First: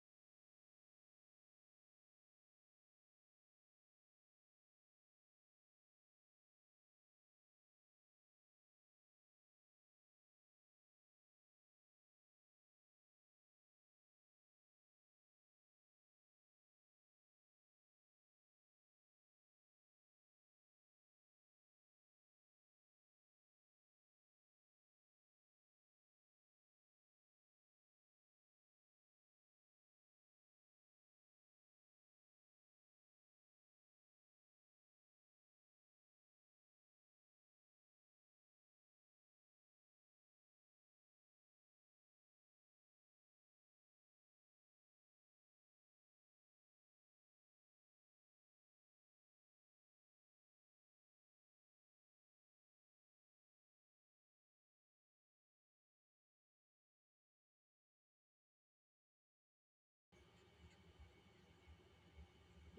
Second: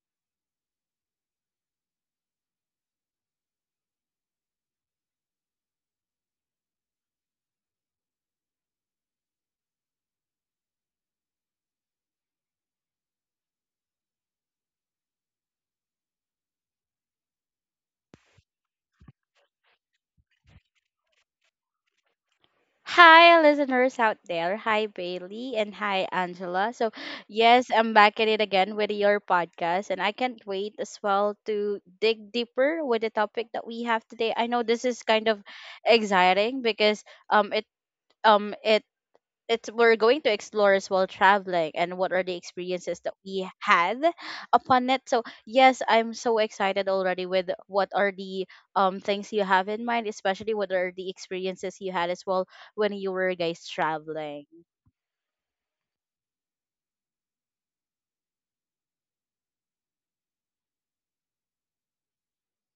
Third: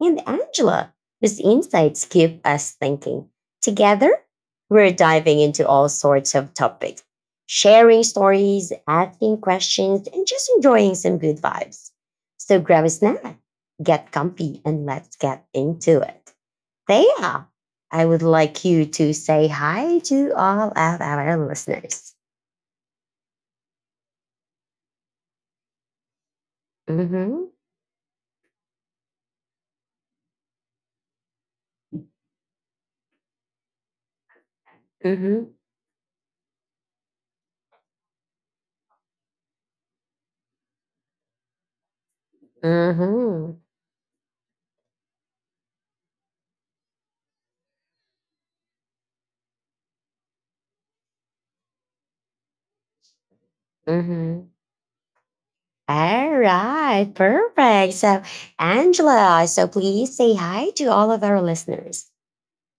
and Angela, whose insights keep us thinking. Together, we're diving into all sorts of topics, sharing stories, asking questions, and just enjoying some good vibes. So grab a snack, get comfy, and let's get into it. Thea, I would like you to say hi to all of our listeners. Hi, listeners out there. Hi, Bailey, and hi, Angela. So, Mm-hmm. yes, I'm back at it again with your podcast, and I can't wait as well to dig deeper with the topic that we have today. I know this is kind Mm-hmm. of exciting because um it um it it's we're going to explore as well traveling and what are the experiences that we Mm-hmm. had upon it. So yes, I'm so excited already with what are the things you have in mind, especially what are the experiences you had as well when you were guys traveling. Mm-hmm. All right, perfect. So, Angela, so please say hi to all of our listeners.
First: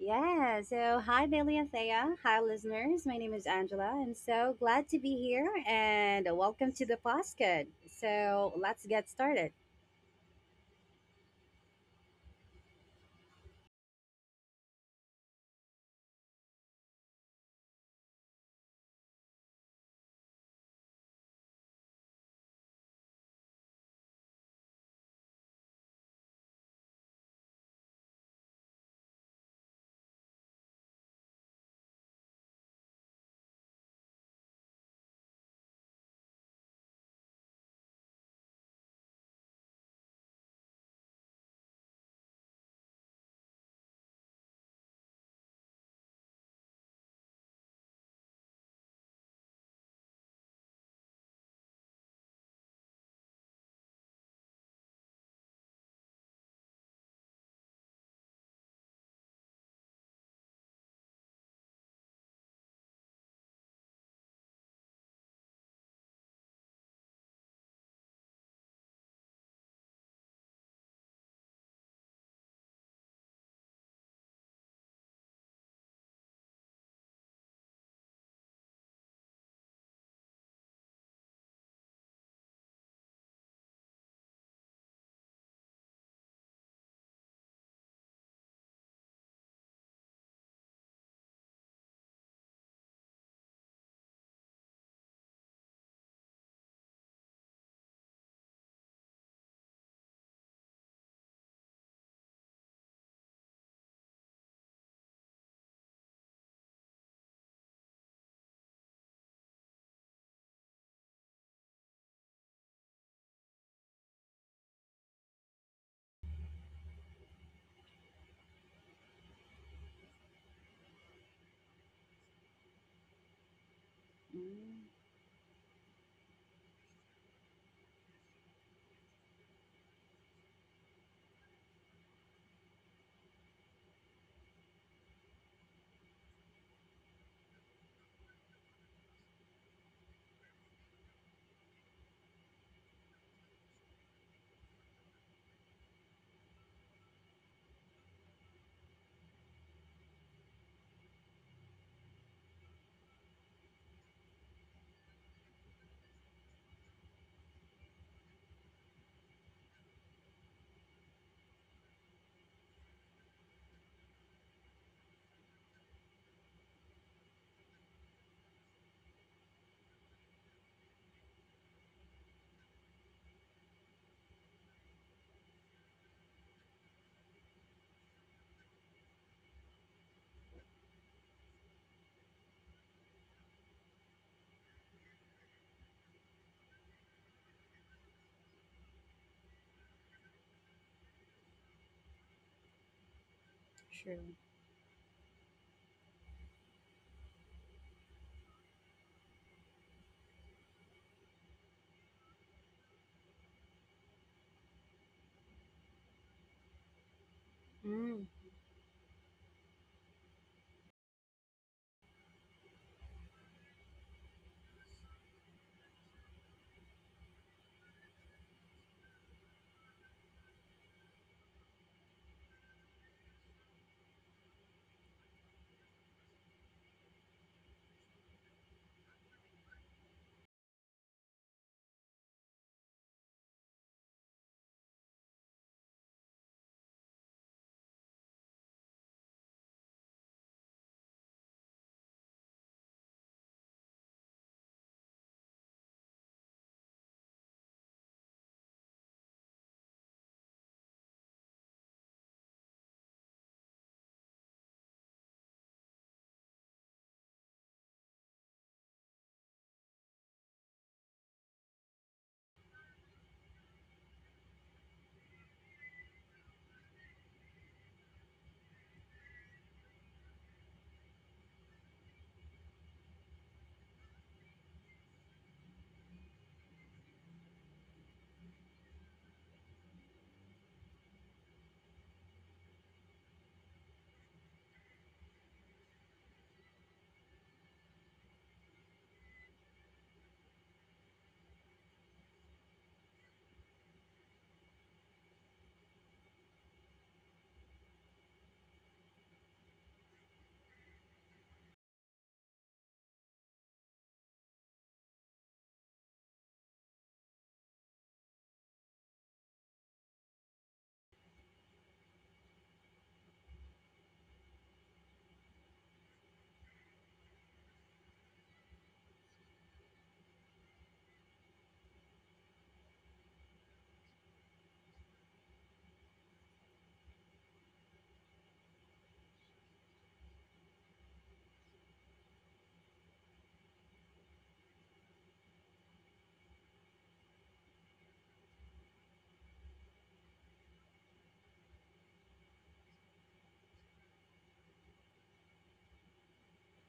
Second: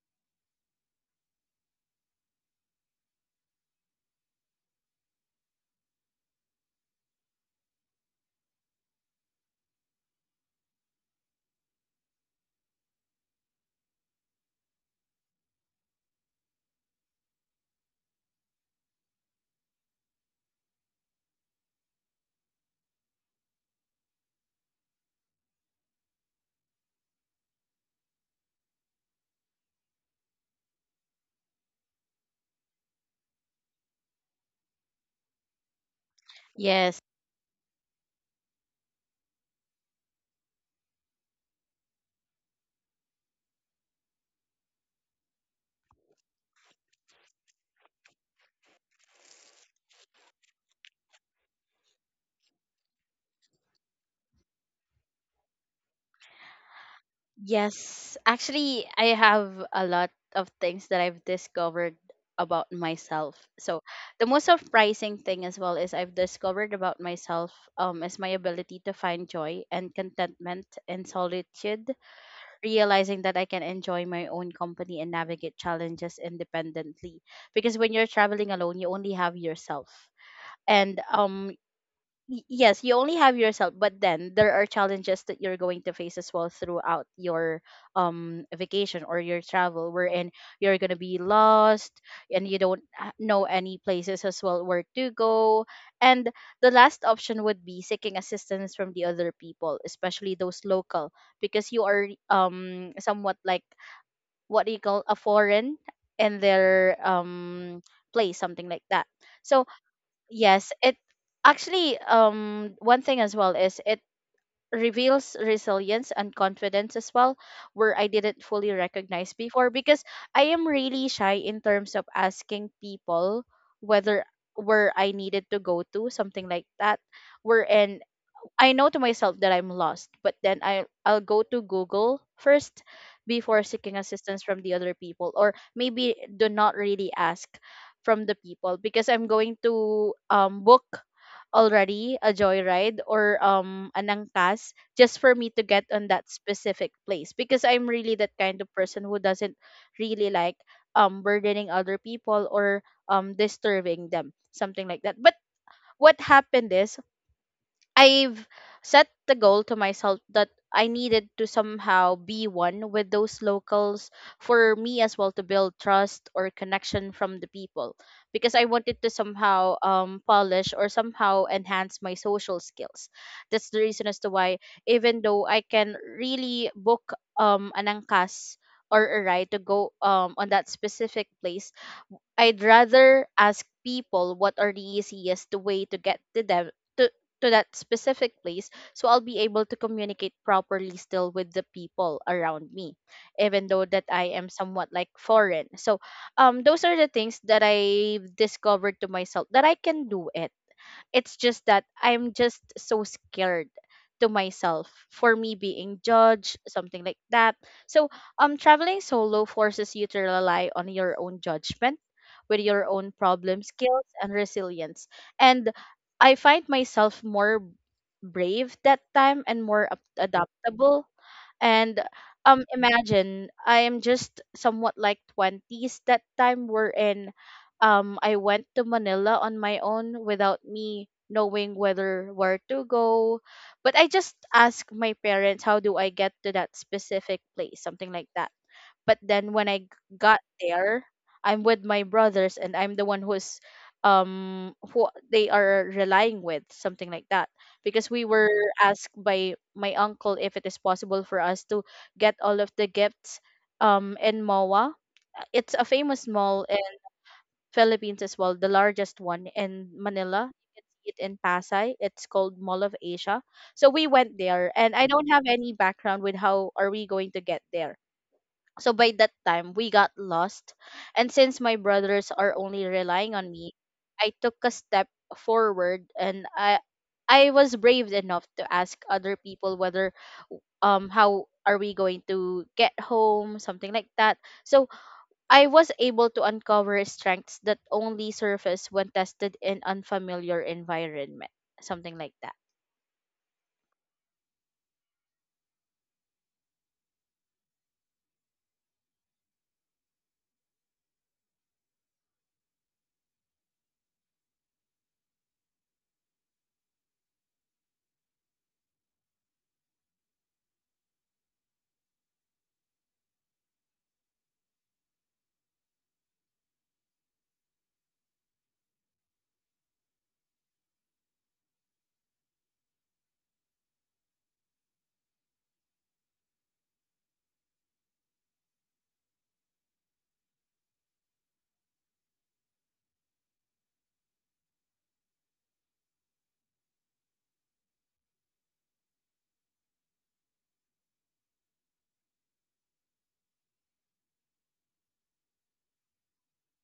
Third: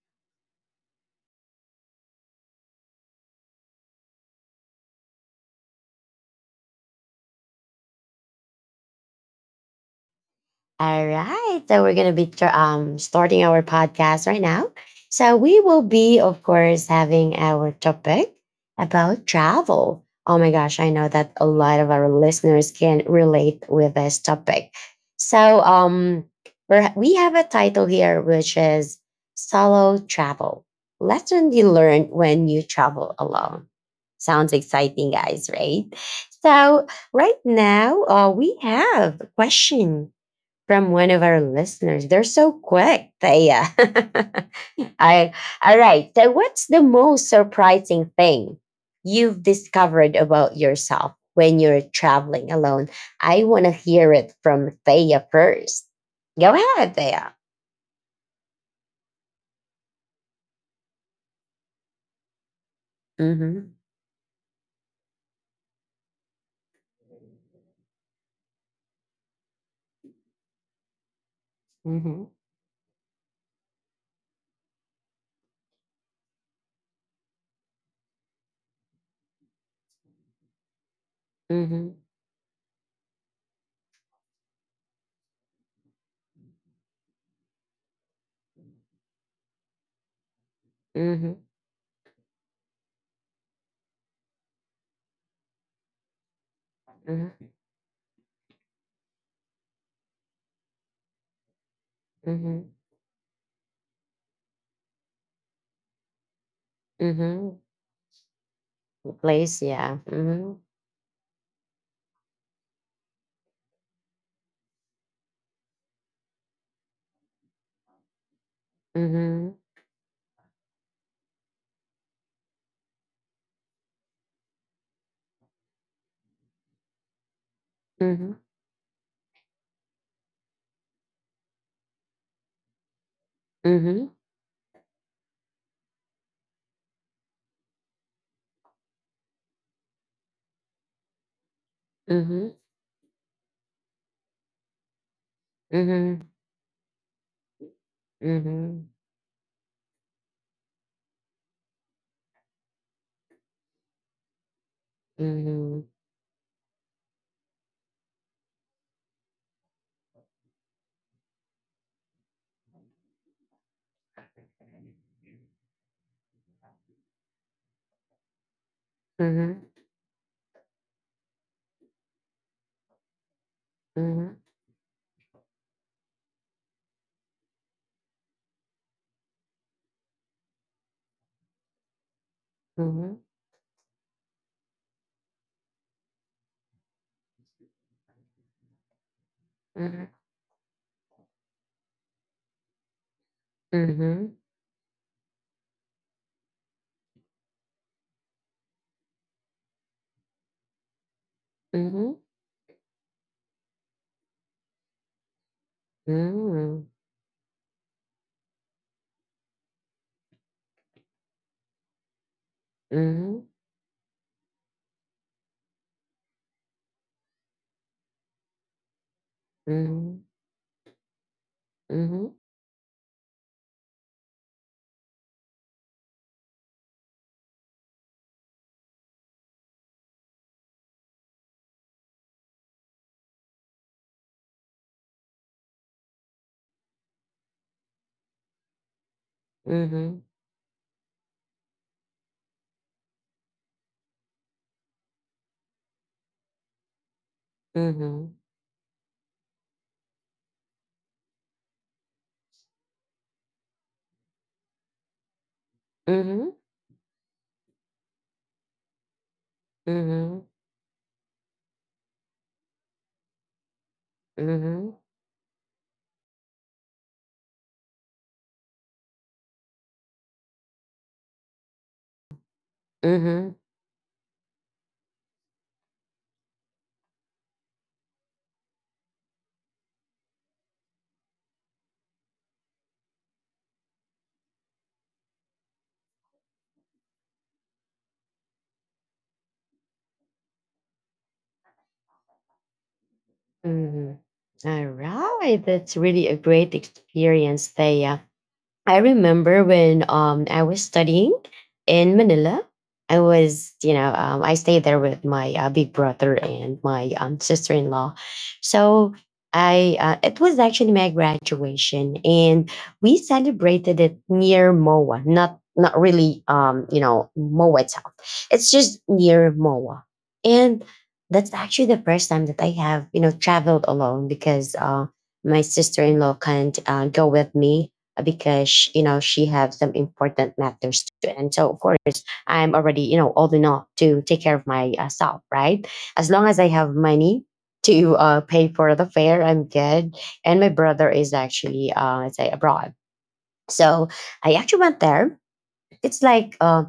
Yeah, so hi, Bailey and Thea. Hi, listeners. My name is Angela. I'm so glad to be here and welcome to the podcast. So let's get started. All right. So we're going to be starting our podcast right now. So we will be, of course, having our topic about travel. Oh my gosh, I know that a lot of our listeners can relate with this topic. So we have a title here, which is Solo Travel Lesson You Learn When You Travel Alone. Sounds exciting, guys, right? So Yes, right now, we have a question from one of our listeners. They're so quick, Thea. I, all right. So, what's the most surprising thing you've discovered about yourself when you're traveling alone? I want to hear it from Thea first. Go ahead, Thea. Yes, actually, I have a lot of things that I've discovered about myself. Mm-hmm. So, the most surprising thing as well is I've discovered about myself is my ability to find joy and contentment in solitude, Mm-hmm. realizing that I can enjoy my own company and navigate challenges independently. Because when you're traveling alone, you only have yourself. And um, Mm-hmm. yes, you only have yourself, but then there are challenges that you're going to face as well throughout your vacation or your travel, wherein you're gonna be Mm-hmm. lost and you don't ha- know any places as well where to go. And the last Mm-hmm. option would be seeking assistance from the other people, especially those local, because you are Mm-hmm. Somewhat like what do you call a foreign in their Mm-hmm. Place, something like that. Place, So yeah. Mm-hmm. Yes, it actually one thing as well is it reveals resilience and confidence as well where I didn't fully recognize Mm-hmm. before, because I am really shy in terms of asking people whether Mm, where I needed to go to, something like that, wherein Mm-hmm. I know to myself that I'm lost, but then I'll go to Google first before seeking Mm-hmm. assistance from the other people, or maybe do not really ask from the people because I'm going to book already a Mm-hmm. joyride or an angkas just for me to get on Mm-hmm. that specific place, because I'm really that Mm-hmm. kind of Mm-hmm. person who doesn't really like burdening other people or disturbing them, something like that. But Mm-hmm. what happened is I've set the goal to myself that I needed to somehow be one with those locals, for me as well to build trust or connection from the people, because I wanted to somehow polish or somehow enhance my social skills. That's the reason as to Mm-hmm. why, even though I can really book an angkas or a ride to go on that specific place, I'd Mhm, rather ask people what are the easiest way to get to them, to, to that specific place, so I'll be able to mhm, communicate properly still with the people around me, even though that true. I mhm, am somewhat like foreign. So those are the things that I've discovered to myself, that I can do it. It's just that mhm, I'm just so scared to myself for me being judged, mhm, something like that. So, Mm, traveling solo forces you to rely on your own judgment, with your own mhm, problem skills and resilience. And I find myself more brave that time and more mhm, adaptable. And mhm, imagine I am just somewhat like twenties that time, wherein I went to Manila on my own without me knowing whether where to go. But I just asked my parents how do I get to that specific place, something like that. But then when mhm, got there, I'm with my brothers and I'm the one who's who they are relying with, something like that. Because we mhm, were asked by my uncle if it is possible for us to get all of the gifts in MOA. It's a famous mhm, mall in Philippines as well, the largest one in mhm, Manila. You can see it in Pasay. It's called Mall of Asia. So we went there, mhm, and I don't have any background with how are we going to get there. So by that time, we got lost. And since my brothers are only relying mhm, on me, I took a step forward, and I was brave enough to ask other people whether how are we going to get home, something like that. So I was able to uncover strengths that only surface when tested in unfamiliar environment, something like that. mhm. All right, that's really a great experience, Thea. I remember when I was studying in Manila. I was, you know, I stayed there with my big brother and my sister in law. So it was actually my graduation, and we celebrated it near MOA, not really, you know, MOA itself. It's just near MOA, and that's actually the first time that I have, you know, traveled alone because my sister in law can't go with me because you know she have some important matters to and so of course I'm already, you know, old enough to take care of myself, right? As long as I have money to pay for the fare, I'm good. And my brother is actually let's say abroad. So I actually went there. It's like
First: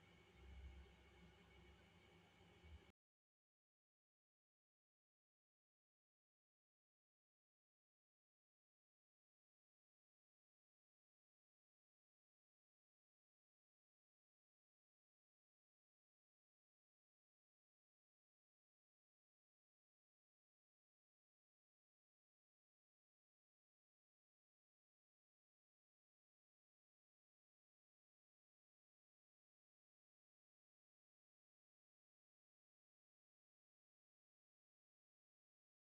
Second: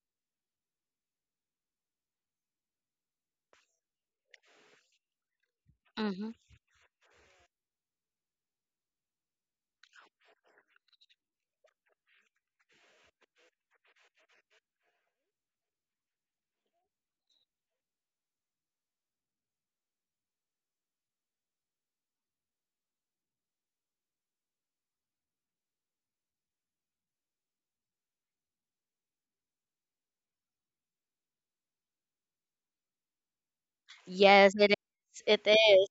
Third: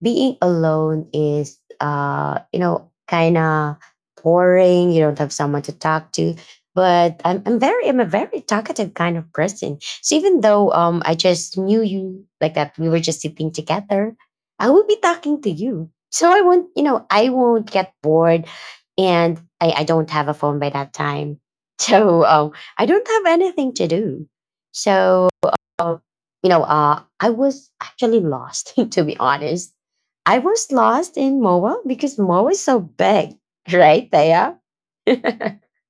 being alone is you know, kind of boring. You don't have someone to talk Mm-hmm. to. But I'm a very talkative kind of person. So even though I just knew you like that, we were just sitting together. I will be talking to you. So I won't, you know, I won't get bored, and I don't have a phone by that time. So I don't have anything to do. So um, you know, I was actually lost, to be honest. I was lost in Moa because Moa is so big, right, Yes, Thea? it is. It is.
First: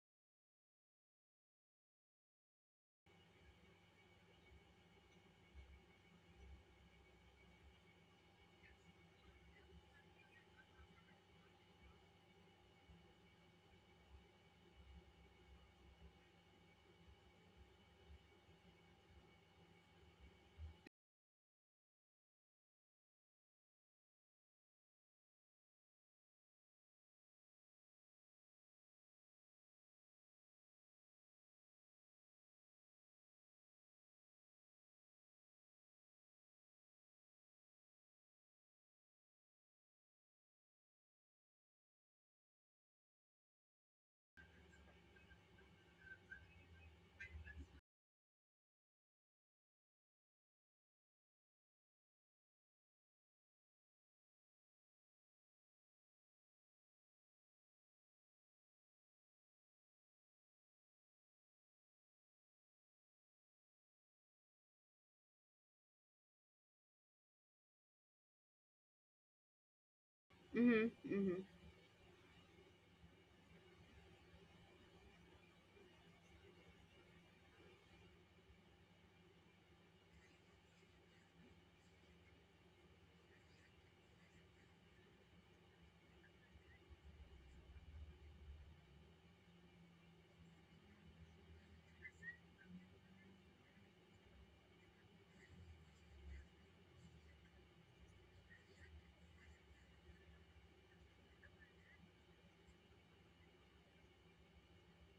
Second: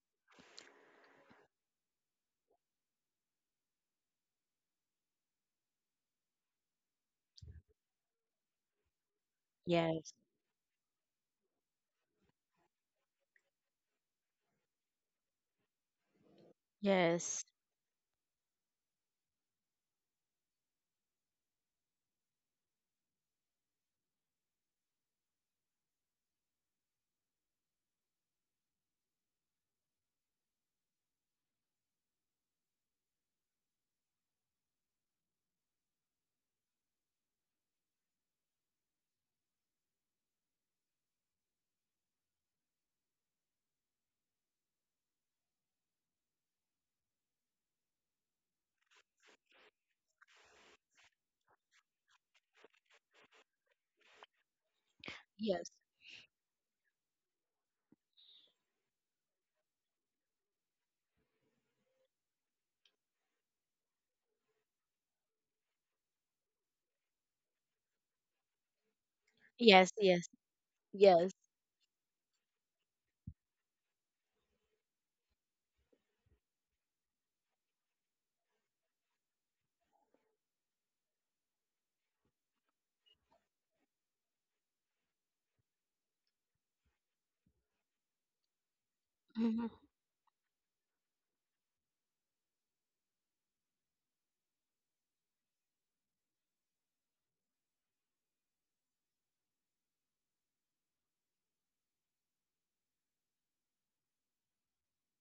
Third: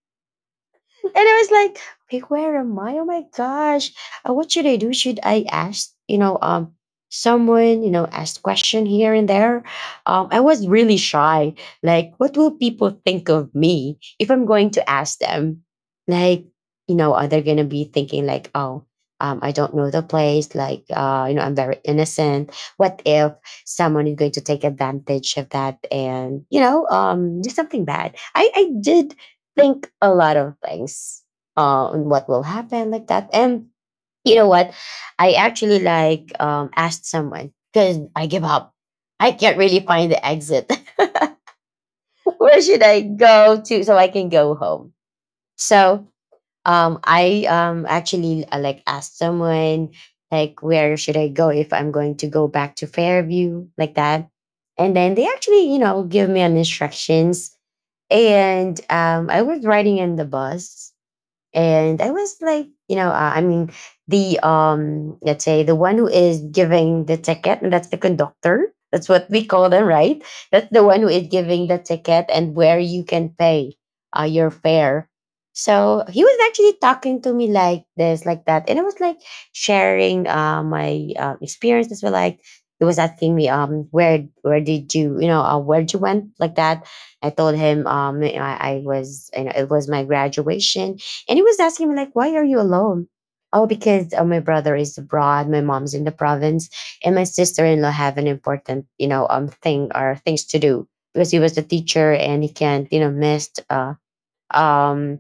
And I was like, "Wait, where am I? Oh my gosh. What should I do? Should I ask, you know, someone, you know, ask question here and there? Yes. I was really shy. Like, what will people think of me if I'm going to ask them? Like, you know, are they Yes. gonna be thinking like, oh, I don't know the place, like you know, I'm very innocent. What if someone is going to take advantage of that and, you know, do something bad? I did think a lot of things on what will happen like that. And you know what? I actually like asked someone because I give up. I can't really find the exit. Where should I go to so I can go home? So I actually like asked someone like where should I go if I'm going to go back to Fairview like that. And then they Yes. actually, you know, give me an instructions. And I was riding in the bus and I was like, you know, I mean, the let's say the one who is giving the ticket, and that's the conductor. That's what we call them, Yes. right? Yes. That's the mm-hmm, one who is Yes. mm-hmm. giving the ticket and where you can pay your fare. So he was actually talking to me like this, like that, and I was like sharing my experiences. Were like he was asking me, where did you, you know, where did you went, like that. I told him, I was, you know, Hmm. it was my graduation and he was asking me, like, why are you alone? Oh, because my brother is abroad, my mom's in the province, and my sister-in-law have an important, you know, thing or things to do because he was a teacher and he can't, you know, miss um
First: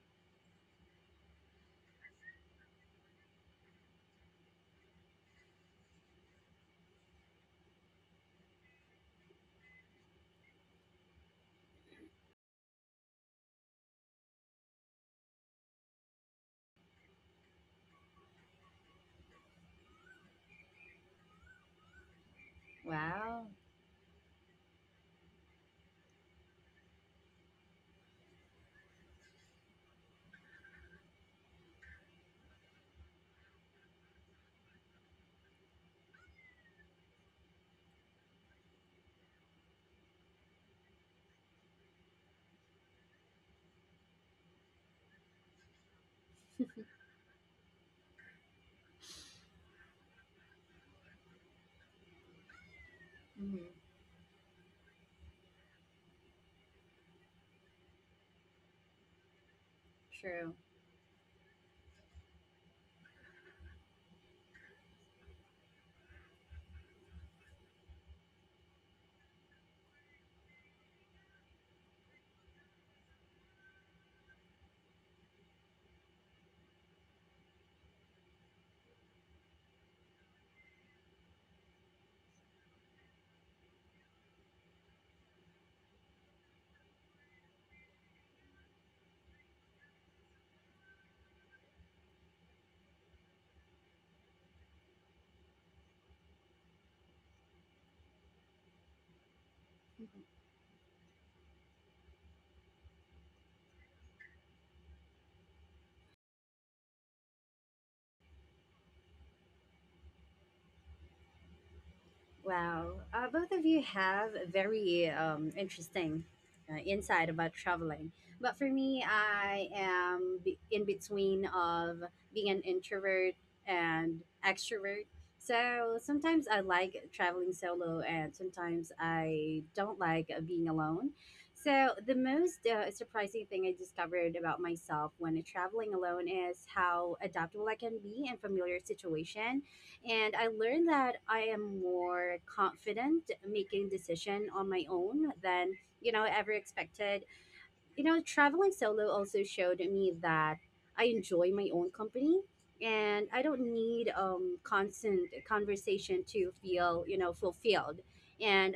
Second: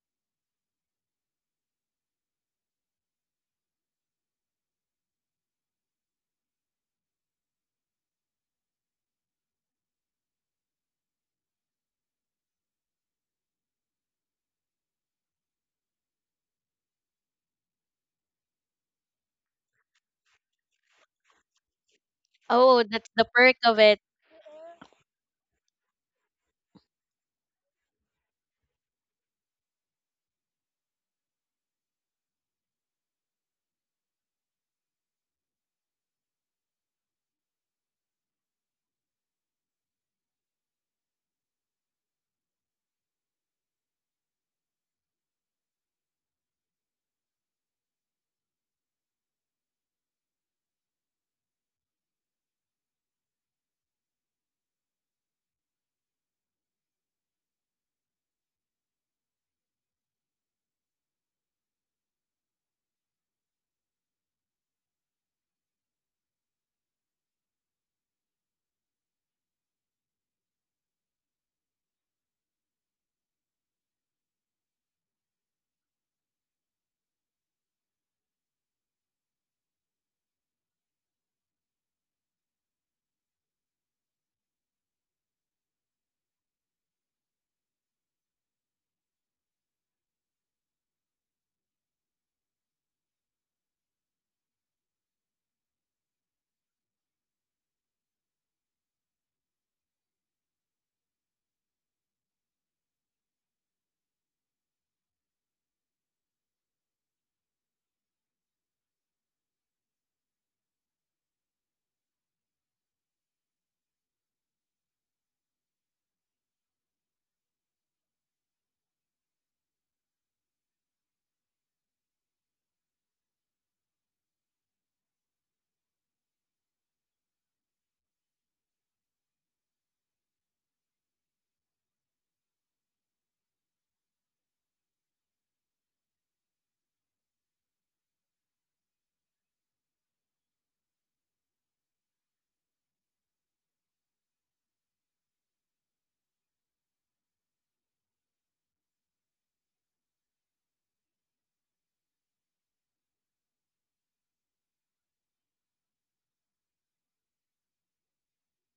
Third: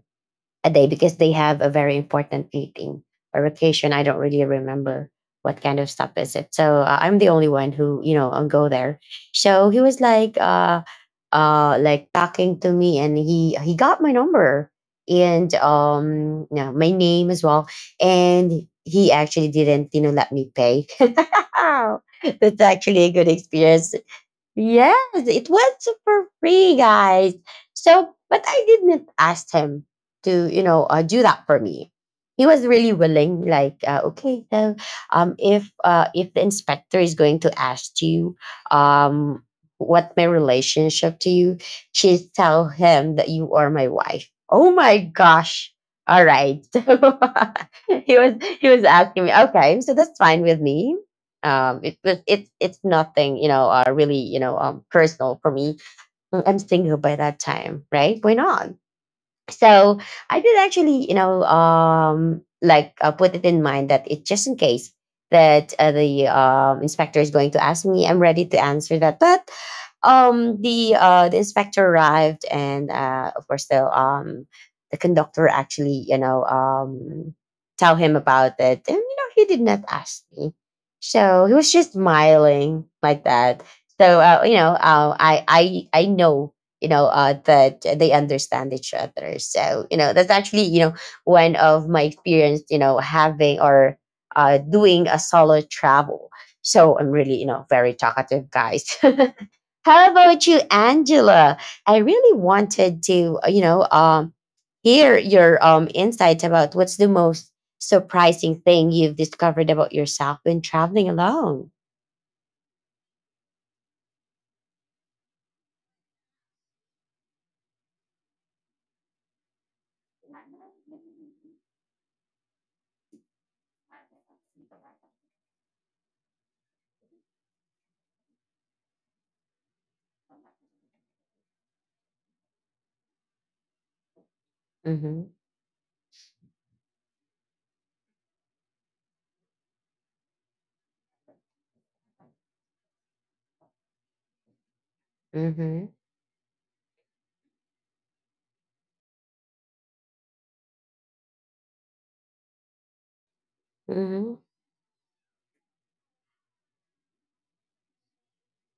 a day because they have a very important meeting or occasion. I don't really remember what kind of stuff is it. So I'm the only one who, you know, go there. So he was like talking to me, and he got my number and yeah, my name as well, and he actually didn't, you know, let me pay. That's Oh, that's actually a the good Wow. perk of experience. it. Yes, it was super free, guys. So, but I didn't ask him to, you know, do that for me. He was really willing. Like, okay, so if the inspector is going to ask you, um, what my relationship to you, just tell him that you are my wife. Oh my gosh! All right, so he was he was asking me. Okay, so that's fine with me. It's nothing, you know, Mm-hmm, really, you know, personal for me. Mm, I'm single by that time, right? Why not? So I true. did actually, you know, put it in mind that it just in case that the inspector is going to ask me, I'm ready to answer that. But the inspector arrived, and of course the conductor actually, you know, tell him about it, and you know, he did not ask me, so he was just smiling like that. So you know, I know, you know, that they understand each other, so you know that's actually, you know, one of my experience, you know, having or doing a solo travel. So I'm really, you know, very talkative, guys. How about you, Angela? I really wanted to you know, hear your insights about what's the most surprising thing you've discovered about yourself when traveling alone. Wow, both of you have a very interesting insight about traveling. But for me, I am in between of being an introvert and extrovert. So sometimes I like traveling solo, and sometimes I don't like being alone. So the most surprising thing I discovered about myself Mm-hmm. when traveling alone is how adaptable I can be in familiar situation, and I learned that I am more confident making decision on my own than Mm-hmm. you know ever expected. You know, traveling solo also showed me that I enjoy my own company and I don't need Mm-hmm. Constant conversation to feel, you know, fulfilled. And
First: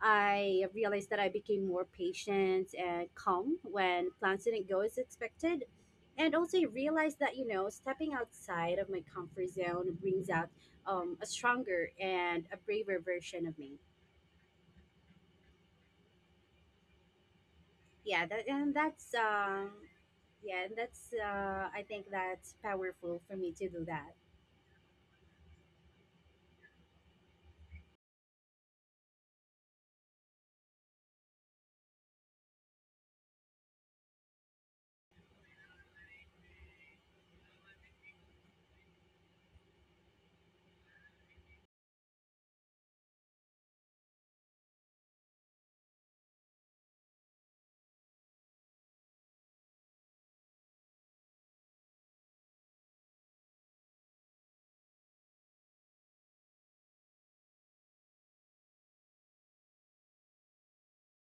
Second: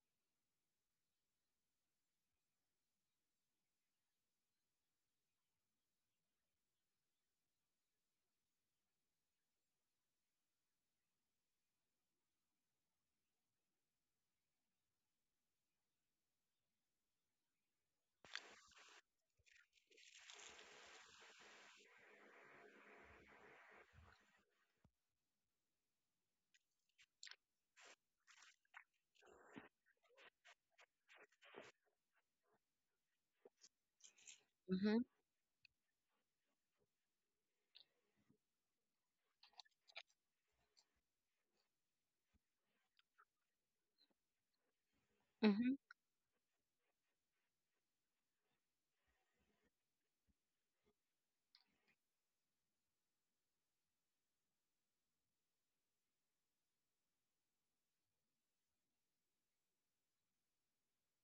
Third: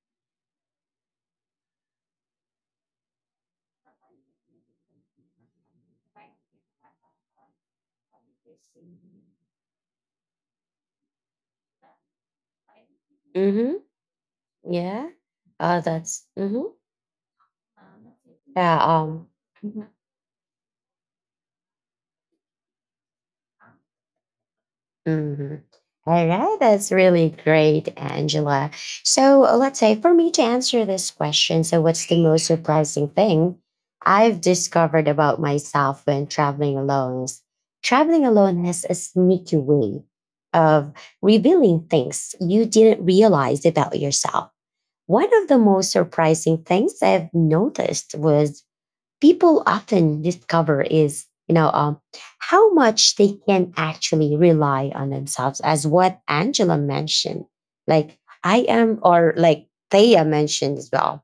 I realized that I became more patient and calm when plans didn't go as expected. And also I realized that, you know, stepping outside of my comfort zone brings out a stronger and a braver version of Mm-hmm. me. Yeah. Oh, that's mm-hmm. Yeah that and Yeah. that's Mhm. I think that's powerful for me to do that. Mhm. All right. That's really great, Angela. So let's say for me to answer this question. So, what's the most surprising thing I've discovered about myself when traveling alone? Is traveling alone has a sneaky way of revealing things you didn't realize about yourself. One of the Mm-hmm. most surprising things I've noticed was people often discover is, you know, how much they can actually rely on themselves, as what Angela mentioned, like I am, or like Thea mentioned as well,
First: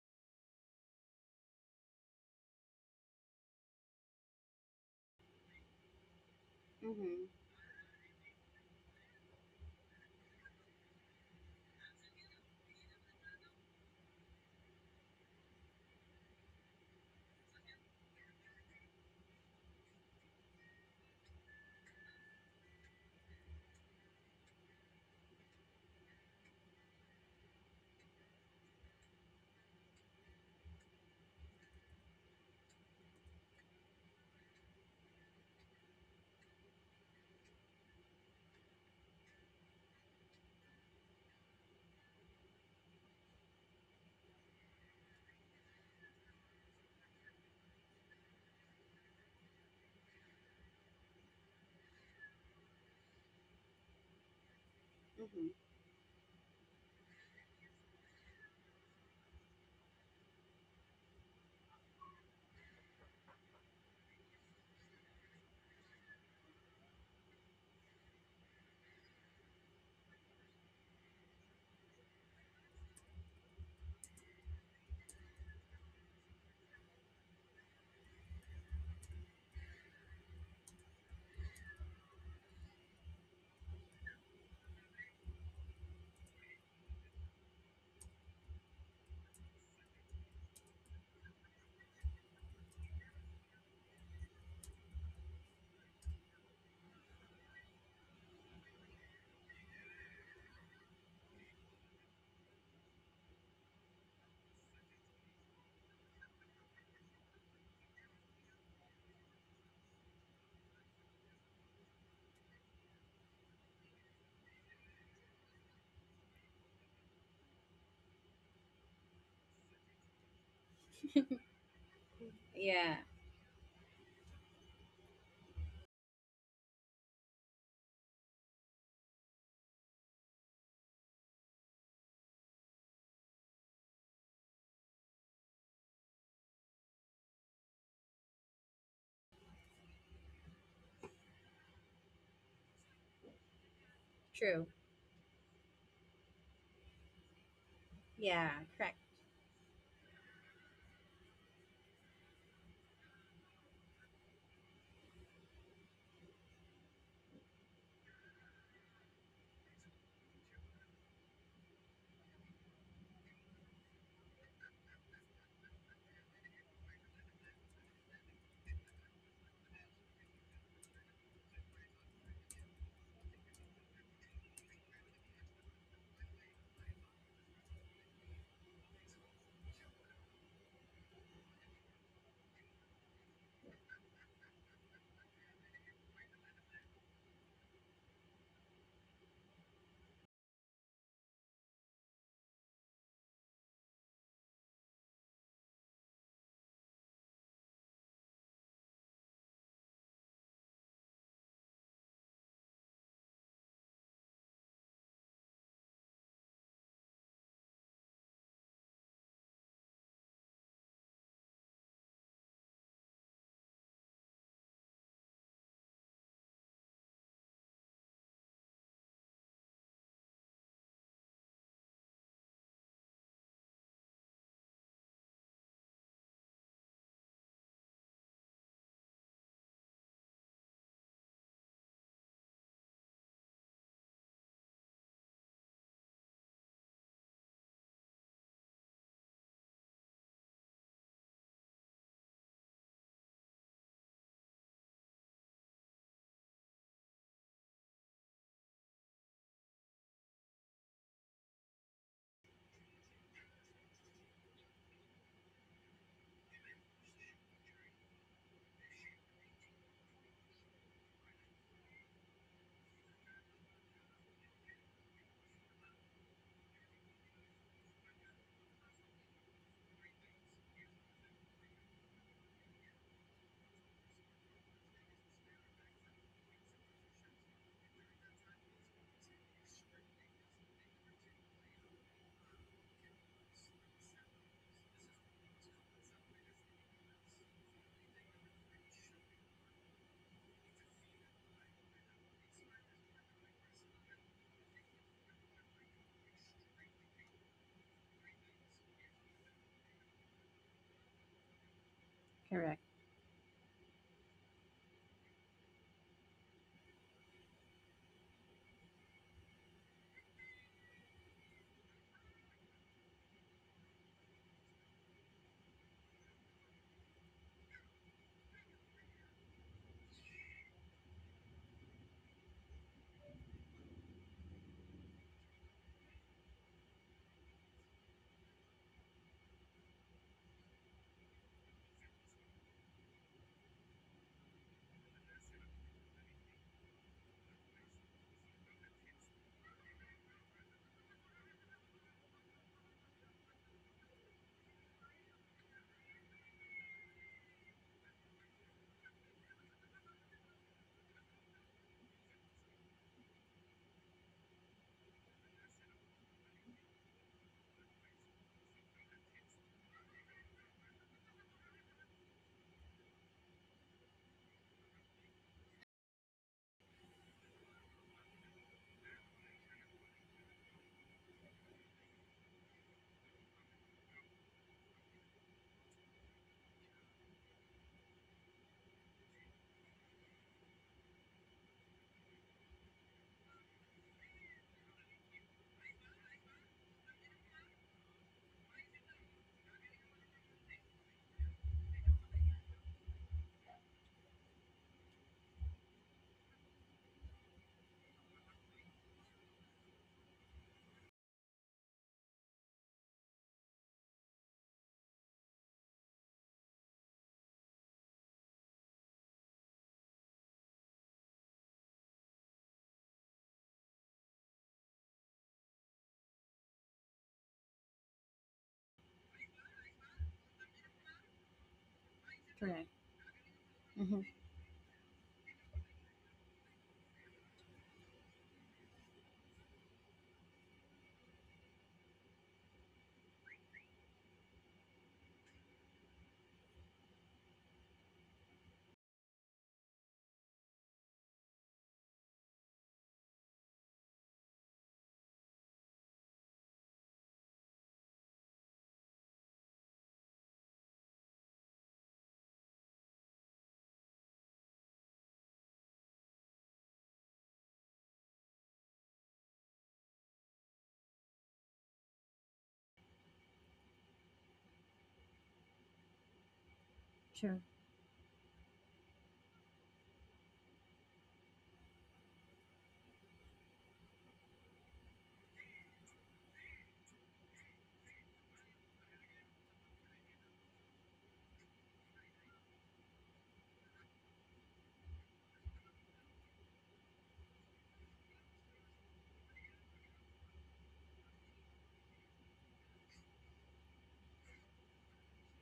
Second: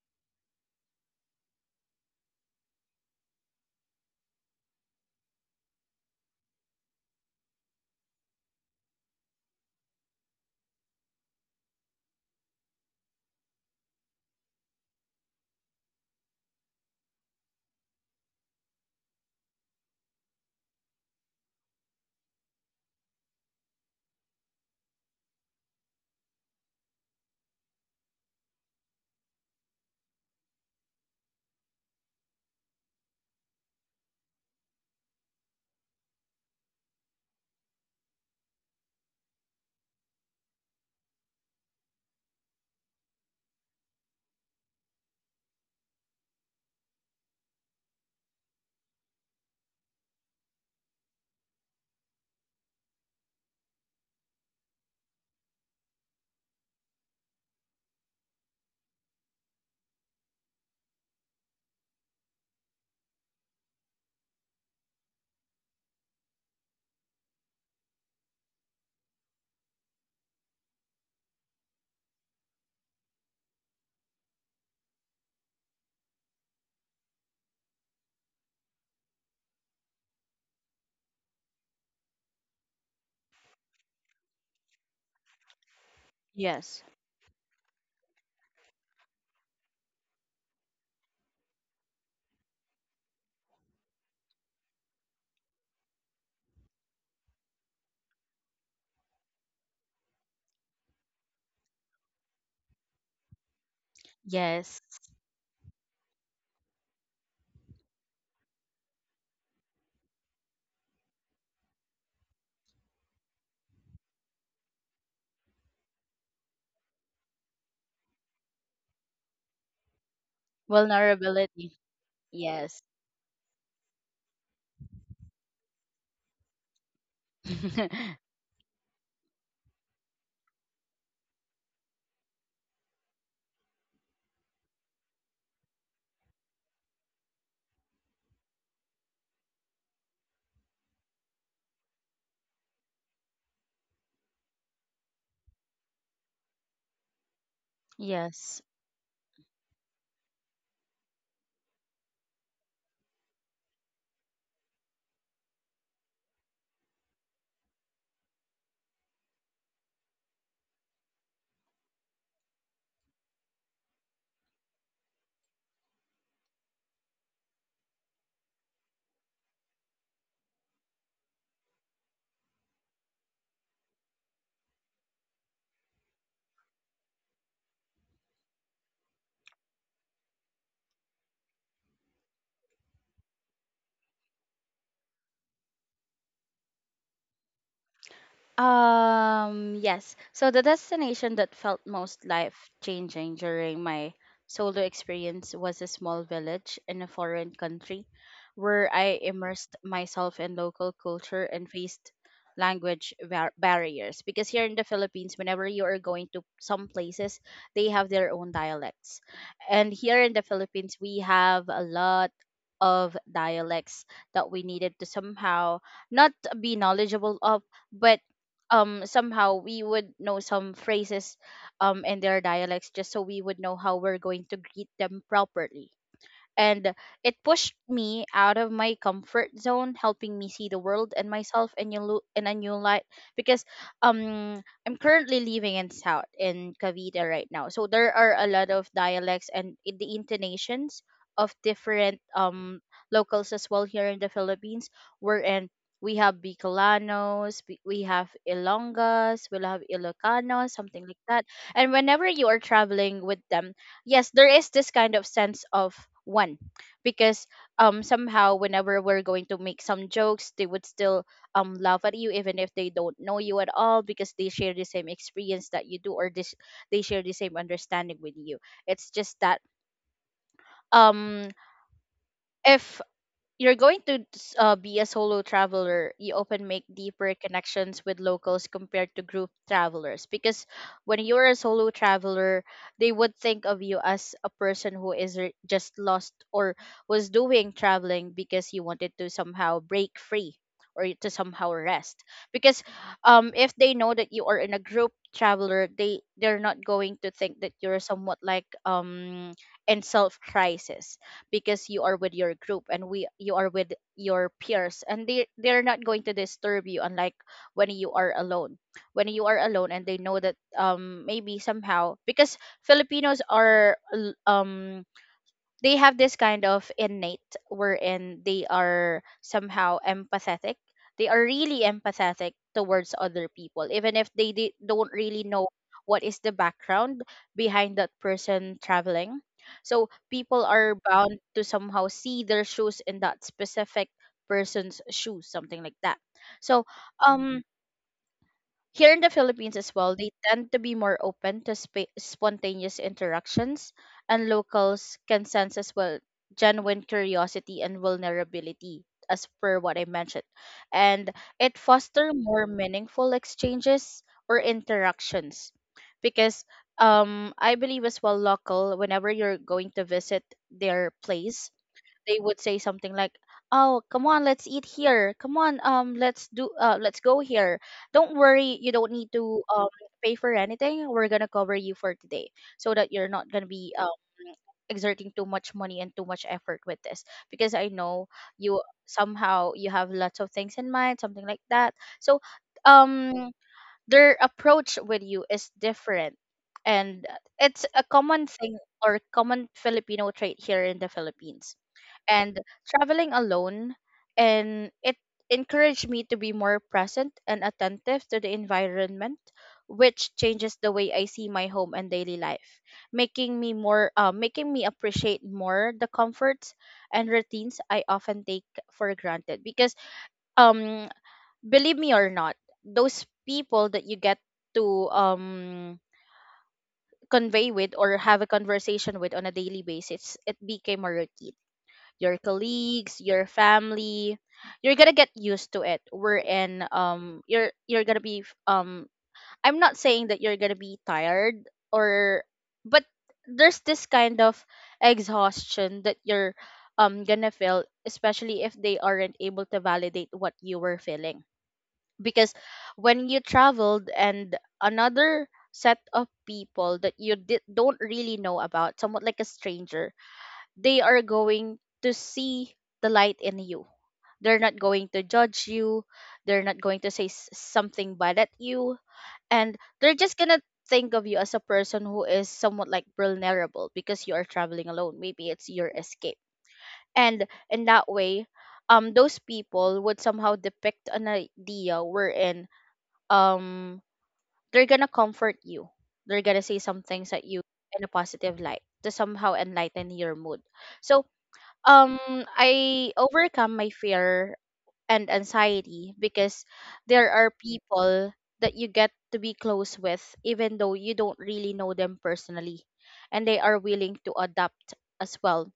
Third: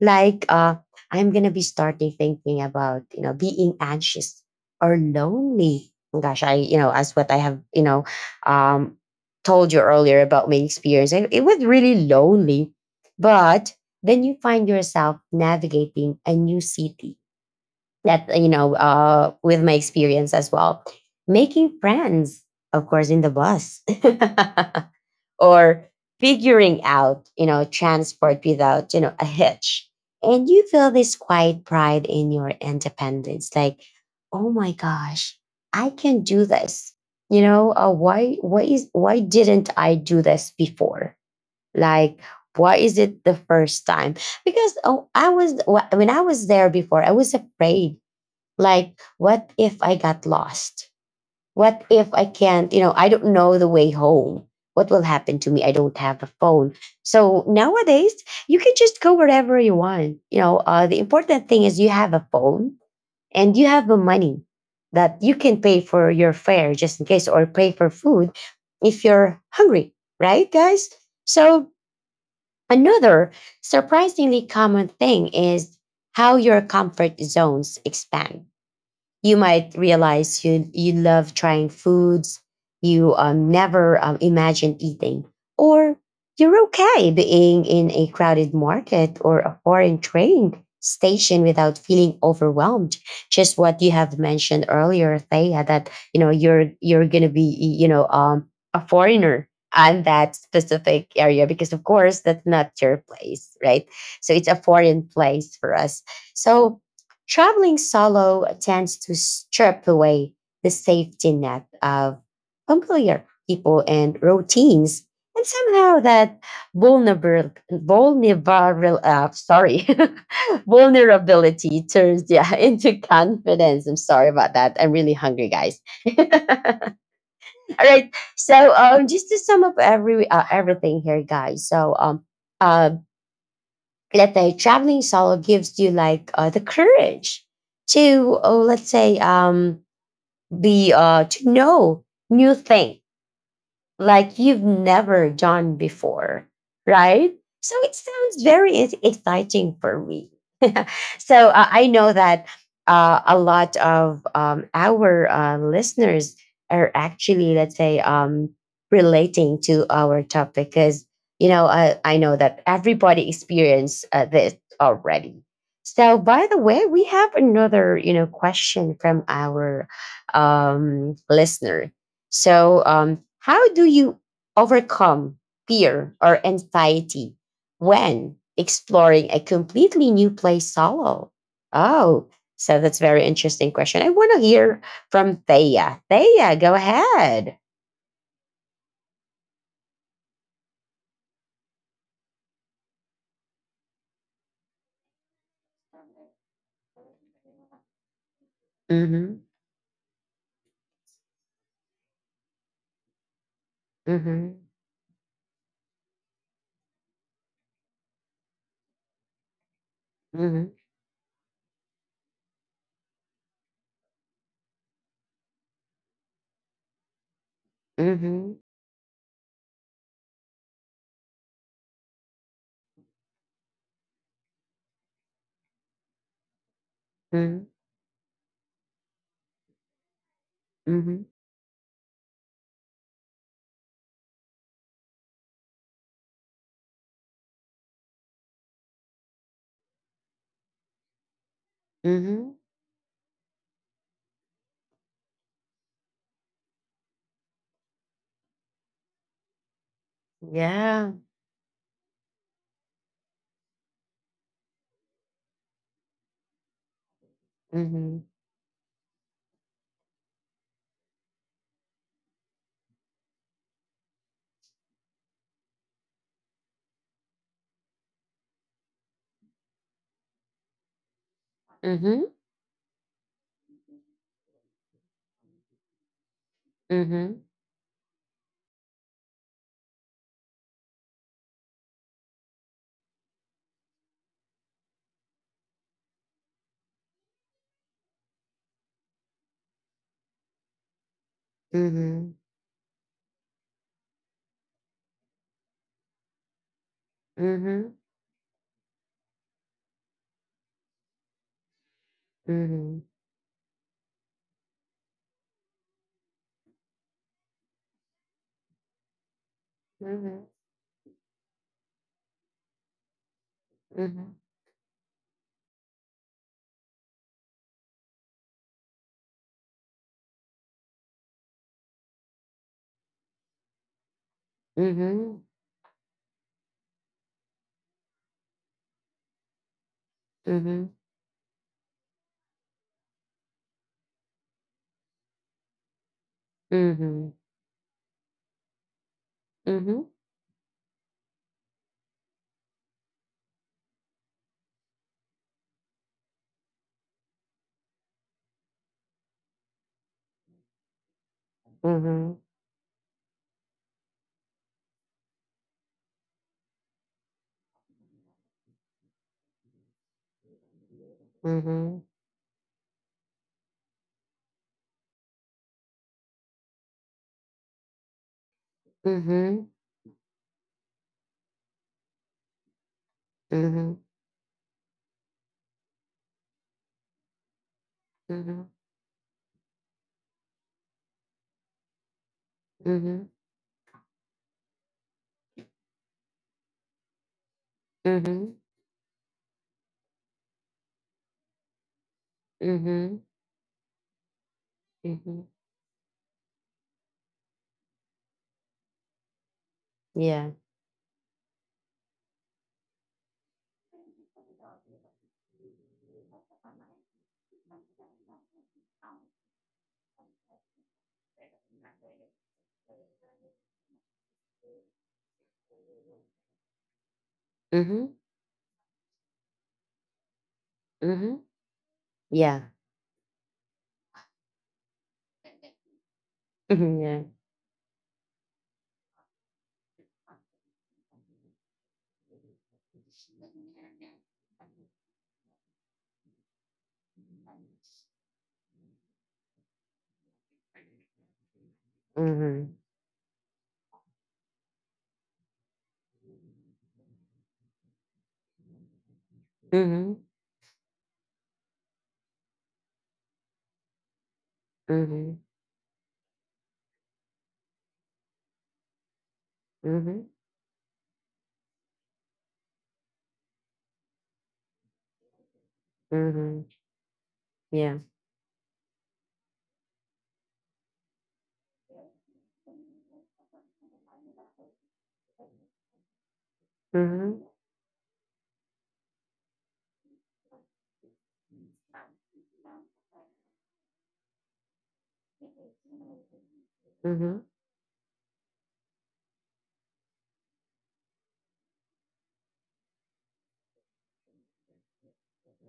like I'm gonna be starting thinking about, you know, being anxious or lonely. Gosh, I, you know, as Mm-hmm. what I have, you know, um told you earlier about my experience, it was really lonely. But then you find yourself navigating a new city, that, you know, with my experience as well, making friends, of course, in the bus or figuring out, you know, transport without, you know, a hitch. And you feel this quiet pride in your independence, like, oh my gosh, I can do this. You know, why didn't I do this before? Like, why is it the first time? Because oh, I was when I was there before, I was afraid. Like, what if I got lost? What if I can't, you know, I don't know the way home? What will happen to me? Mm-hmm. I don't have a phone. So nowadays, you can just go wherever you want. You know, the important thing is you have a phone and you have the money that you can pay for your fare, just in case, or pay for food if you're hungry, right, guys? So another surprisingly common thing is how your comfort zones expand. You might realize you love trying foods you never imagined eating, or you're Yes. okay being in a crowded market or a foreign train station without feeling overwhelmed. Just what you have mentioned earlier, Thea, that you're gonna be a foreigner on that specific area because of course that's not your place, right? So it's a Yes. foreign place for us. So traveling solo tends to strip away the safety net of familiar people and routines. And somehow that vulnerable, vulnerable uh, sorry, Vulnerability. vulnerability turns, yeah, Yes. into Yeah, confidence. I'm sorry about that. I'm really hungry, guys. All right. So just to sum up everything here, guys. Uh, let's say traveling solo gives you, like, the courage to, let's say, be to know new things like you've true. never done before, right? So it sounds Yeah, Yes. very correct. exciting for me. So I know that a lot of our listeners are, actually, let's say, relating to our topic because you know I know that everybody experienced this already. So by the way, we have another, you know, question from our listener. So, how do you overcome fear or anxiety when exploring a completely new place solo? Oh, so that's very interesting question. I want to hear from Thea. Thea, go ahead. Yes. So the destination that felt most life changing during my solo experience was a small village in a foreign country where I Mm-hmm. immersed myself in local culture and faced language barriers. Because Mm-hmm. here in the Philippines, whenever you are going to some places, they have their own dialects. And here in the Mm-hmm. Philippines, we have a lot of dialects that we needed to somehow not be knowledgeable of, but Mm-hmm. Somehow we would know some phrases in their dialects, just so we would know how we're going to greet them properly. And it Mm-hmm. pushed me out of my comfort zone, helping me see the Mm-hmm. world and myself in a, in a new light, because I'm currently living in south in Cavite right now, so there are a lot of dialects and the intonations of different Mm-hmm. Locals as well here in the Philippines, wherein we have Bicolanos, we have Ilongas, we'll have Ilocanos, something Yeah. like that. And whenever you are traveling with them, yes, there is this kind of sense of one, because Mm-hmm. somehow whenever we're going to make some jokes, they would still laugh at you even if they don't know you at all, because they share the same experience that you do, or this they share the same understanding with you. It's just that um Mm-hmm. if you're going to be a solo traveler, you often make deeper Mm-hmm. connections with locals compared to group travelers. Because when you're a solo traveler, they would think of you as a person who is just lost, or was doing traveling because you wanted to somehow break free or to somehow rest. Mm-hmm. Because if they know that you are in a group traveler, they're not going to think that Mm-hmm. you're somewhat like in self crisis, because you are with your group Correct. Mm-hmm. and we you are with your peers, and they're not going to disturb you, unlike when you are alone. When you are alone and they know Mm-hmm. that, maybe somehow, because filipinos are Mm-hmm. l- um they have this kind of innate wherein they are somehow empathetic. They are really empathetic towards other people, even if they don't Mm-hmm. really know what is the background behind that person traveling. So people Mm-hmm. are bound to somehow see their shoes in that specific person's shoes, something like that. So Mm-hmm. um here in the Philippines as Mhm. well, they tend to be more open to spontaneous interactions, and locals can sense as well genuine curiosity and vulnerability, as per what I mentioned. And it foster Mhm. more meaningful exchanges or interactions, because I believe as well local whenever you're going to visit their place, Mhm. they would say something like, "Oh, come on, let's eat here. Come on, let's do let's go here. Don't worry, you don't need to Mhm. Pay for anything, we're gonna cover you for today, so that you're not gonna be Mhm. Exerting too much money and too much effort with this, because I know Mhm. you somehow you have lots of things in mind," something like that. So Mhm. um their approach with you is different, and it's a common Mhm. thing or common Filipino trait here in the Philippines. And Mhm. traveling alone, and it Mhm. encouraged me to be more present and attentive to the environment, which Yeah. changes the way I see my home and daily life, making me more making me appreciate more the comforts and routines I often take for granted. Because um believe me or not, those people that you get to convey with, Mhm. or have a conversation with on a daily basis, it became a routine. Mhm. Your Yeah. Correct. colleagues, your Mm-hmm. family. You're gonna get used to it. We're in Mhm. Yeah. You're gonna be f- I'm not saying that you're gonna be tired or, but there's this kind of exhaustion that you're gonna feel, especially if they aren't able to validate what you were feeling. Because Mhm. when you traveled and another set of people that you don't really know about, somewhat like a stranger, Mhm. they are going to see the light in you. They're not going to Mhm. judge you. They're not going to say something bad at you. And they're Mhm. just going to think of you as a person who is somewhat like vulnerable, because you are traveling alone. Maybe it's your escape. Mhm. And True. in Yeah. that way, those people would somehow depict an idea wherein, um, they're going to comfort you. They're going to say some things at Mhm. you in a positive light to somehow enlighten your mood. So um I overcome my fear and anxiety because there are Mhm. people that you get to be close with even though you don't really know them personally, and they are willing to adapt as well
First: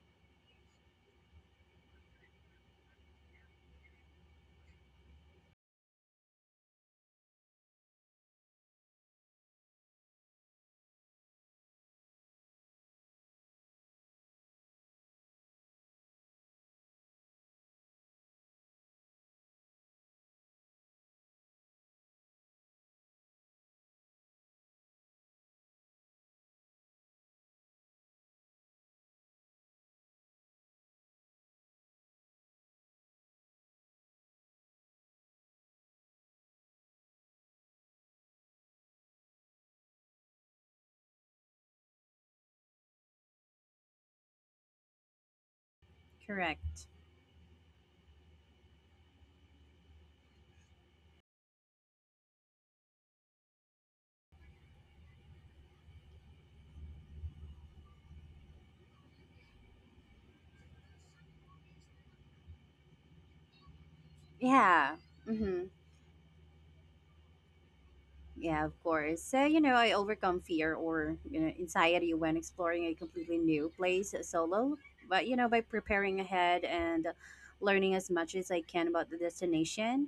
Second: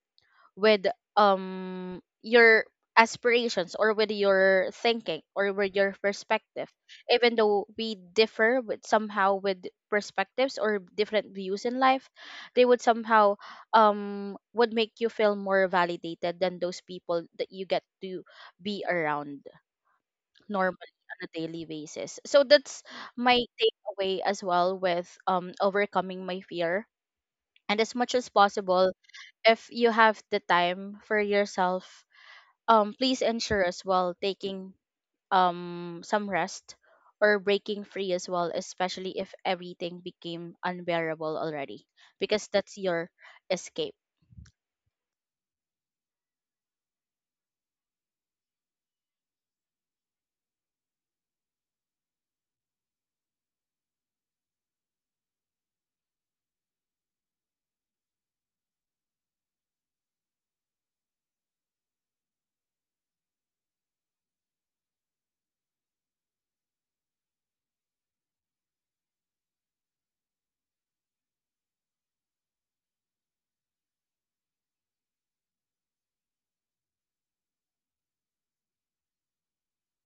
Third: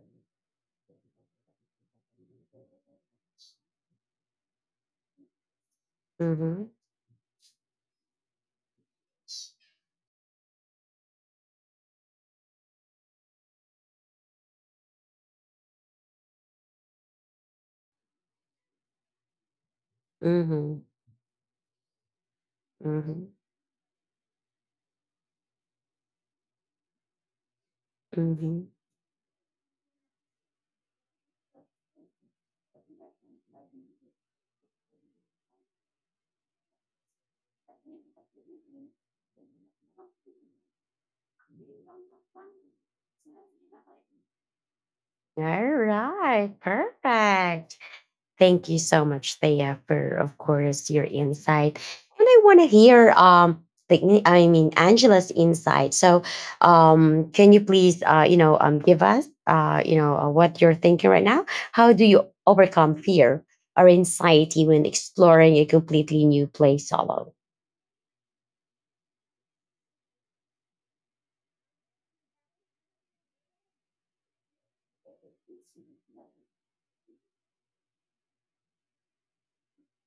with your aspirations, or with your thinking, or with your perspective. Mhm. Even though we differ with somehow with perspectives or different views in life, they would somehow would make you feel more validated than those people that you get to be around Mhm. normally on a daily basis. So that's Mhm. my takeaway as well with overcoming my fear. And as much as Mhm. possible, if you have the time for yourself, please ensure as well taking some rest, or breaking free as well, especially if everything became unbearable already, because that's your escape. All right. Correct. Perfect. Thank you so much, Thea, for of course your insight. And I want to hear the, I mean, Angela's insight. So can you please you know give us you know what you're thinking right now? How do you overcome fear or anxiety when Yeah. exploring Mm-hmm. a completely new place solo? Yeah, of course. So you know I overcome fear or, you know, anxiety when exploring a completely new place solo, but you know by preparing ahead and learning as much as I can about the destination.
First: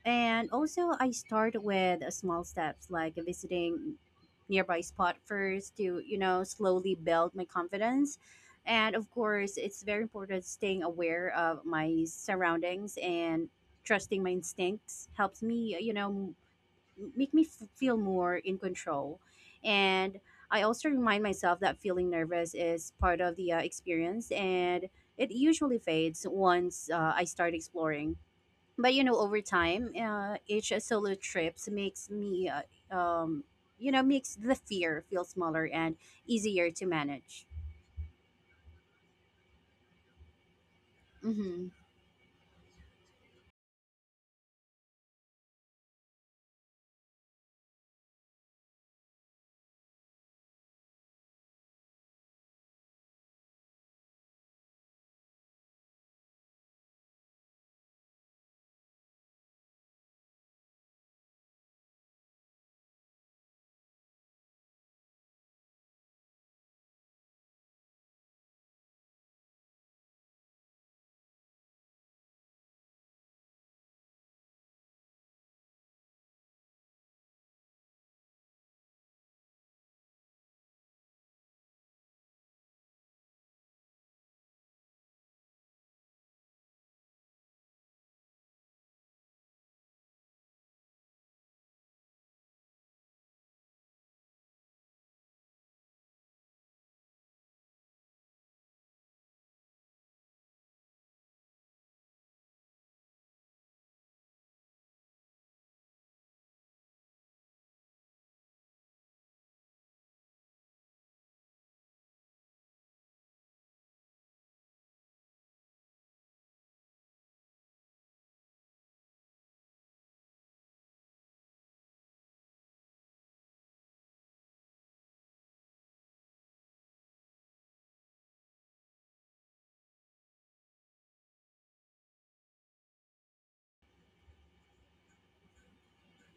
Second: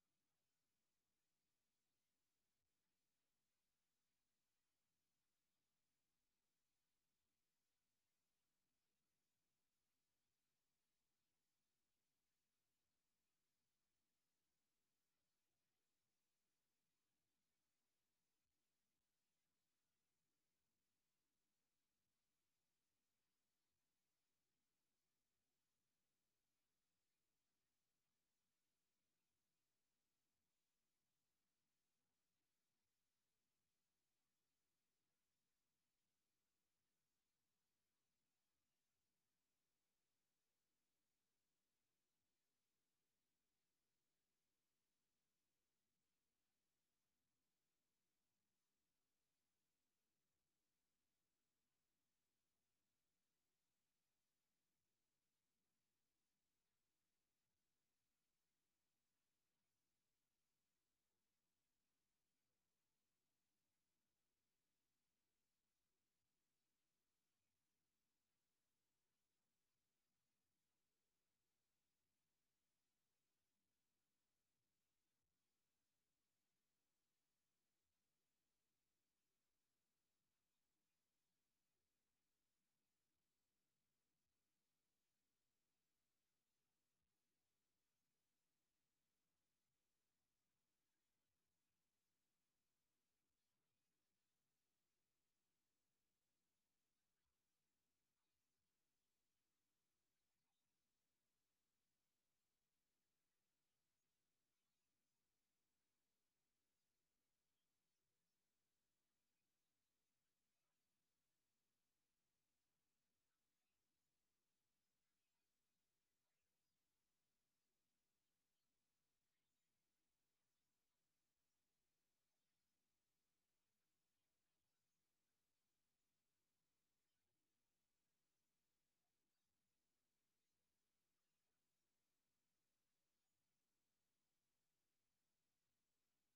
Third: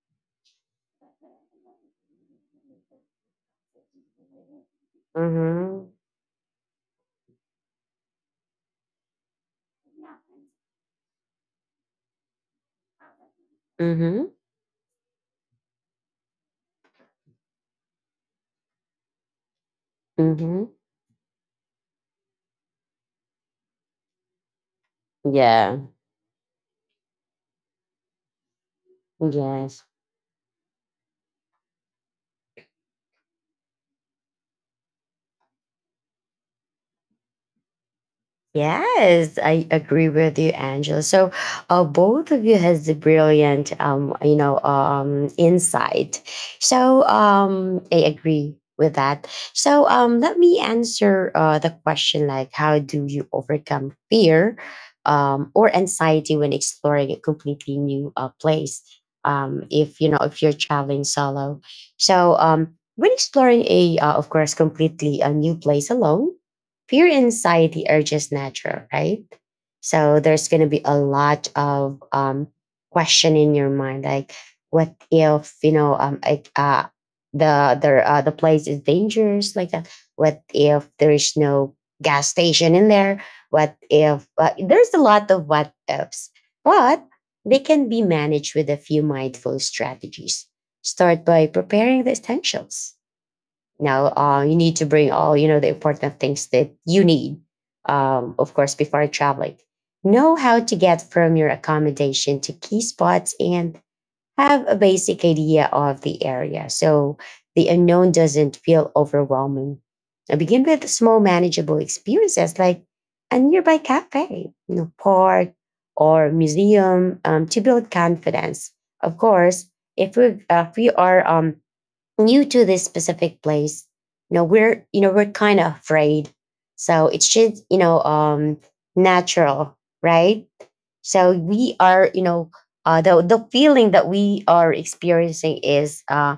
And also, I start with small steps like visiting nearby spot first Mm-hmm. to, you know, slowly build my confidence. And of course, it's very important staying aware of my surroundings and trusting Mm-hmm. my instincts helps me, you know, make me feel more in control. And I Mm-hmm. also remind myself that feeling nervous is part of the experience and it Yeah. usually fades once I start exploring. But you know, over Yes. time, each solo trips makes me you know, makes the fear feel smaller and easier to manage. Yes, I agree with you, Angela. So, Mm-hmm. Both of you has the brilliant, you know, insight. So, I agree with that. So, let me answer the question, like, how do you overcome fear, or anxiety when exploring a completely new place? If you know, if you're traveling solo, so when exploring a, of course, completely a new place alone, fear and anxiety are just natural, right? So there's going to be a lot of question in your mind, like, what if, you know, like, the place is dangerous, like that. What if there is no gas station in there? What if there's a lot of what ifs, but they can be managed with a few mindful strategies. Start by preparing the essentials. Now, you need to bring all, you know, the important things that you need. Of course, before traveling, know how to get from your accommodation to key spots and have a basic idea of the area so the unknown doesn't feel overwhelming. Now, begin with small, manageable experiences like a nearby cafe, you know, park, or museum, to build confidence. Of course, if we are, new to this specific place, you know, we're, you know, we're kind of afraid, so it should, you know, natural, right? So we are, you know, the feeling that we are experiencing is, uh,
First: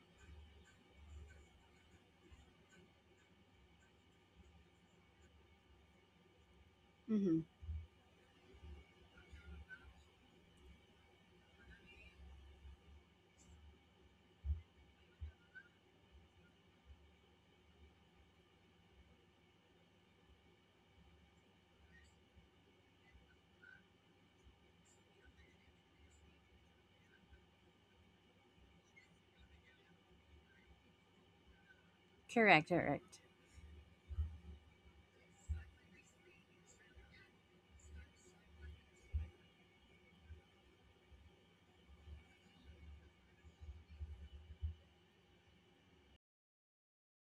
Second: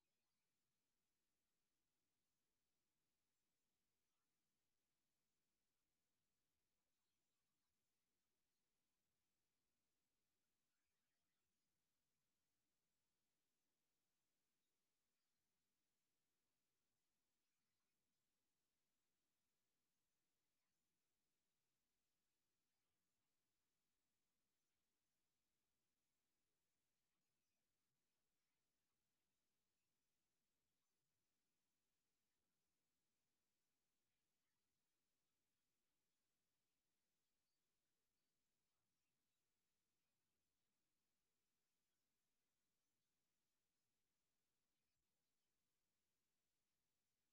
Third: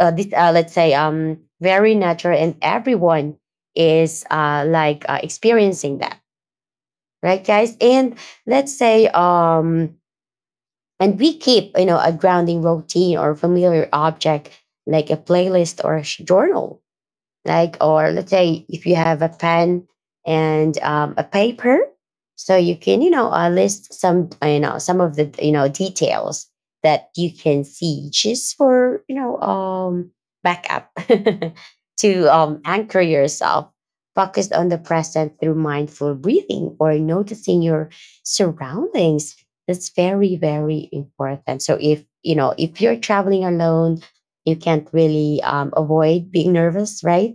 uh, this, uh let's say, very natural and everyone is like experiencing that, Mm-hmm. right, guys? And let's say, and we keep, you know, a grounding routine or familiar object, like a playlist or a journal, like, or let's say if you have a pen and, a paper, so you can, you know, list some, you know, some of the, you know, details that you can see, just for, you know, backup to Correct. anchor Correct. yourself, focused on the present through mindful breathing or noticing your surroundings. That's very, very important. So if you know, if you're traveling alone, you can't really avoid being nervous, right?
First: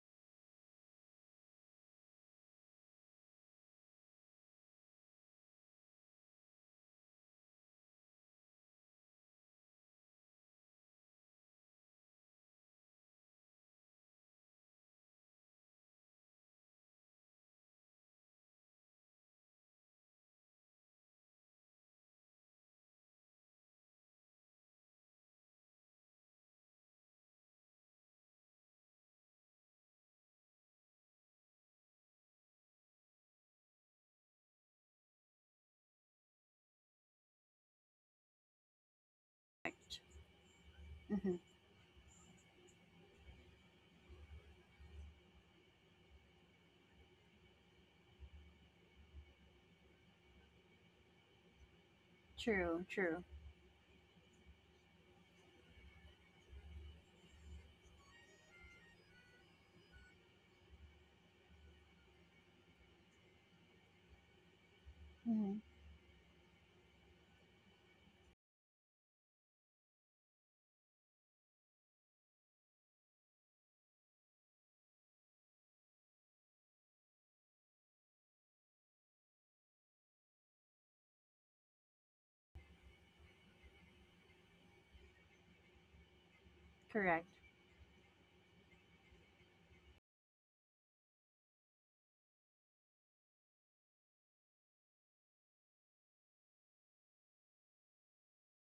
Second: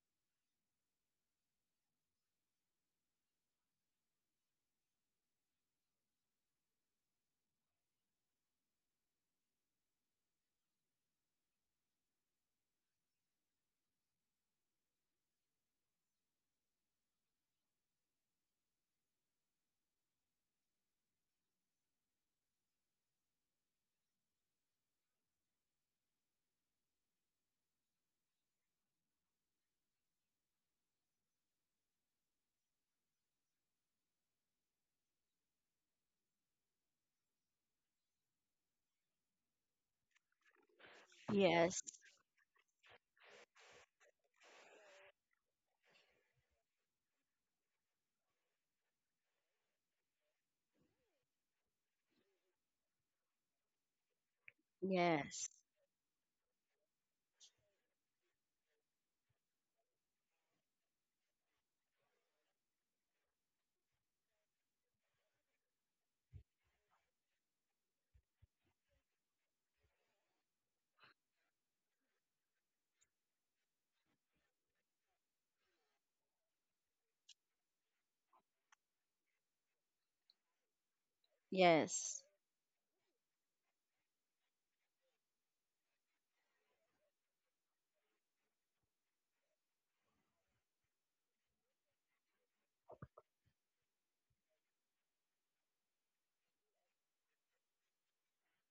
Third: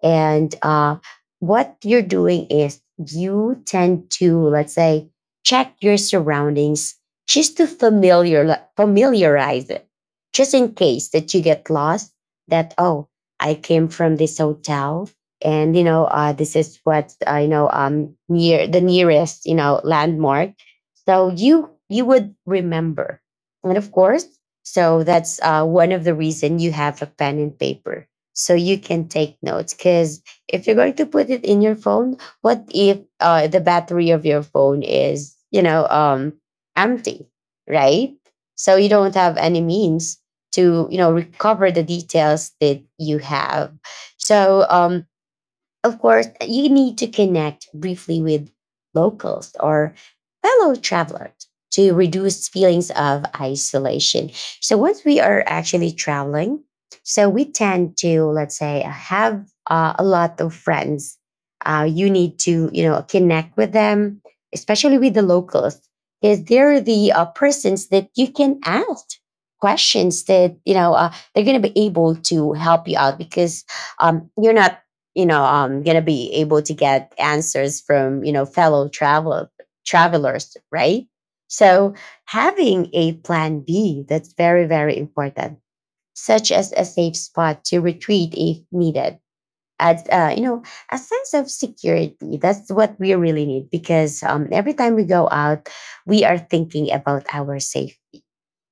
And what you're doing is you tend to, let's say, check your surroundings just to familiarize it, just in case that you get lost. That, oh, I came from this hotel, and, you know, this is what I know near the nearest, you know, landmark. So you would remember, and of course, so that's one of the reason you have a pen and paper, so you can take notes. Because if you're going to put it in your phone, what if the battery of your phone is, you know, empty, right? So you don't have any means to, you know, Mm-hmm. recover the Yes, details that you have. So of course, you need to connect briefly with locals or fellow travelers to reduce True, feelings true. of isolation. So once we are yes, actually traveling, so we tend to, let's say, have a lot of friends. You need to, you know, connect with them, especially with the Mm-hmm. locals, because they're the persons that you can ask questions that, you know, they're going to be able to help you out. Because you're not, you know, gonna be able to get answers from, you know, fellow travelers, right? So yes. having a plan B, that's very, very important, such as a safe Correct, spot to retreat if needed, as, you know, a sense of security. That's what we really need, because, every time we go out, we are thinking about our safe.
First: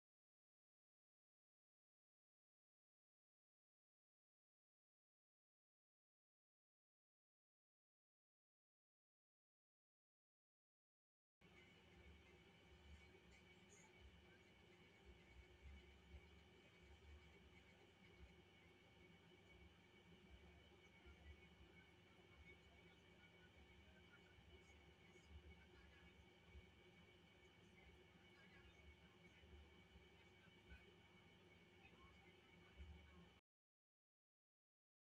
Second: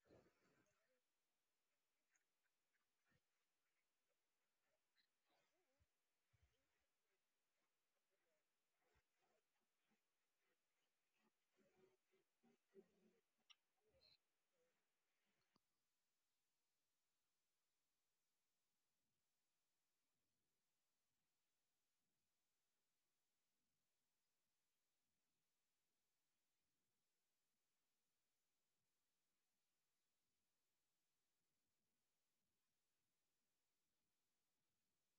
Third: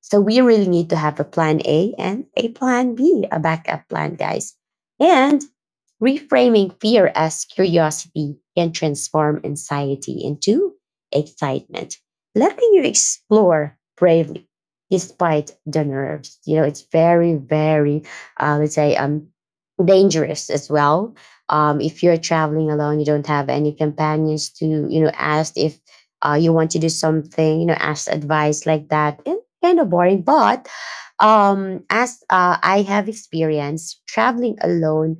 So we really need to have a plan A and a plan B, a backup plan, guys. And reframing fear as curiosity can transform anxiety into excitement, letting you explore bravely despite the nerves. You know, it's very, very, let's say, dangerous as well. If you're traveling alone, you don't have any companions to, you know, ask if you want to do something, you know, ask advice like that. And kind of boring, but as I have experienced, traveling alone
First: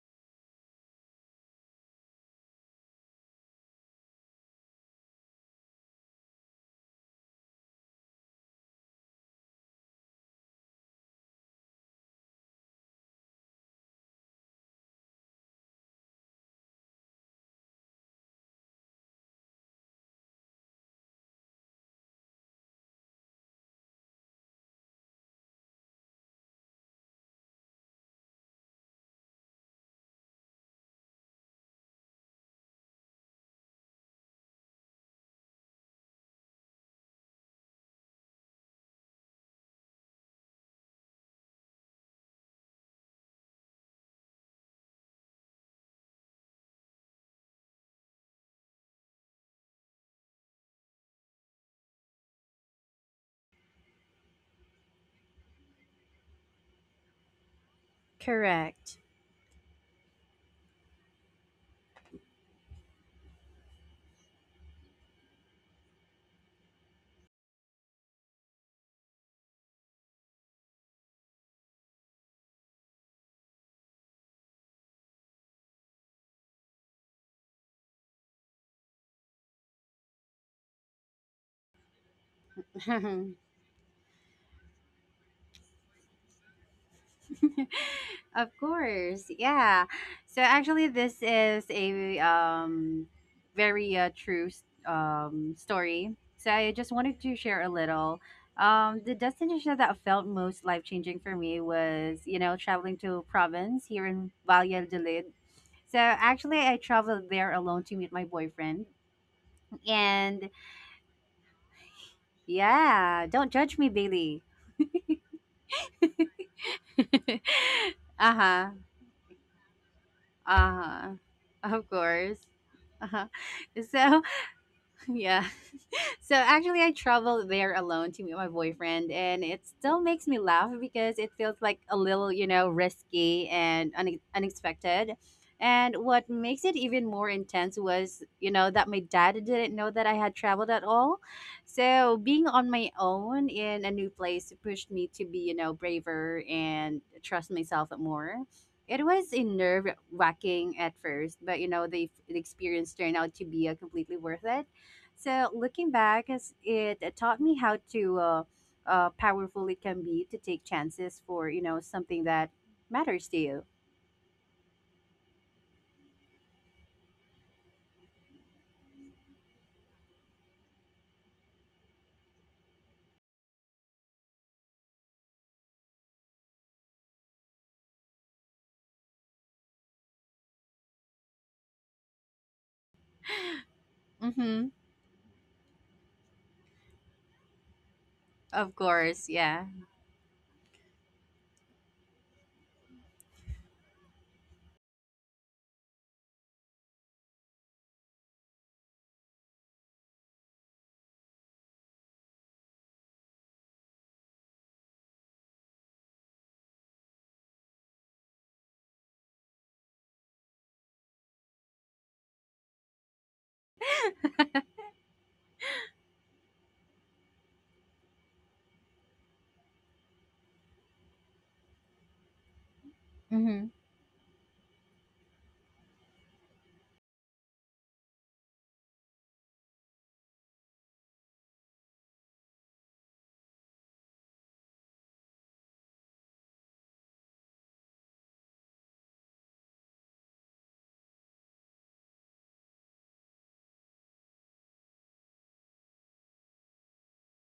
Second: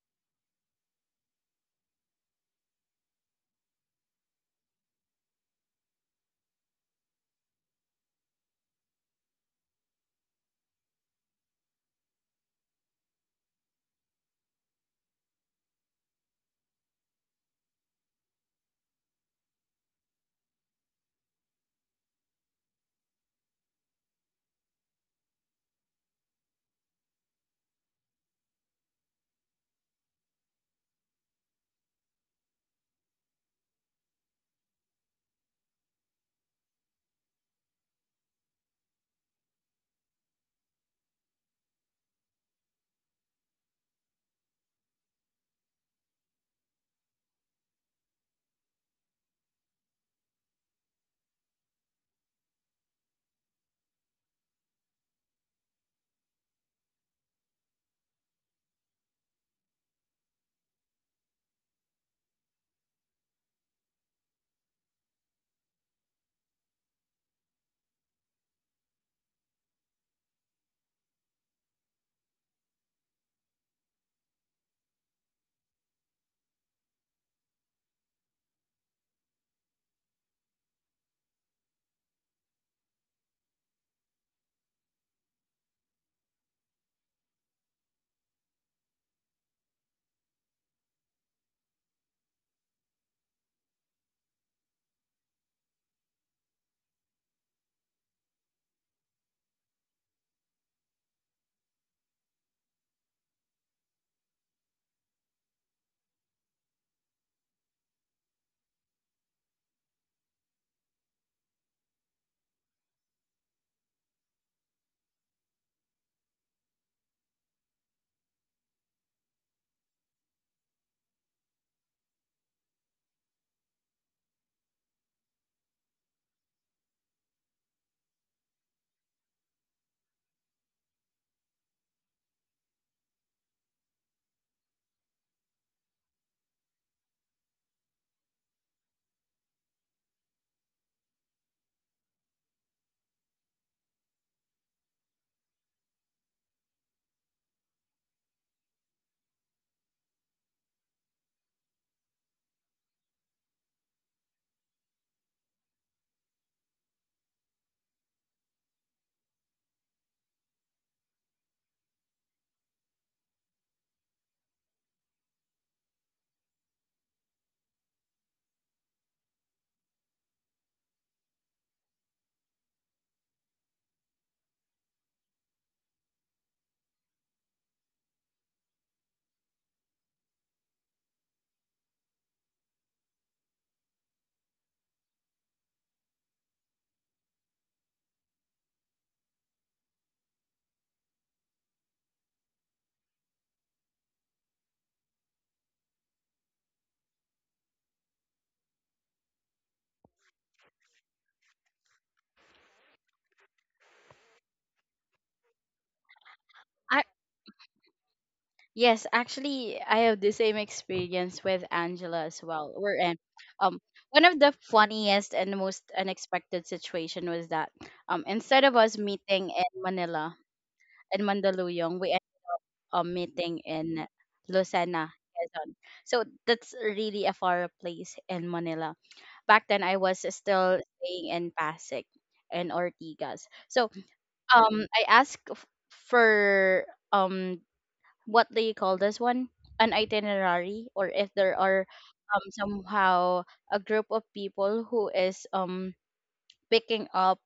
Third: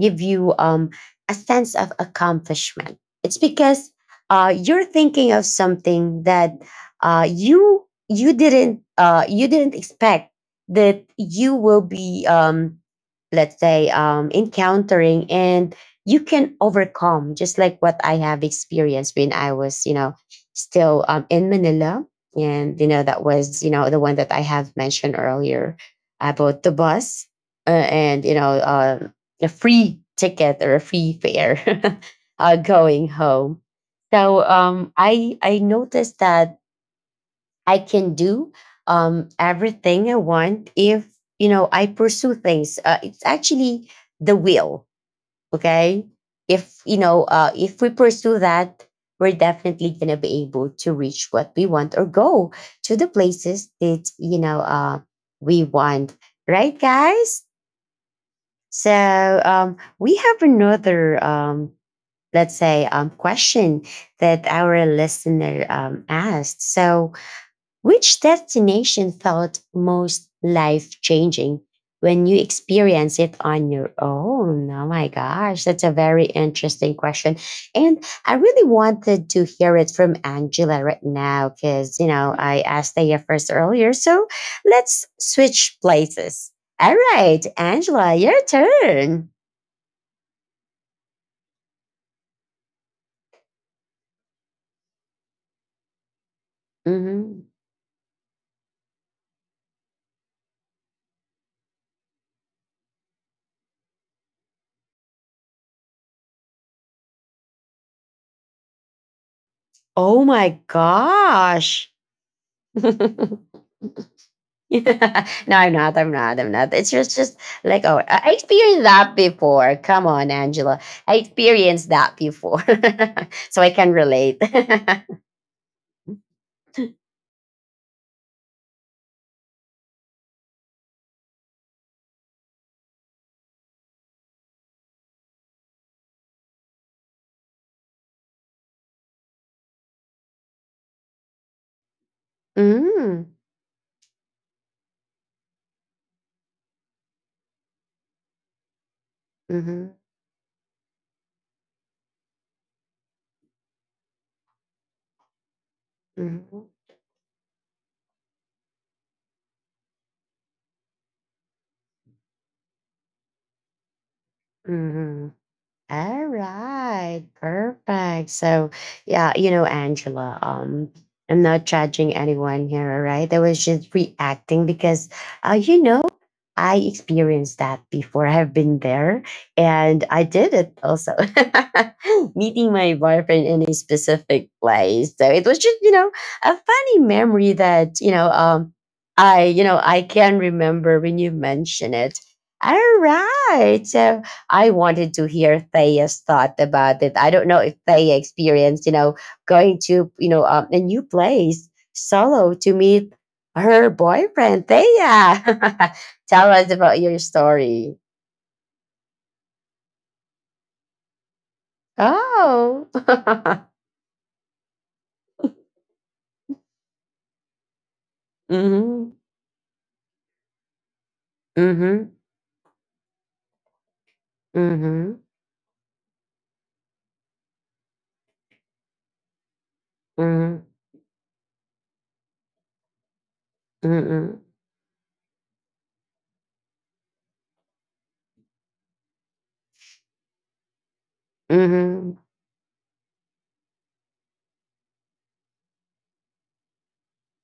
give you, a sense of accomplishment. It's because you're thinking of something that you didn't expect that you will be, let's say, encountering, and you can overcome, just like what I have experienced when I was, you know, still, in Manila. And, you know, that was, you know, the one that I have mentioned earlier about the bus, and, you know, a free ticket or a free fare going home. So um, I noticed that I can do, everything I want if, you know, I pursue things. It's actually the will. Okay, if you know, if we pursue that, we're definitely gonna be able to reach what we want or go to the places that, you know, we want. Right, guys? correct. So we have another, let's say, question that our listener asked. So, which destination felt most life changing when you experience it on your own? Oh my gosh, that's a very interesting question, and I really wanted to hear it from Angela right now, because, you know, I asked Thea first earlier. So let's switch places. All right, Angela, your Of course, turn. yeah. So actually, this is a very true story. So I just wanted to Hmm. share a little. The destination that felt most life changing for me was, you know, traveling to province here in Valladolid. So actually, I traveled there alone to meet my boyfriend. Oh And my gosh. yeah, don't judge me, Bailey. No, I'm not. I'm not. I'm not. It's just like, oh, I uh huh. experienced that before. Come on, Angela. Uh-huh. I Of experienced that course. before. Uh-huh. So I can So, relate. yeah. So actually, I traveled there alone to meet my boyfriend, and it still makes me laugh because it feels like a little, you know, risky and unexpected. And what makes it even more intense was, you know, that my dad didn't know that I had traveled at all. So being on my Mm. own in a new place pushed me to be, you know, braver and trust myself more. It was nerve Mm-hmm. wracking at first, but you know, the experience turned out to be completely worth it. So looking back, as Mm-hmm. it taught me how to powerful it can be to take chances for, you know, something that matters to you. Mm-hmm. All right, perfect. So, yeah, you know, Angela, I'm not judging anyone here, all right? I was just reacting because, you know, I experienced that before. I have been there, and I did it also, meeting my boyfriend in a specific Mm-hmm. place. So it was just, you know, a funny memory that, you know, Of course, I, you yeah. know, I can remember when you mention it. All right. So, I wanted to hear Thea's thought about it. I don't know if Thea experienced, you know, going to, you know, a new place solo to meet her boyfriend, Thea. Tell us about I your story. Yes, actually, I have the same experience with Angela as well. Oh. We're in um One of the funniest and most unexpected situation was that instead of us Mm-hmm. meeting in Manila, in Mandaluyong, Mm-hmm. we ended up meeting Mm-hmm. in Lucena, Mm-hmm. Quezon. So that's really a far place in Manila. Back then, I was still staying in Pasig and Ortigas. So Mm-hmm. I asked for um what do you call this one, an itinerary, or if there are Mm-hmm. Somehow a group of people who is picking up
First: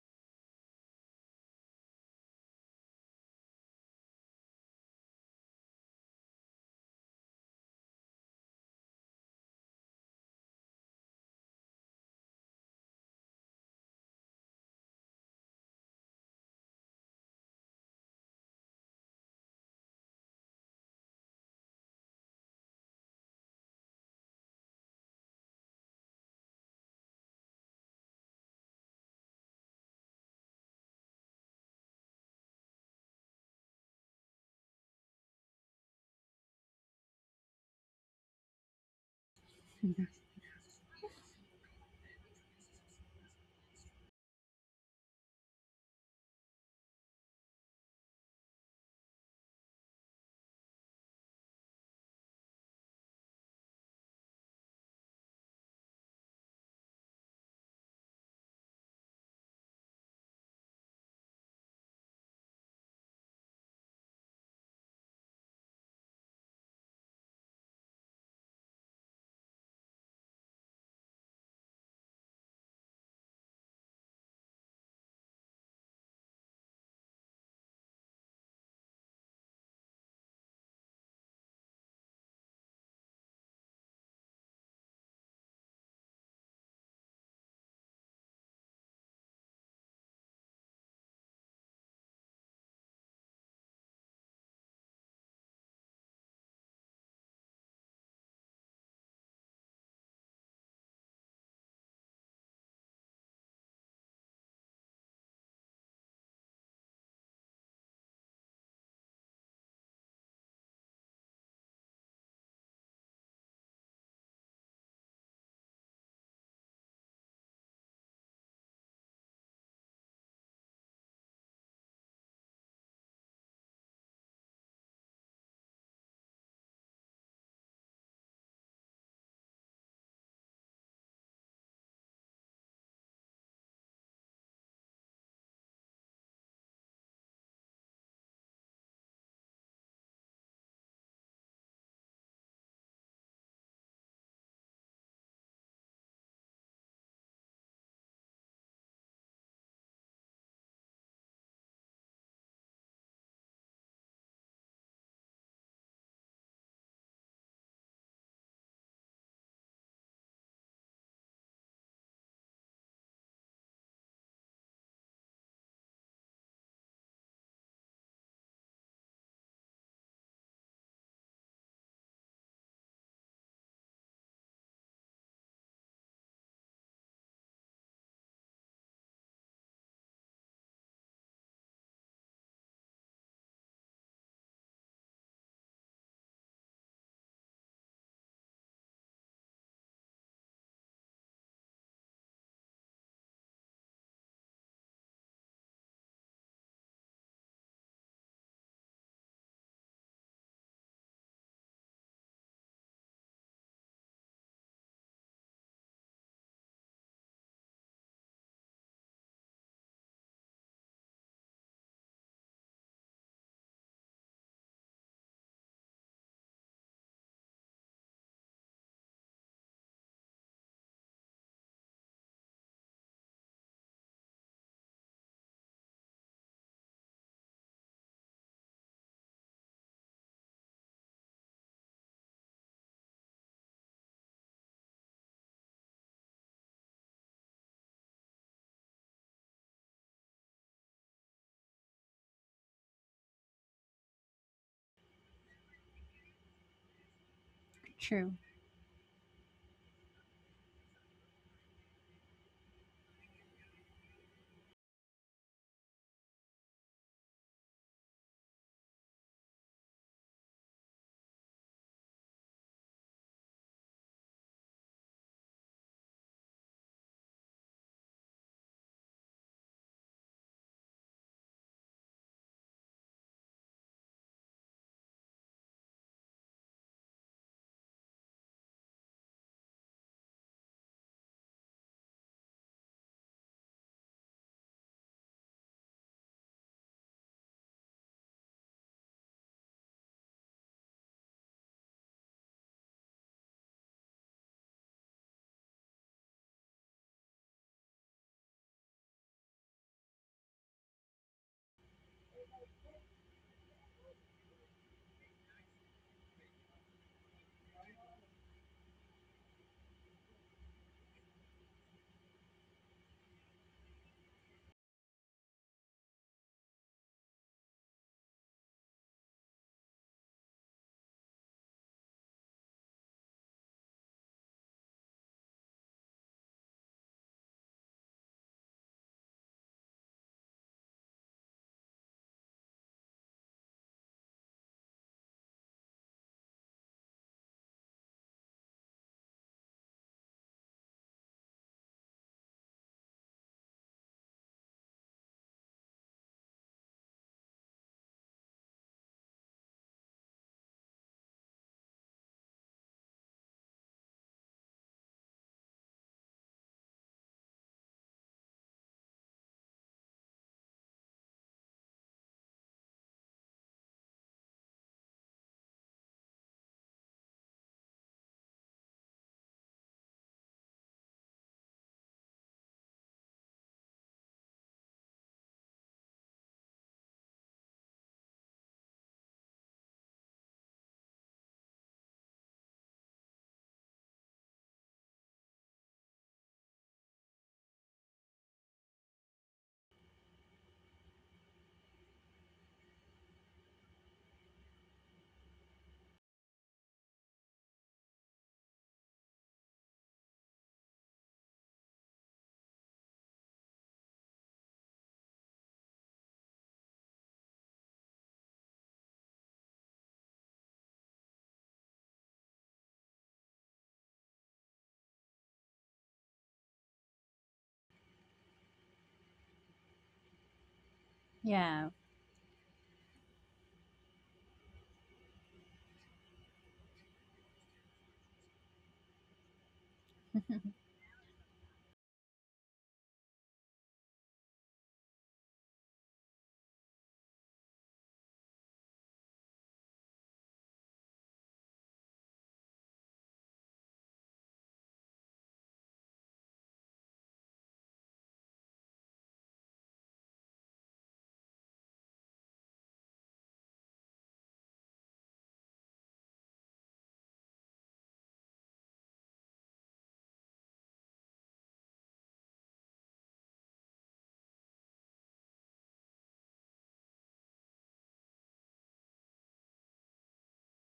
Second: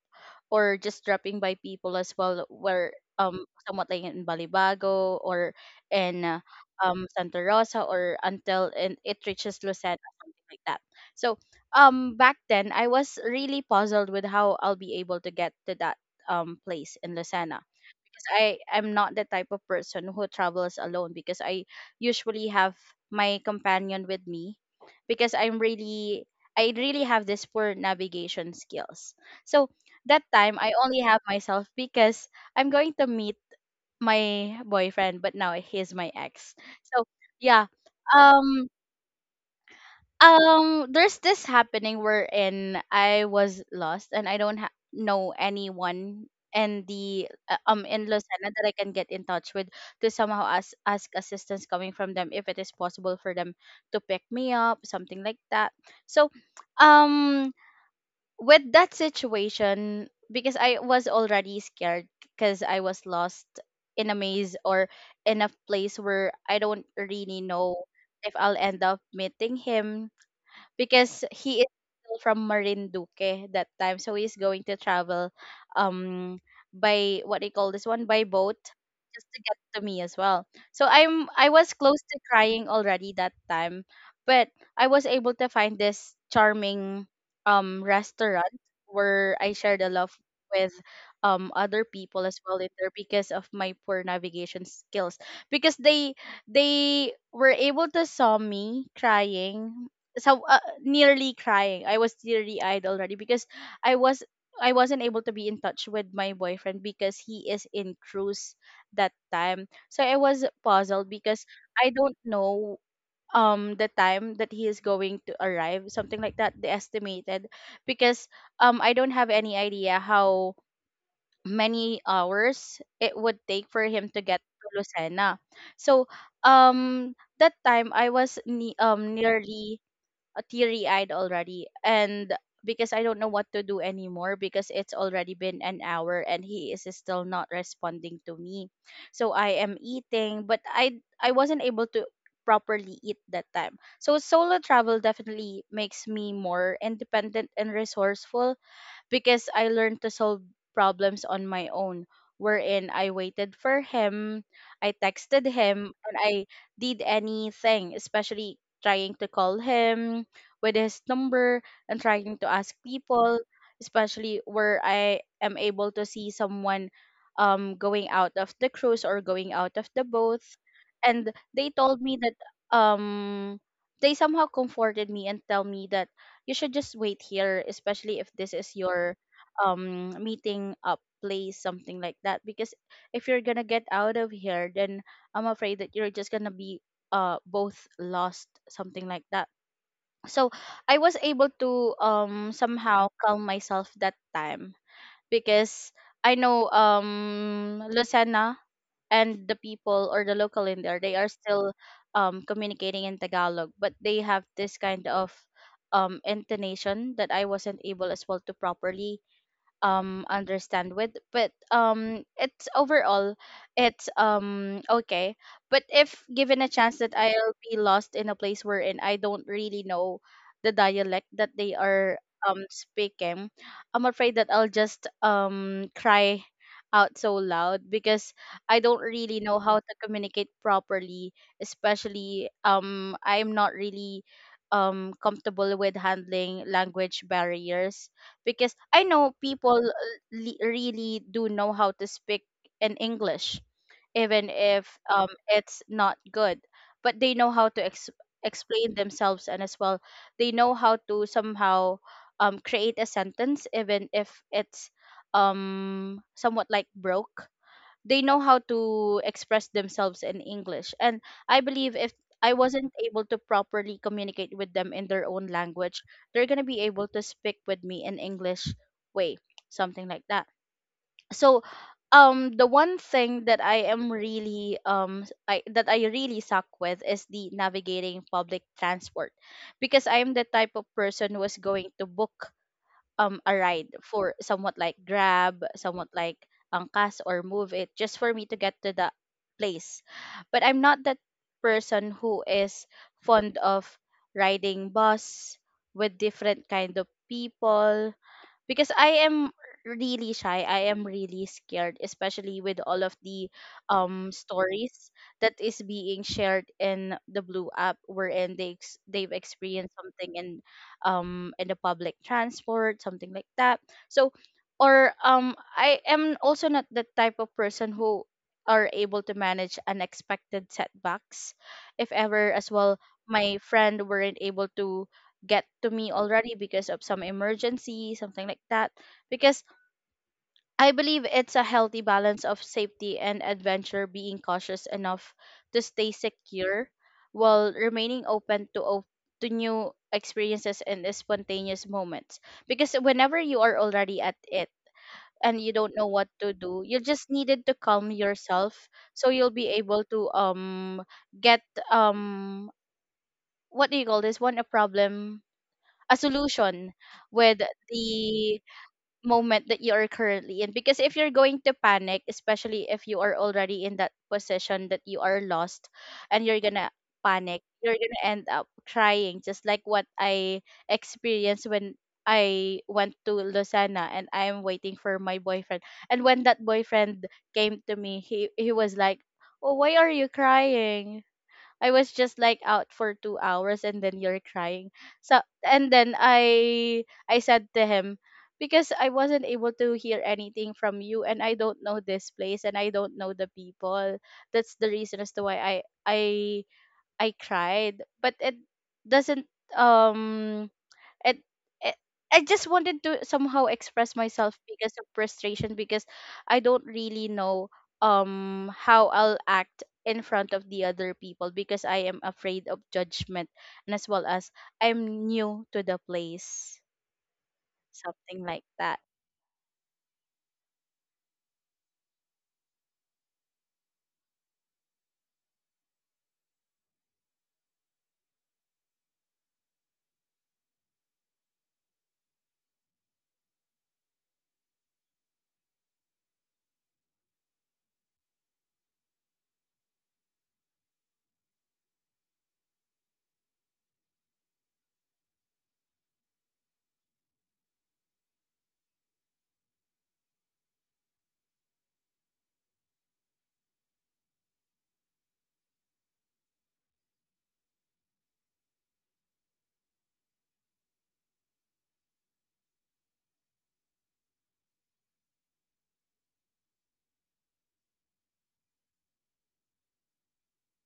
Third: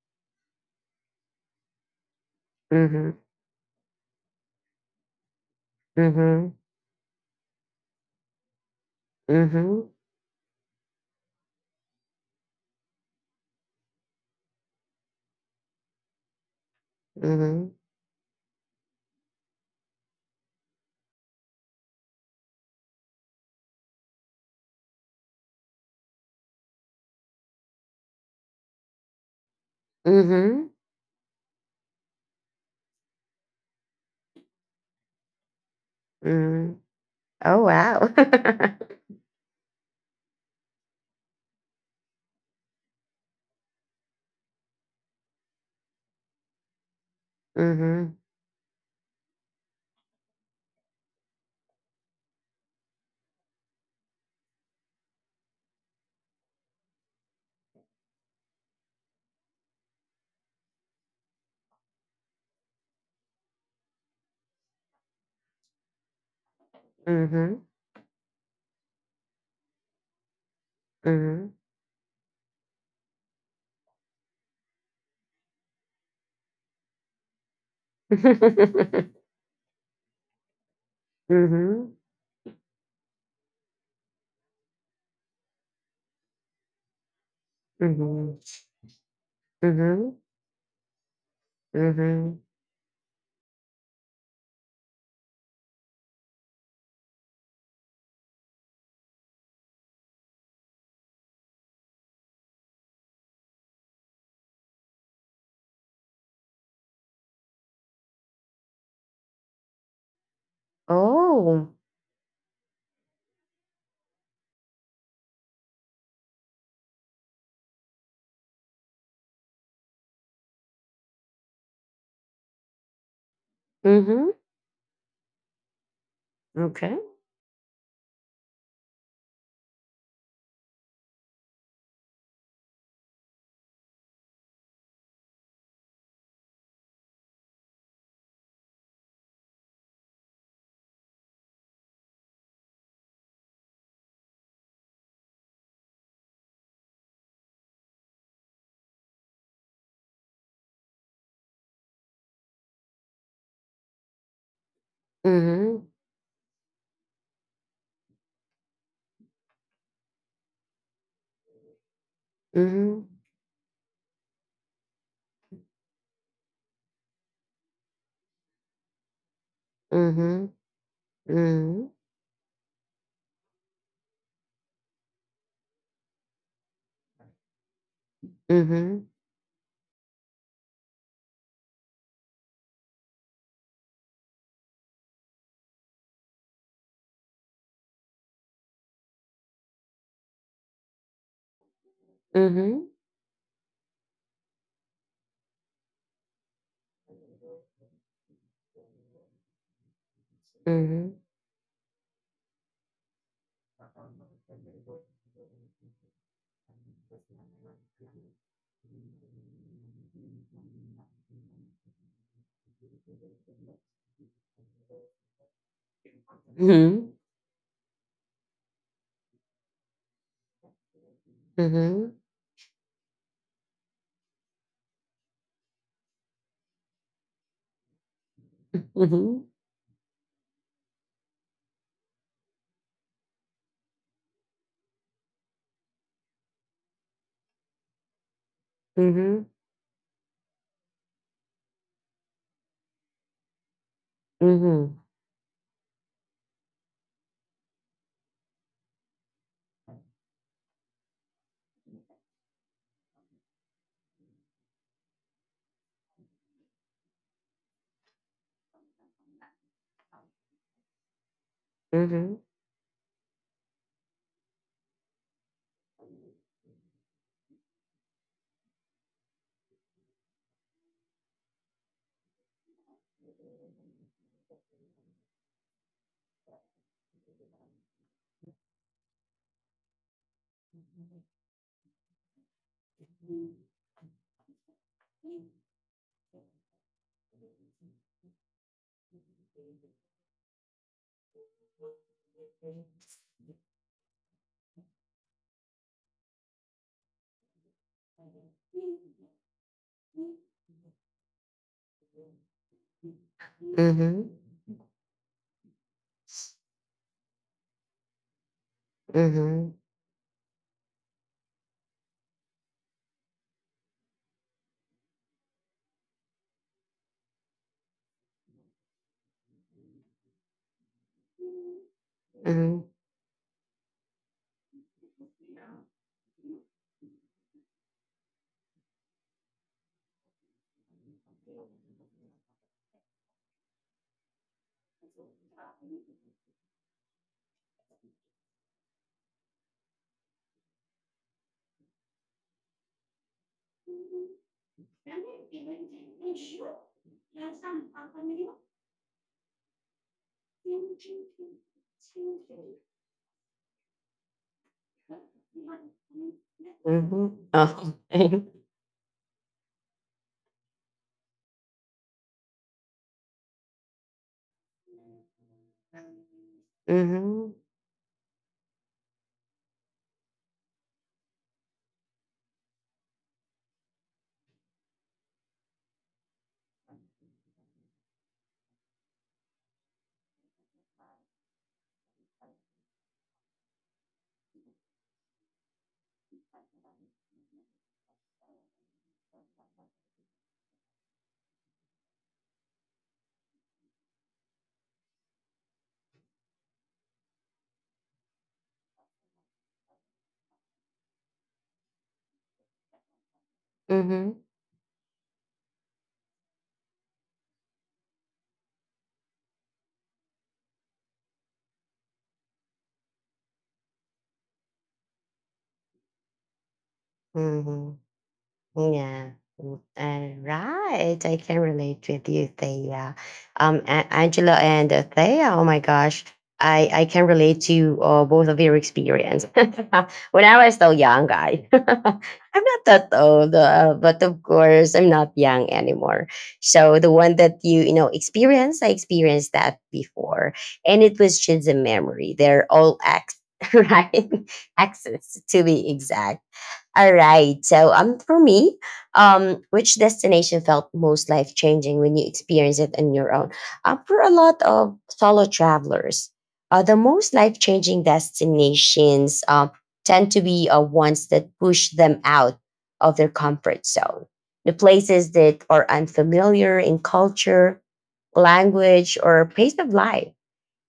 or just dropping by people as well, where Mm-hmm. Mm-hmm. Somewhat like in Balibago, or in Mm-hmm. Santa Rosa, or until in, it reaches Mm-hmm. Lucena, something like that. So back then I was really puzzled with how I'll be able to get to that place in Lucena, Mm-hmm. because I am not the type of person who travels alone, because I usually have my companion with me, because I'm really, I really have this poor navigation skills. So that time Mm-hmm. I only have myself because I'm going to meet my boyfriend, but now he's my ex. Mm-hmm. So Oh yeah. wow. Um there's this happening wherein I was lost and I don't know anyone in the in Mm-hmm. Lucena that I can get in touch with to somehow ask assistance coming from them, if it is possible for them to pick me up, something like that. So, um, with that situation, because I was already scared, because I was lost in a maze, or in a place where I don't really Mm-hmm. know if I'll end up meeting him, because Mm-hmm. he is still from Marinduque that time. So he's going to travel um by, what they call this one? By boat, Mhm. just to get to me as well. So I was Mhm. close to crying already that time, but I was able to find this charming restaurant where I shared a Mhm. love with other people Mhm. as well in there, because of my poor navigation skills, because they were able to saw me crying, so nearly crying. I was teary eyed already because I was I wasn't able to be in touch with my boyfriend because he is in cruise that time. So I was puzzled because Oh. I don't know the time that he is going to arrive, something like that, the estimated, because I don't have any idea how many hours it would take for him to Mhm. get to Lucena. So Okay. um that time I was nearly teary eyed already, and because I don't know what to do anymore, because it's already been an hour and he is still not responding to me. So I am eating, but I wasn't able to properly eat that time. So solo travel definitely makes me more independent and resourceful, because I learned to solve problems on my own, wherein I waited for him, I texted Mhm. him, and I did anything, especially trying to call him with his number, and trying to ask Mhm. people, especially where I am able to see someone going out of the cruise or going out of the boat. Mhm. And they Mhm. told me that um they somehow comforted me and tell me that you should just wait here, especially if this is your meeting up place, something like that. Because if you're gonna get out of here, then I'm afraid that you're just gonna be both lost, something like that. So I was able to Mhm. Mhm. somehow calm myself that time, because I know Lucena, and the people or the local in there, they are still communicating in Tagalog, but they have this kind of intonation that I wasn't able as well to properly understand with. But it's overall, it's okay. But if given a chance that I'll be lost in a place wherein I don't really know the dialect that Mhm. Mhm. they Mhm. are speaking, I'm afraid that I'll just cry out so loud, because I don't really know how to communicate properly, especially I'm not really comfortable with handling language barriers, because I know Mhm. people really do know how to speak in English, even if Mhm. It's not good, but they know how to True. explain themselves, and as well they know how to somehow create a sentence, even if it's somewhat like broke, they know how to express themselves in English. And I Mhm. believe Mhm. if Mhm. I wasn't able to properly communicate with them in their own language, they're gonna be able to speak with me in English way, something like that. So the one thing that I am really s- I that I really suck with is the navigating public transport, because I am the type of person who is going to book a ride for somewhat like Grab, somewhat like Angkas or Move It, just for me to get to the place. But I'm not that person who is fond of riding bus with different kind of people, because I am really shy. I am really scared, especially with all of the stories that is being shared in the Blue app, wherein they they've experienced something in the public transport, something like that. So, or I am also not the type of person who are able to manage unexpected setbacks, if Mhm. ever, as Mhm. well, my friend weren't able to get to me already because of some emergency, something like that. Because I believe it's a healthy balance of safety and adventure, being cautious enough to stay secure while remaining open to to new experiences and spontaneous moments. Because whenever you are already at it and you don't know what to do, you just needed to calm yourself, so you'll be able to get Mhm. um what do you call this one, a problem, a solution Oh, with okay. the moment that you are currently in. Because if you're going to panic, especially if you are already in that position that you are lost, and you're gonna Mhm. panic, you're gonna end up crying, just like what I experienced when I went to Lucena and I am waiting for my boyfriend. And when that boyfriend came to me, he was like, oh, why are you crying? I was just like out for 2 hours and then you're crying. So and then I said to him, because I wasn't able to hear anything from you, and I don't know this place, and I don't know the people. That's the reason as to why I cried. But it doesn't um and I I just wanted to somehow express Mhm. myself because of frustration, because I don't really know how I'll act in front of the other people, because I am afraid of judgment, and as well as I'm new to the place, Mhm. something like that. Yeah. Mm, right. I can Yeah. relate with you, Thea. Angela and Thea. Oh my gosh. I can relate to both of your experience. When I was still young, I I'm not that old, but of course I'm not young anymore. So the one that you know, experienced, I experienced that before, and it was just a memory. They're all ex, right? Exes to be exact. All right. So for me, which destination felt most life changing when you experience it on your own? For a lot of solo travelers, the most life changing destinations tend to be ones that push them out of their comfort zone. The places that are unfamiliar in culture, language, or pace of life,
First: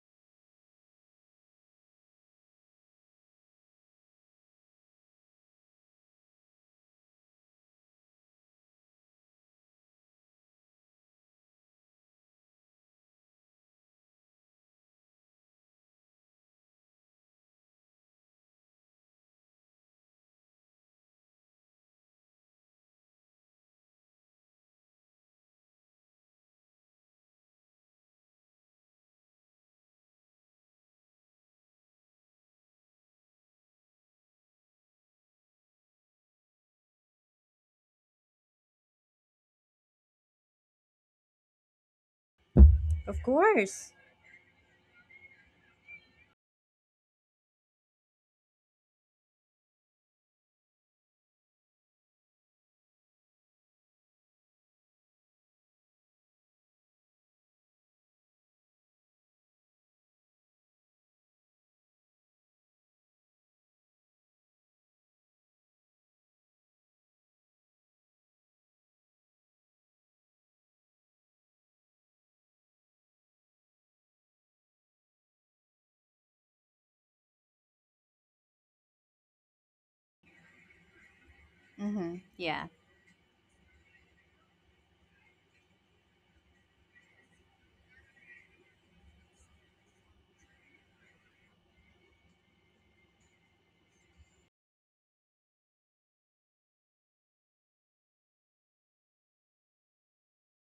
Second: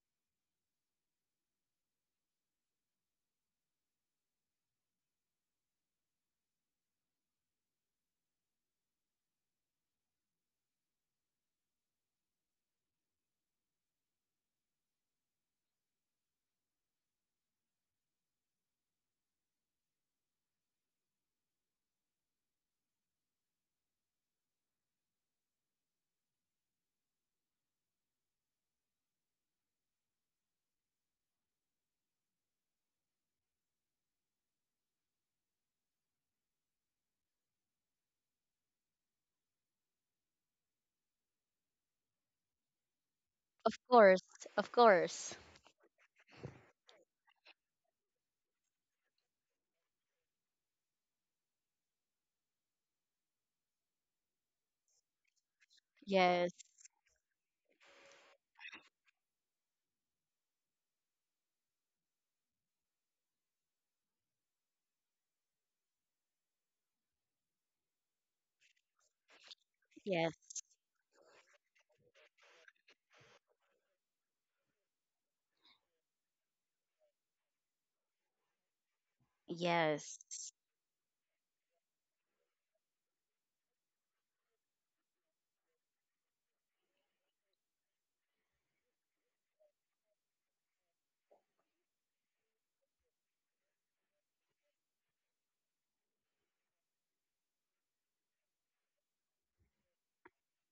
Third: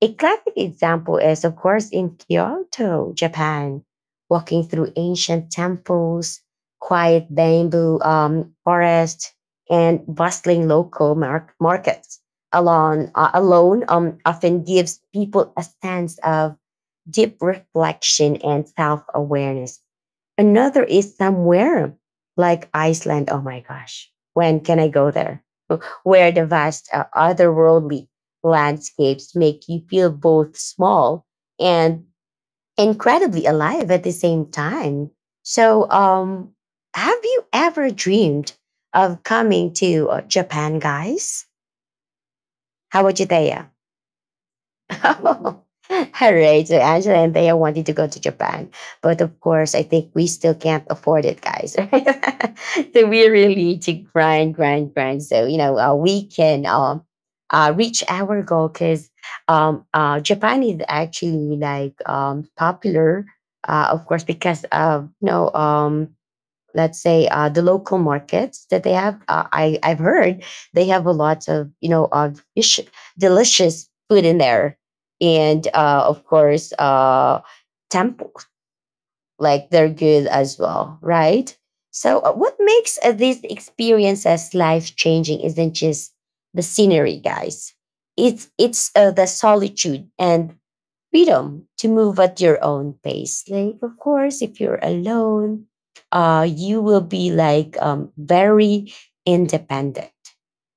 a classic example is, of course, in Kyoto, Japan, walking through ancient temples, quiet bamboo forests, and bustling local markets alone, alone, often gives people a sense of deep reflection and self awareness. Another is somewhere like Iceland. Oh my gosh, when can I go there? Where the vast otherworldly landscapes make you feel both small and incredibly alive at the same time. So, have you ever dreamed of coming to Japan, guys? How about Of you, Thea? Of course. course, of course. Oh, all right. So Angela and Thea wanted to go to Japan. But of course, I think we still can't afford it, guys. Right? So we really need to grind, grind, grind. So, you know, we Yes, can reach our goal because Japan is actually like popular, of course, because of, you know, let's say the local markets that they have, uh, I've yes, heard they have a lot of, you know, of delicious food in there, and of course, temples, like they're yes, good as well, right? Mm-hmm. So what Yeah. makes these experiences life changing isn't just the scenery, guys. It's the solitude and freedom to move at your own pace. Like, of course, if you're alone, you will be like very independent.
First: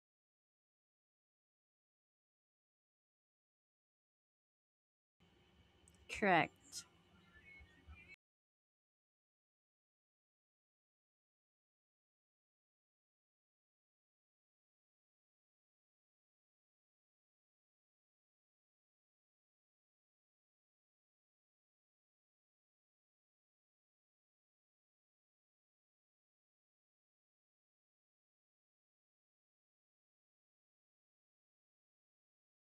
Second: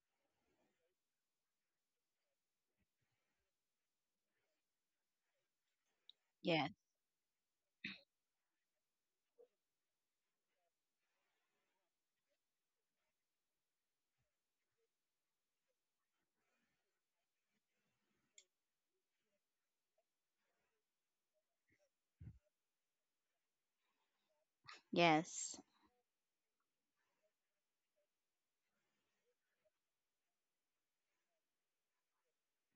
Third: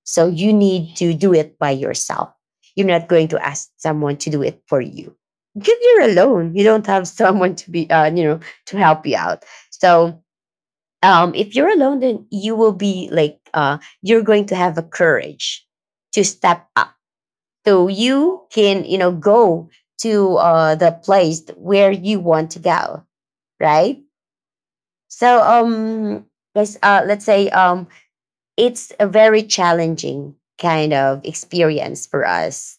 So you need to do it by yourself. You're not going to ask someone to do it for you because you're alone. You yes, Correct. don't have someone to be, you know, to help you out. So, if you're alone, then you will be like, you're going to have a courage to step up, so you can, you know, go to the place where you want to go, right? so yes. um let's say, it's a very challenging kind of experience for us,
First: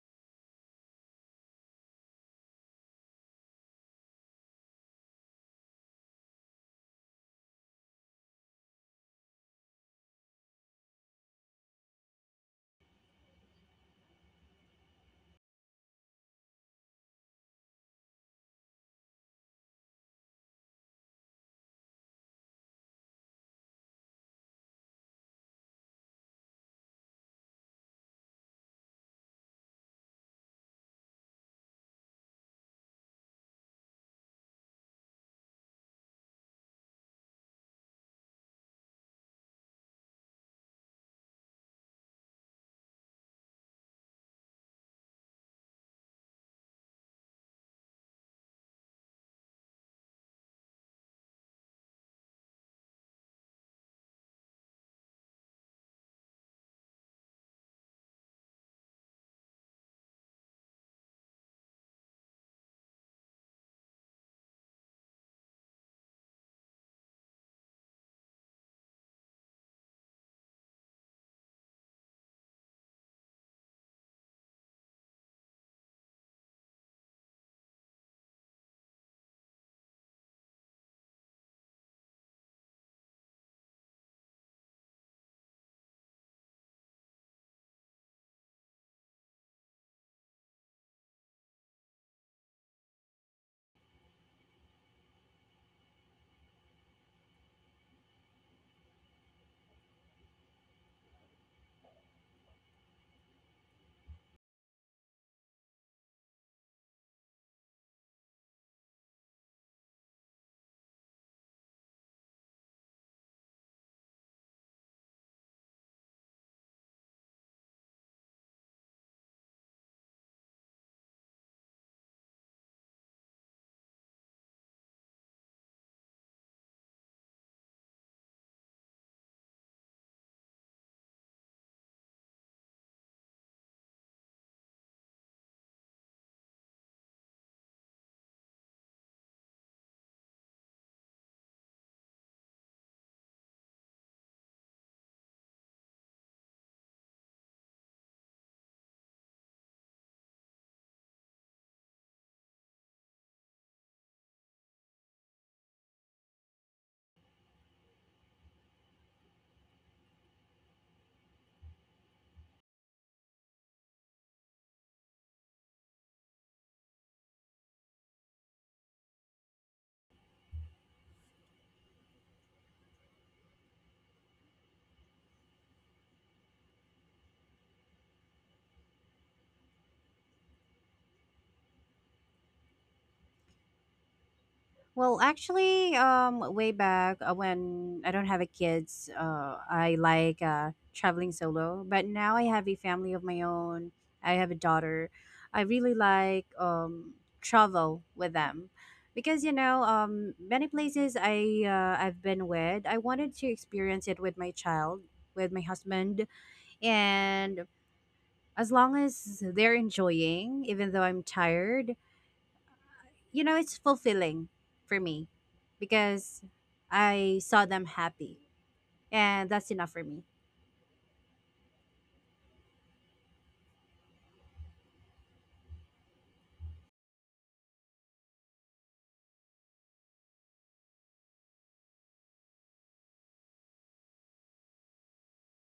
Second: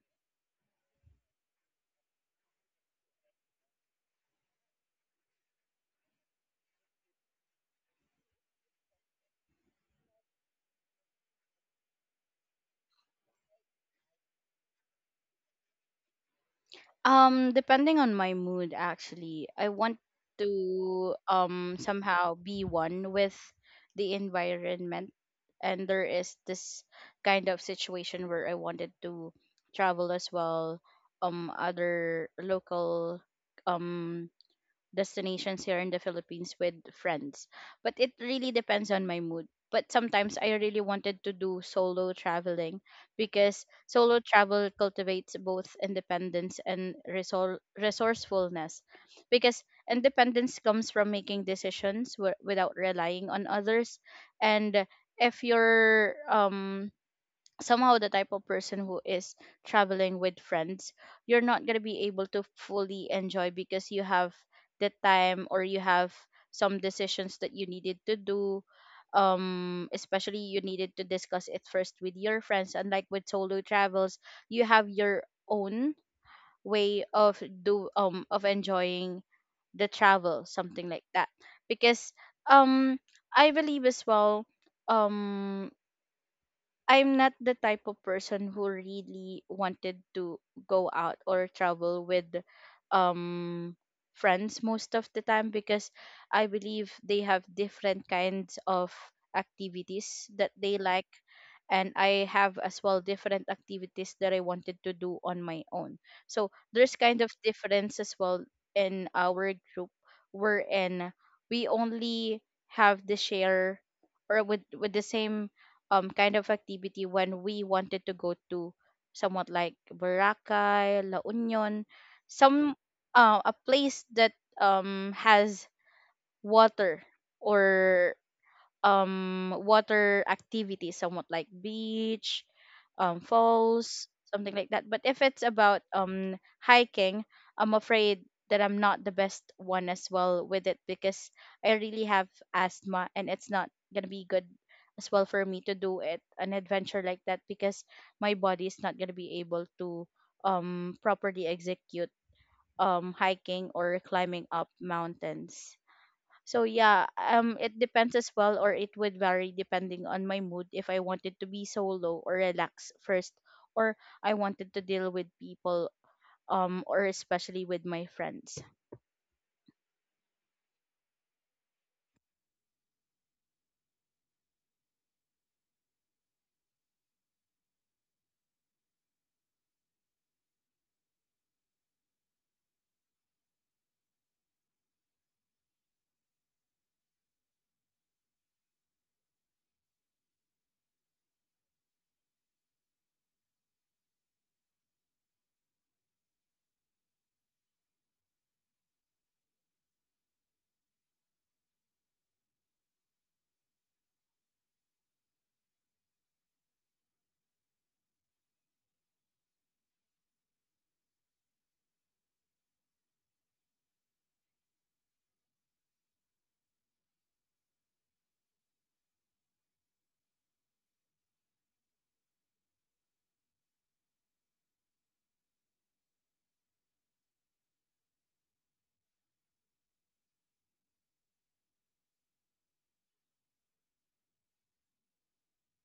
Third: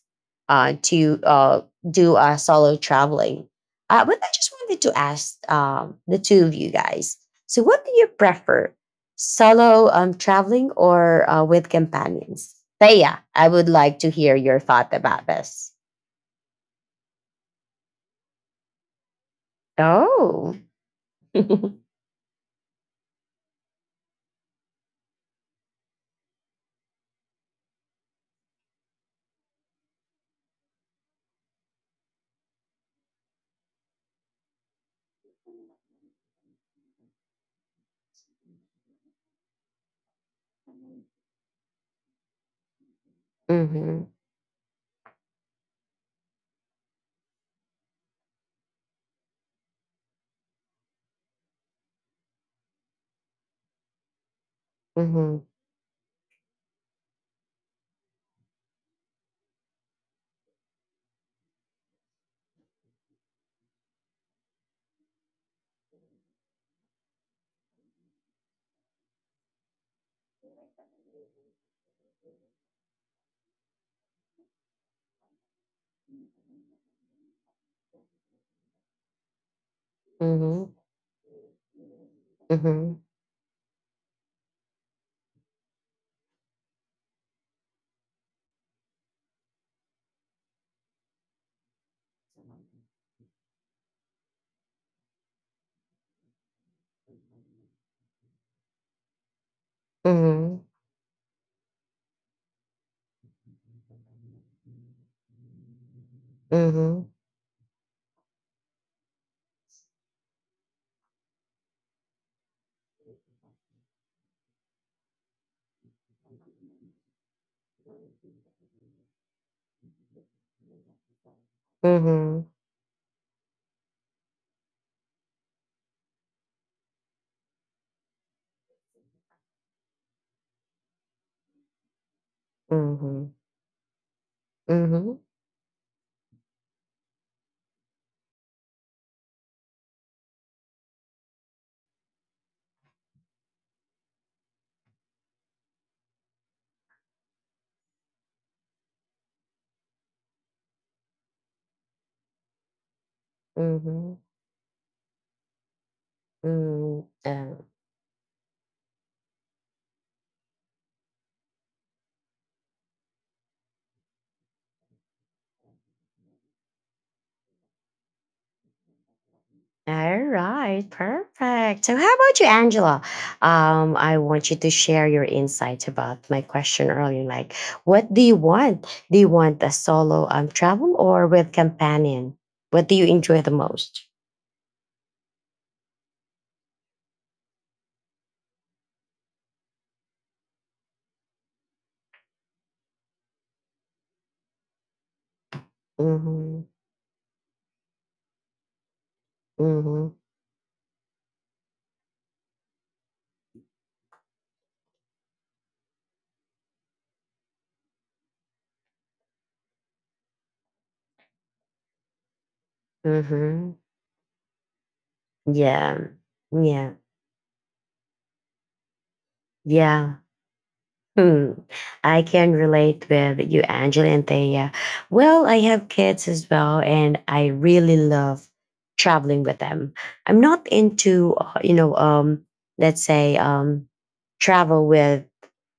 to do solo traveling. But I just wanted to ask, the two of you guys, so what do you prefer, solo traveling or with companions? Thea, I would like to hear your thought about this. Depending on my mood, actually, I want Oh. to somehow be one with the environment, and there is this kind of situation where I wanted to travel as well, other local um destinations here in the Philippines with friends. But it really depends on my mood. But sometimes I really wanted to do solo traveling, because Mhm. solo travel cultivates both independence and resourcefulness. Because independence comes from making decisions without relying on others. And if Mhm. you're somehow the type of person who is traveling with friends, you're not going to be able to fully enjoy because you have the time or you have some decisions that you needed to do, especially you needed to discuss it first with your friends, unlike with solo travels. You have your own way of do of enjoying the travel, Mhm. something like that. Because um Mhm. I believe as well, um I'm not the type of person who really wanted to go out or travel with um friends most of the time, because I believe they have different kinds of activities that Mhm. they like, and I have as well different activities that I wanted to do on my own. So Mhm. there's Mhm. kind of difference as well in our group wherein we only have the share or with the same kind of activity when we wanted to go to somewhat like Boracay, La Union, Mhm. some a place that has water or water activities, somewhat like beach, falls, something like that. Mhm. But Mhm. if it's about hiking, I'm afraid that I'm not the best one as well with it, because I really have asthma and it's not gonna be good as well for me to do it, an adventure like that, because my body is not gonna be able to properly execute hiking or Mhm. climbing up mountains. So yeah, Um, it depends as well, or it would vary depending on my mood, if I wanted to be solo or relax first, or I wanted to deal with people, or especially with my friends. All right, perfect. So, how about you, Angela? I want you to share your insight about my question earlier. Like, what do you want? Do you want a solo travel or with companion? What do you enjoy the most? Well, actually, way back when I don't have a kids, I like traveling solo. But now I have a family of my own. I have a daughter. I really like Mm-hmm. Travel with them because you know Mm-hmm. Many places I've been with. I wanted to experience it with my child, with my husband, and as long as they're enjoying, even though I'm tired, you know, Mm-hmm. it's fulfilling for me Yeah. because Yeah. I saw them happy, and that's enough for Yeah. me. Hmm. I can relate with you, Angela and Thea. Well, I have kids as well, and I really love traveling with them. I'm not into, you know, let's say, travel with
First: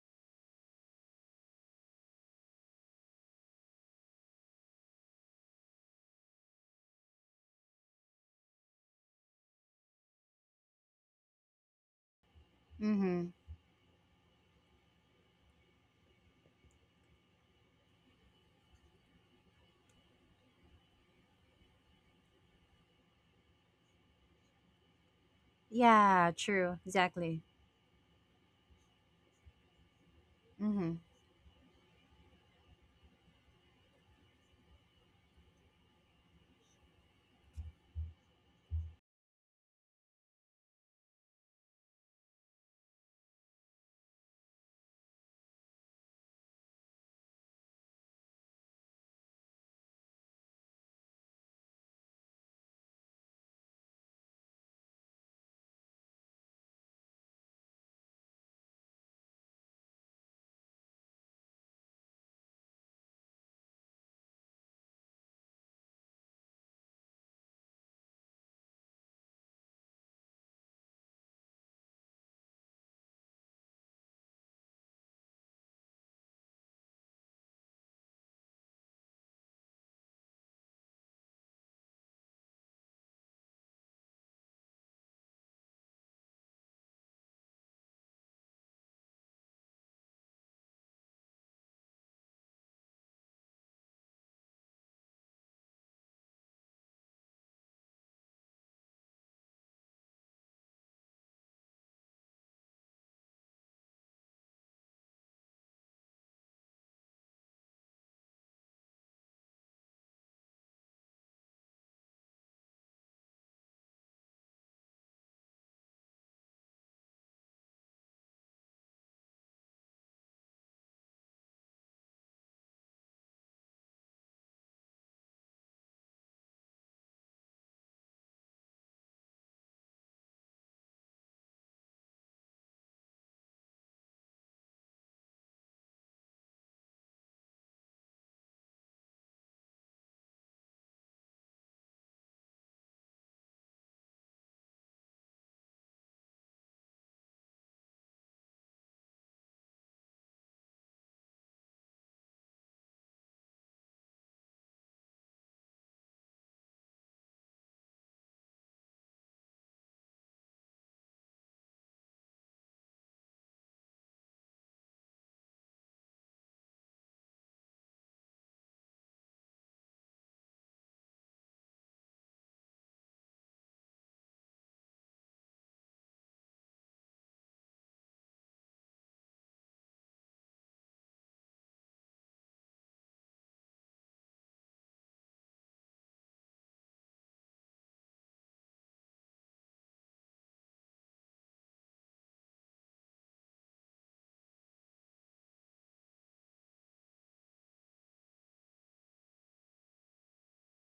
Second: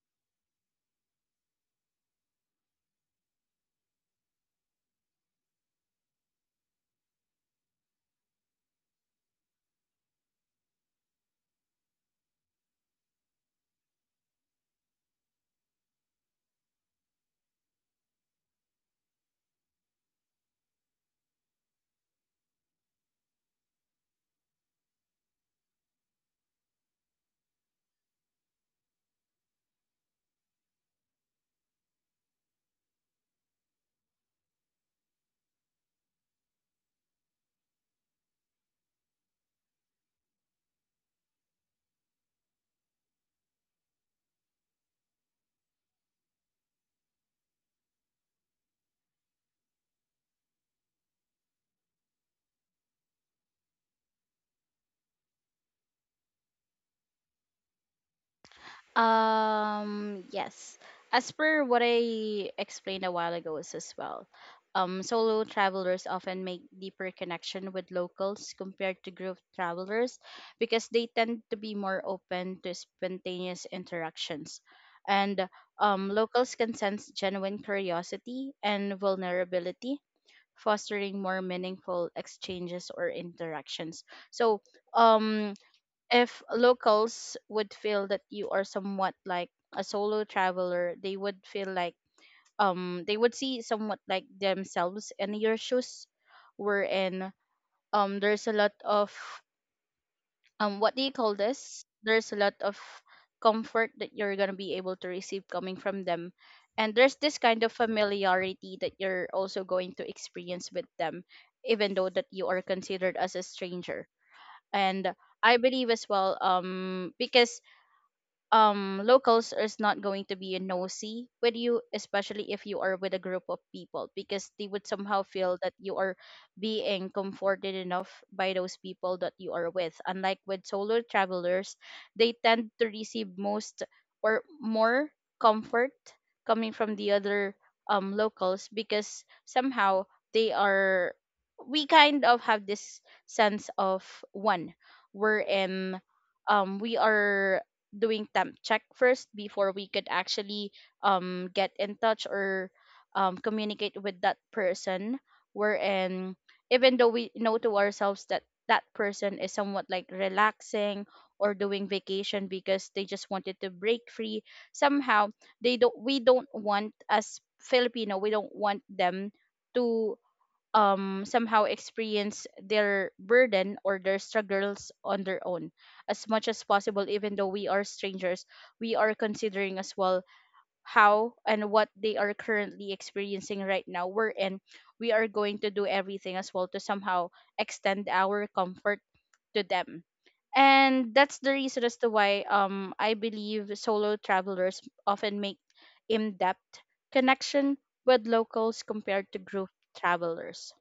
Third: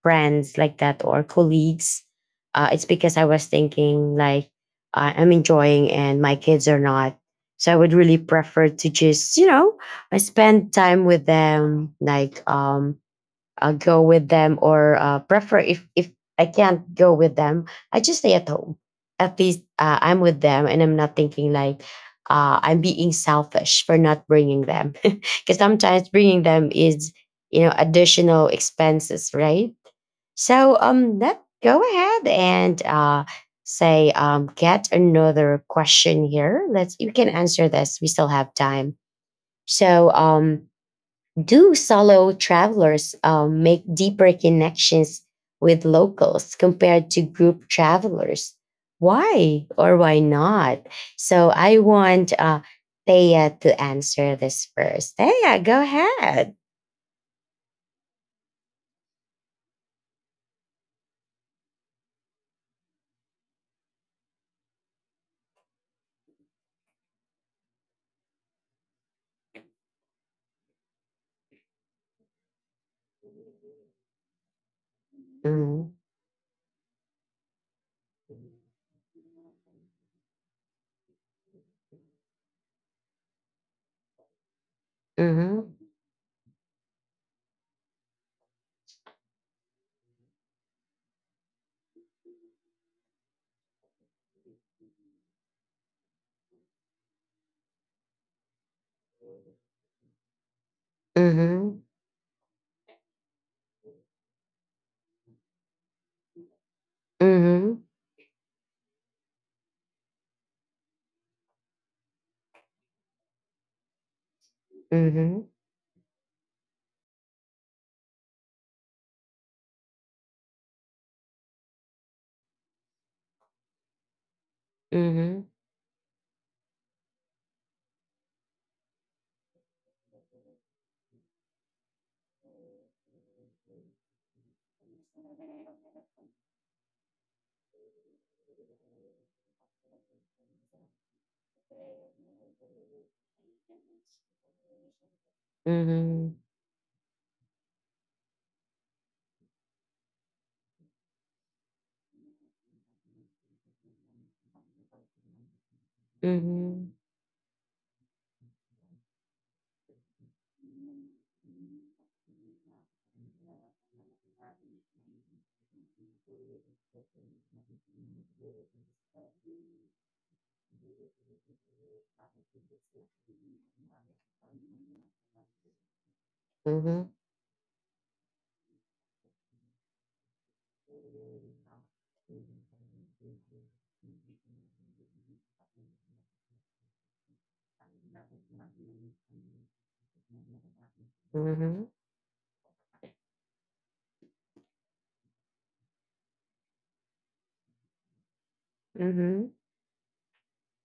friends like that or colleagues. It's because I was thinking like I'm enjoying and my kids are not. So I would really prefer to just, you know, I spend time with them, like, Mm-hmm. Go with them or prefer if I can't go with them, I just stay at home. At least I'm with them and I'm not thinking like, I'm being selfish for not bringing them because sometimes Yeah, bringing them true. is, Exactly. you know, additional expenses, right? So, Mm-hmm. Let go ahead and, say, get another question here. Let's, you can answer this. We still have time. So, do solo travelers make deeper connections with locals compared to group travelers? Why or why not? So I want Thea to answer this first. Thea, go ahead. Yes. As per what I explained a while ago is as well, solo travelers often make deeper connection with locals compared to group travelers, because they tend to be more open to spontaneous interactions. And Mm-hmm. Locals can sense genuine curiosity and vulnerability, fostering more meaningful exchanges or interactions. So, um, Mm-hmm. if locals would feel that you are somewhat like a solo traveler, they would feel like they would see somewhat like themselves in your shoes, wherein there's a lot of what do you call this, there's a lot of comfort that you're going to be able to receive coming from them, and there's this kind of Mm-hmm. familiarity that you're also going to experience with them, even though that you are considered as a stranger. And Mm-hmm. I believe as well, because locals is not going to be nosy with you, especially if you are with a group of people, because they would somehow Mm-hmm. feel that you are being comforted enough by those people that you are with, unlike with solo travelers. They tend to receive most or more comfort coming from the other locals, because somehow they are we kind of have this sense of one, we're in Mm-hmm. We are doing temp check first before we could actually get in touch or communicate with that person, wherein Mm-hmm. even though we know to ourselves that that person is somewhat like relaxing or doing vacation because they just wanted to break free, somehow they don't we don't want, as filipino we don't want them to somehow experience their burden or their struggles on their own. As much as Mm-hmm. possible, Mm-hmm. even though we are strangers, we are considering as well how and what they are currently experiencing right now, we're in we are going to do everything as well to somehow extend our comfort to them. And that's the Mm-hmm. reason as to why I believe solo travelers often make in-depth connection with locals compared to Mm-hmm. group travelers.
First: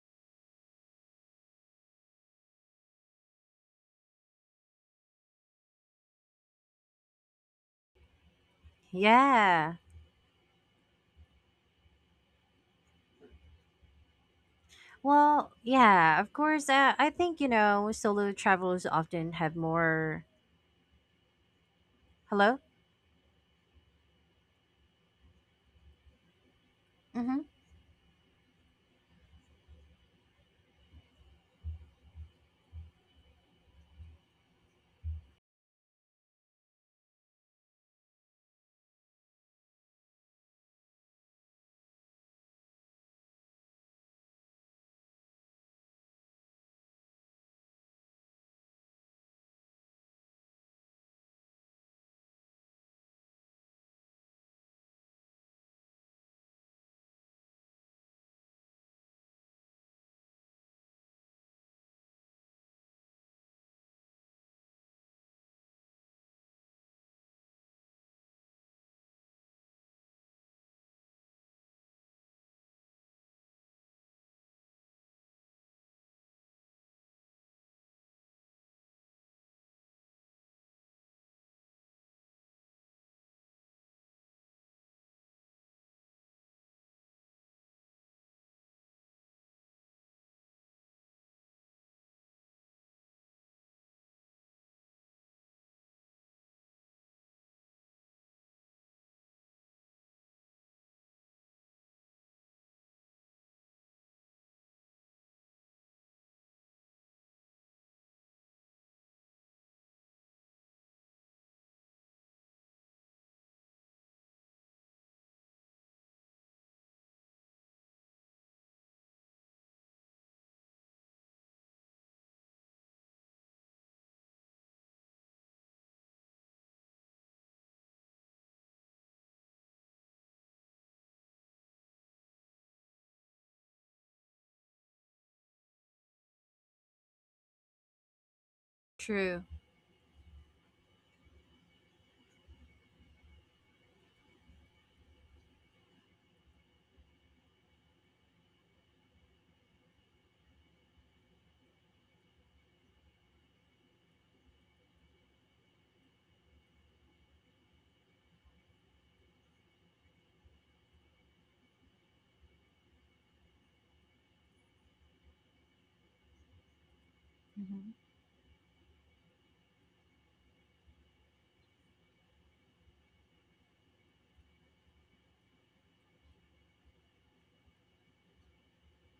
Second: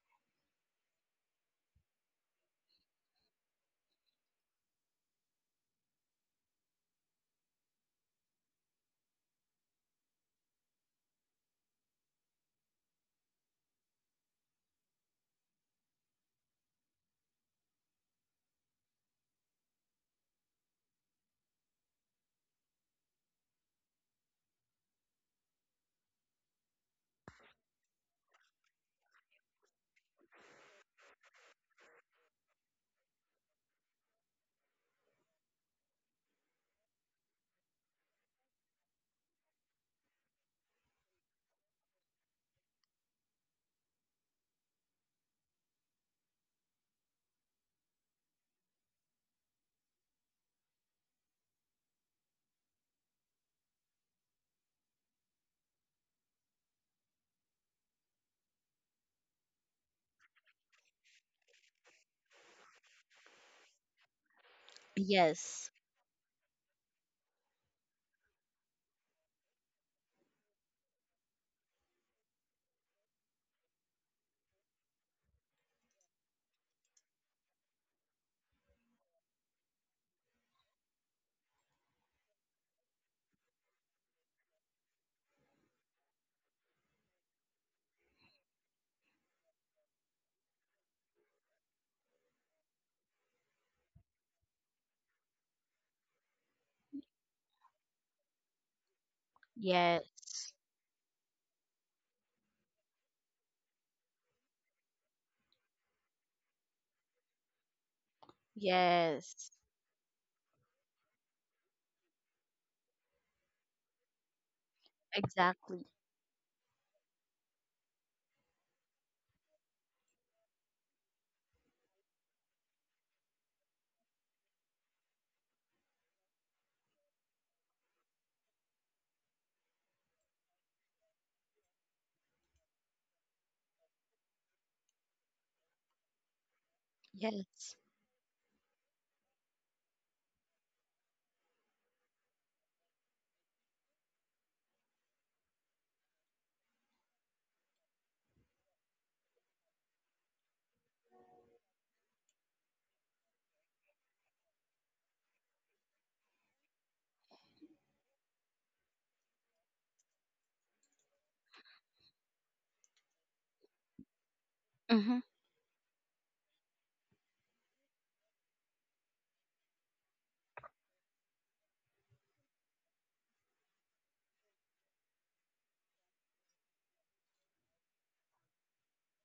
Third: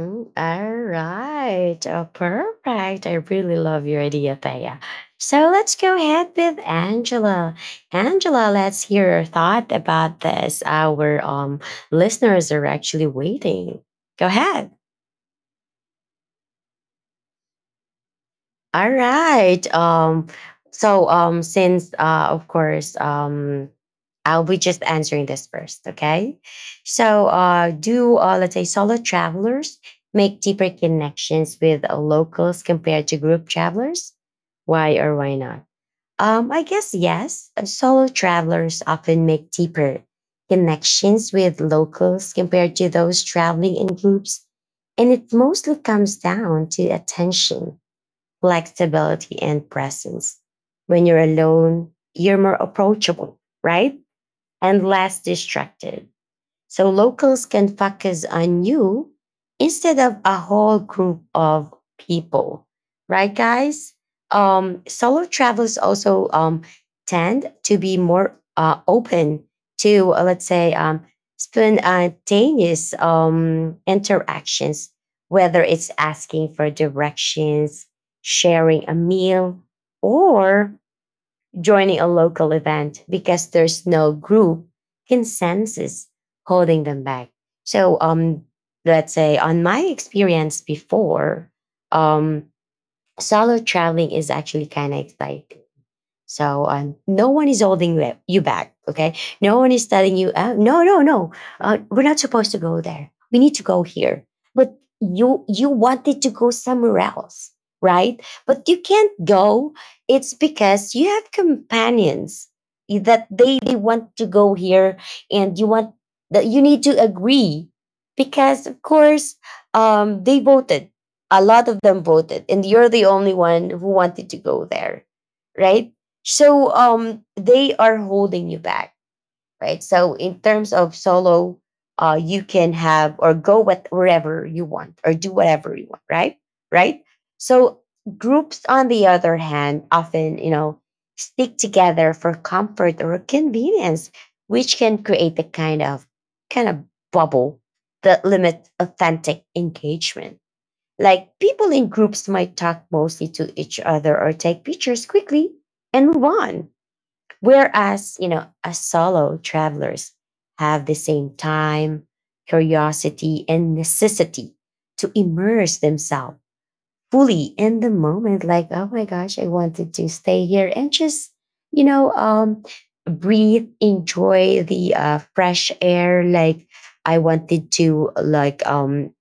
Mm, all right. Oh, perfect. I really love your idea, Thea. So let's go ahead with Angela. Angela, let's hear your thought Yeah. about this. Our, listeners are actually waiting. Go ahead. Well, yeah, of course. I think, you know, solo travelers All often have right. more. So, since, of Hello? course, I'll be just answering this first, okay? So Mm-hmm. Do let's say solo travelers make deeper connections with locals compared to group travelers? Why or why not? I guess yes. Solo travelers often make deeper connections with locals compared to those traveling in groups, and it mostly comes down to attention, flexibility, and presence. When you're alone, you're more approachable, right? And less distracted, so locals can focus on you instead of a whole group of people, right, guys? Um, solo Yes. travelers also, tend to be more open to, let's say, spontaneous interactions, whether it's asking for directions, sharing a meal, or joining a local event, because there's no group consensus holding them back. So, let's say on my experience before, um, solo traveling is actually kind of exciting. So, no one is holding you back. Okay, no one is telling you, Yes. No, no, no, we're not supposed to go there. We need to go here. But you wanted to go somewhere else, right? But you can't Yes. go. It's because you have companions that they want to go here, and you Exactly. want, that you need to agree, because of course, they voted. A lot of them voted, and you're the only one who wanted to go there, right? So, um, they are holding you back, right? So in terms of solo, uh, you can have or go with wherever you want or do whatever you want, right? Right. Yes. So groups, on the other True. hand, often, you know, stick together for comfort or convenience, which can create a kind of kind of bubble that limits authentic engagement. Like people in groups might talk mostly to each other or take pictures quickly and move on. Whereas, you know, as solo travelers have the same time, curiosity, and necessity to Mm-hmm. immerse themselves fully in the Mm-hmm. moment, like, oh my gosh, I wanted to stay here and just, you know, breathe, enjoy the fresh air. Like, I wanted to, like,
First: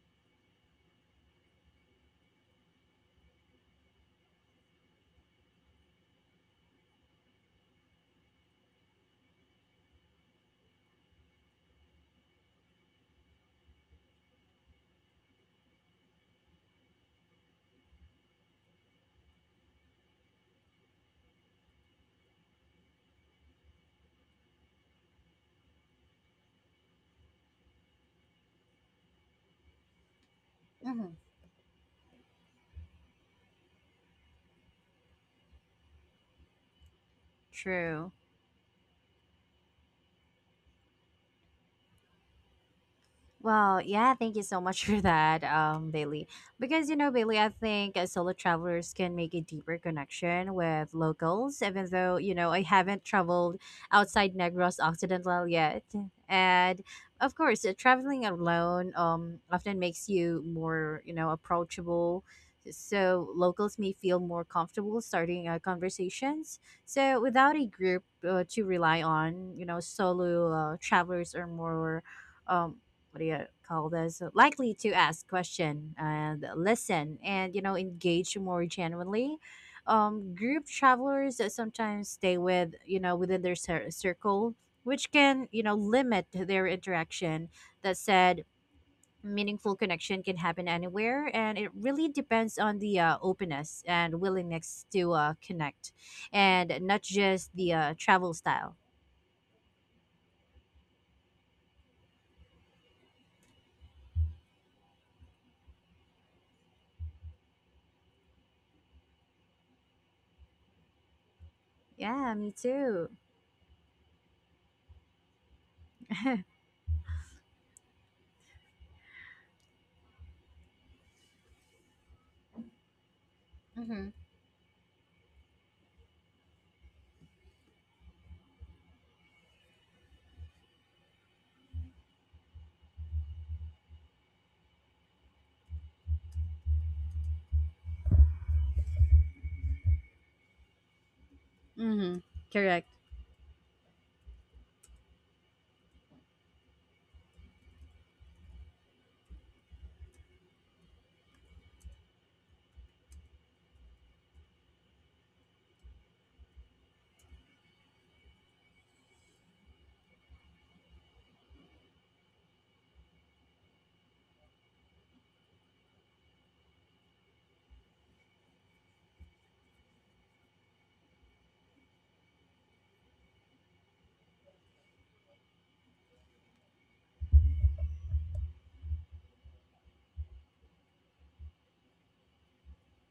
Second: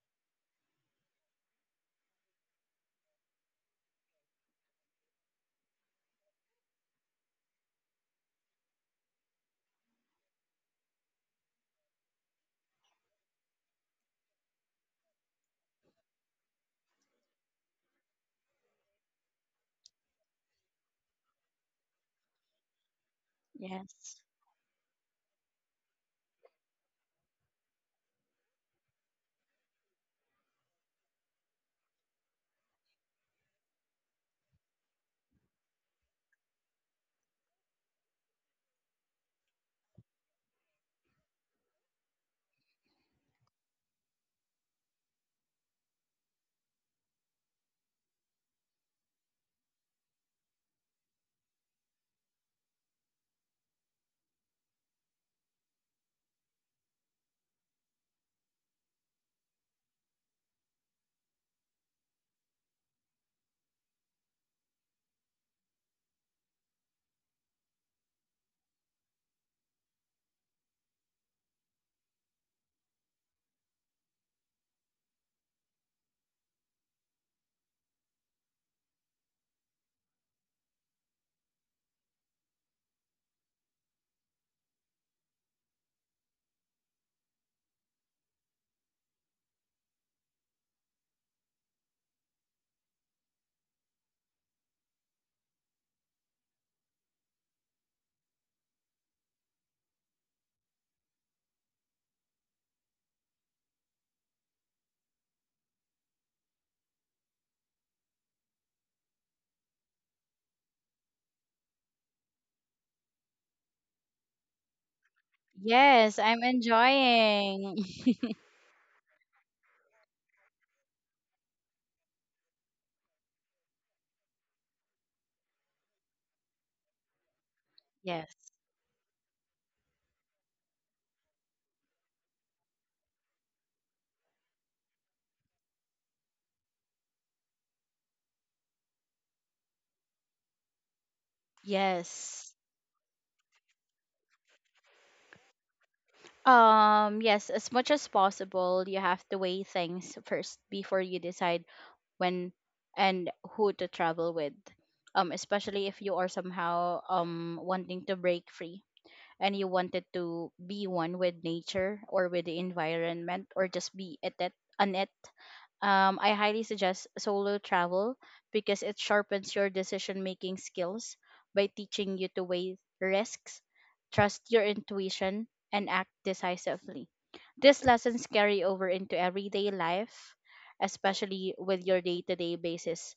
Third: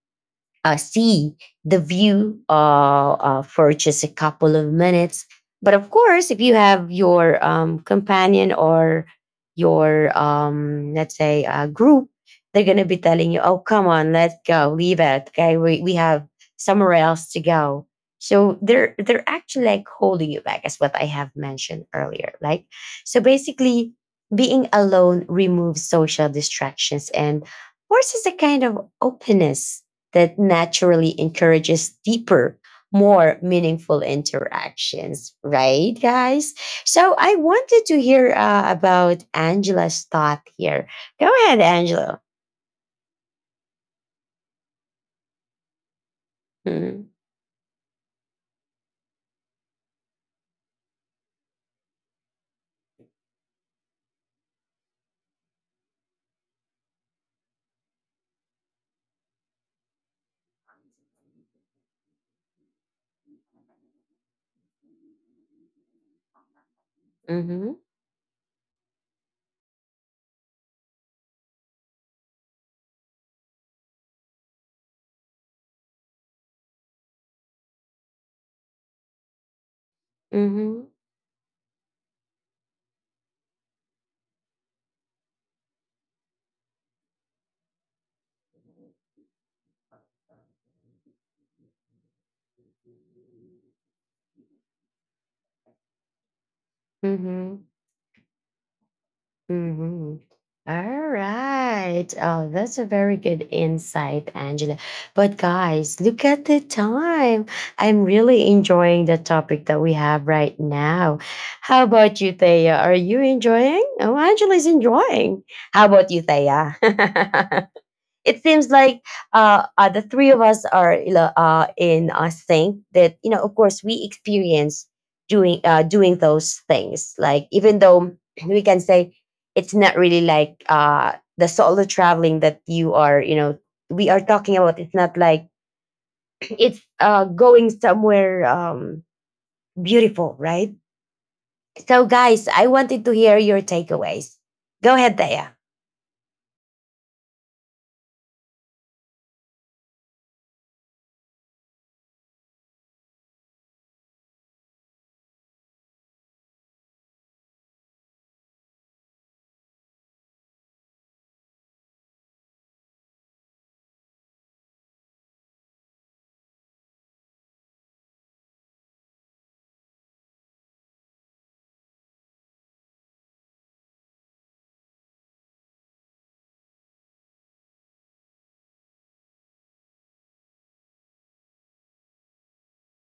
see the view, for just a couple of minutes. But of course, if you have your, companion, or your, let's say, group, they're going to be telling you, oh, come on, let's go, leave it. Okay, we have somewhere else to go. So they're actually like holding you back, as what I have mentioned earlier. Like, so, basically, Yes. being alone removes social distractions and forces a kind of openness that Mm-hmm. naturally encourages deeper, more meaningful interactions, right, guys? So I wanted to True. hear about Angela's thought here. Go ahead, Angela. Well, yeah, thank you so much for that, Bailey. Because, you Mm-hmm, know, Bailey, I think solo travelers can make a deeper connection with locals, even though, you know, I haven't traveled outside Negros Occidental yet. And of course, traveling alone often makes you more, you know, approachable. So locals may feel more comfortable starting conversations. So without a mm-hmm, group to rely on, you know, solo travelers are more um, what do you call this, likely to ask question and listen and you know engage more genuinely. Um, group travelers that sometimes stay with, you know, within their circle, which can, you know, limit their interaction. That said, meaningful connection can happen anywhere and it really depends on the openness and willingness to connect, and not just mm-hmm, the travel style. mm-hmm. All right. Oh, that's a very good insight, Angela. But guys, look at the time. I'm really enjoying the topic that we have right now. How about you, Yeah, me Thea? Are too. you enjoying? Oh, Angela's enjoying. How about Yes, you, I'm Thea? enjoying. It seems like the three of us are, you know, in sync, that, you know, of course we Mm-hmm. experience doing doing those things, like, even though Yes. we can say it's not really like the solo traveling that you are, you know, we are talking about. It's not like, it's, going somewhere, beautiful, right? So Mm-hmm. guys, Yes. I Correct. wanted to hear your takeaways. Go ahead, Daya. Yes, as much as possible, you have to weigh things first before you decide when and who to travel with. Especially if you are somehow wanting to break free and you wanted to be one with nature or with the environment, or just be at it on it, I highly suggest solo travel because it sharpens your decision making skills by teaching you to weigh risks, trust your intuition, and act decisively. These lessons carry over into everyday life, especially with your day to day basis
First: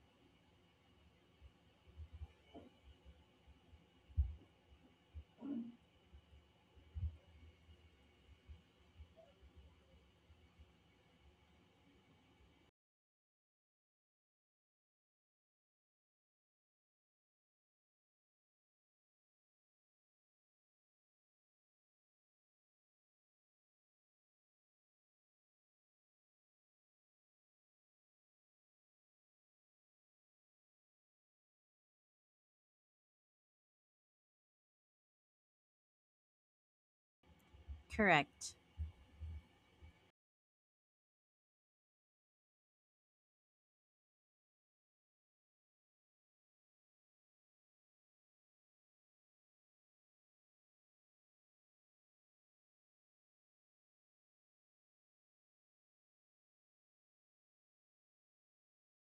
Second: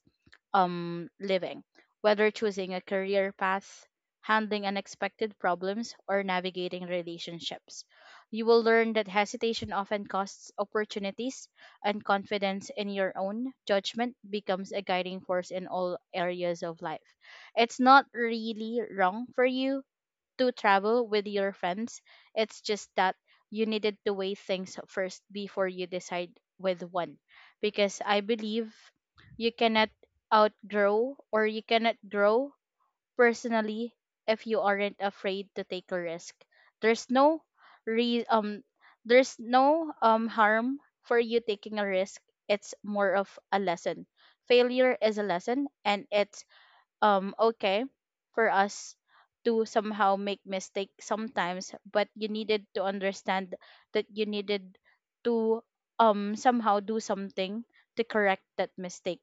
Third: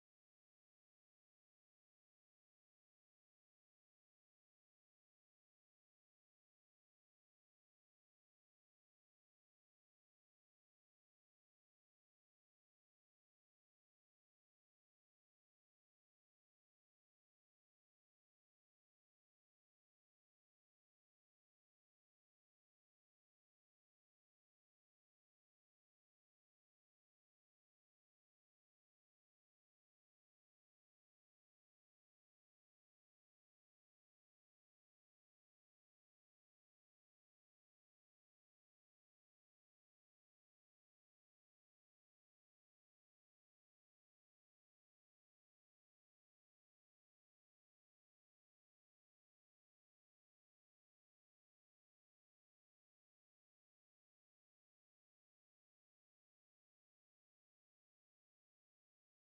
living, whether choosing a career path, handling unexpected problems, or navigating relationships. You will learn that hesitation often costs opportunities, and confidence in your own judgment becomes a guiding force in all areas of life. It's not really wrong for you to travel with your friends. It's just that you needed to weigh things first before you decide with one. Because I believe you cannot outgrow, or you cannot grow personally, if you aren't afraid to take a risk. There's no re- um Correct. there's no harm for you taking a risk. It's more of a lesson. Failure is a lesson, and it's okay for us to somehow make mistake sometimes, but you needed to understand that you needed to somehow do something to correct that mistake.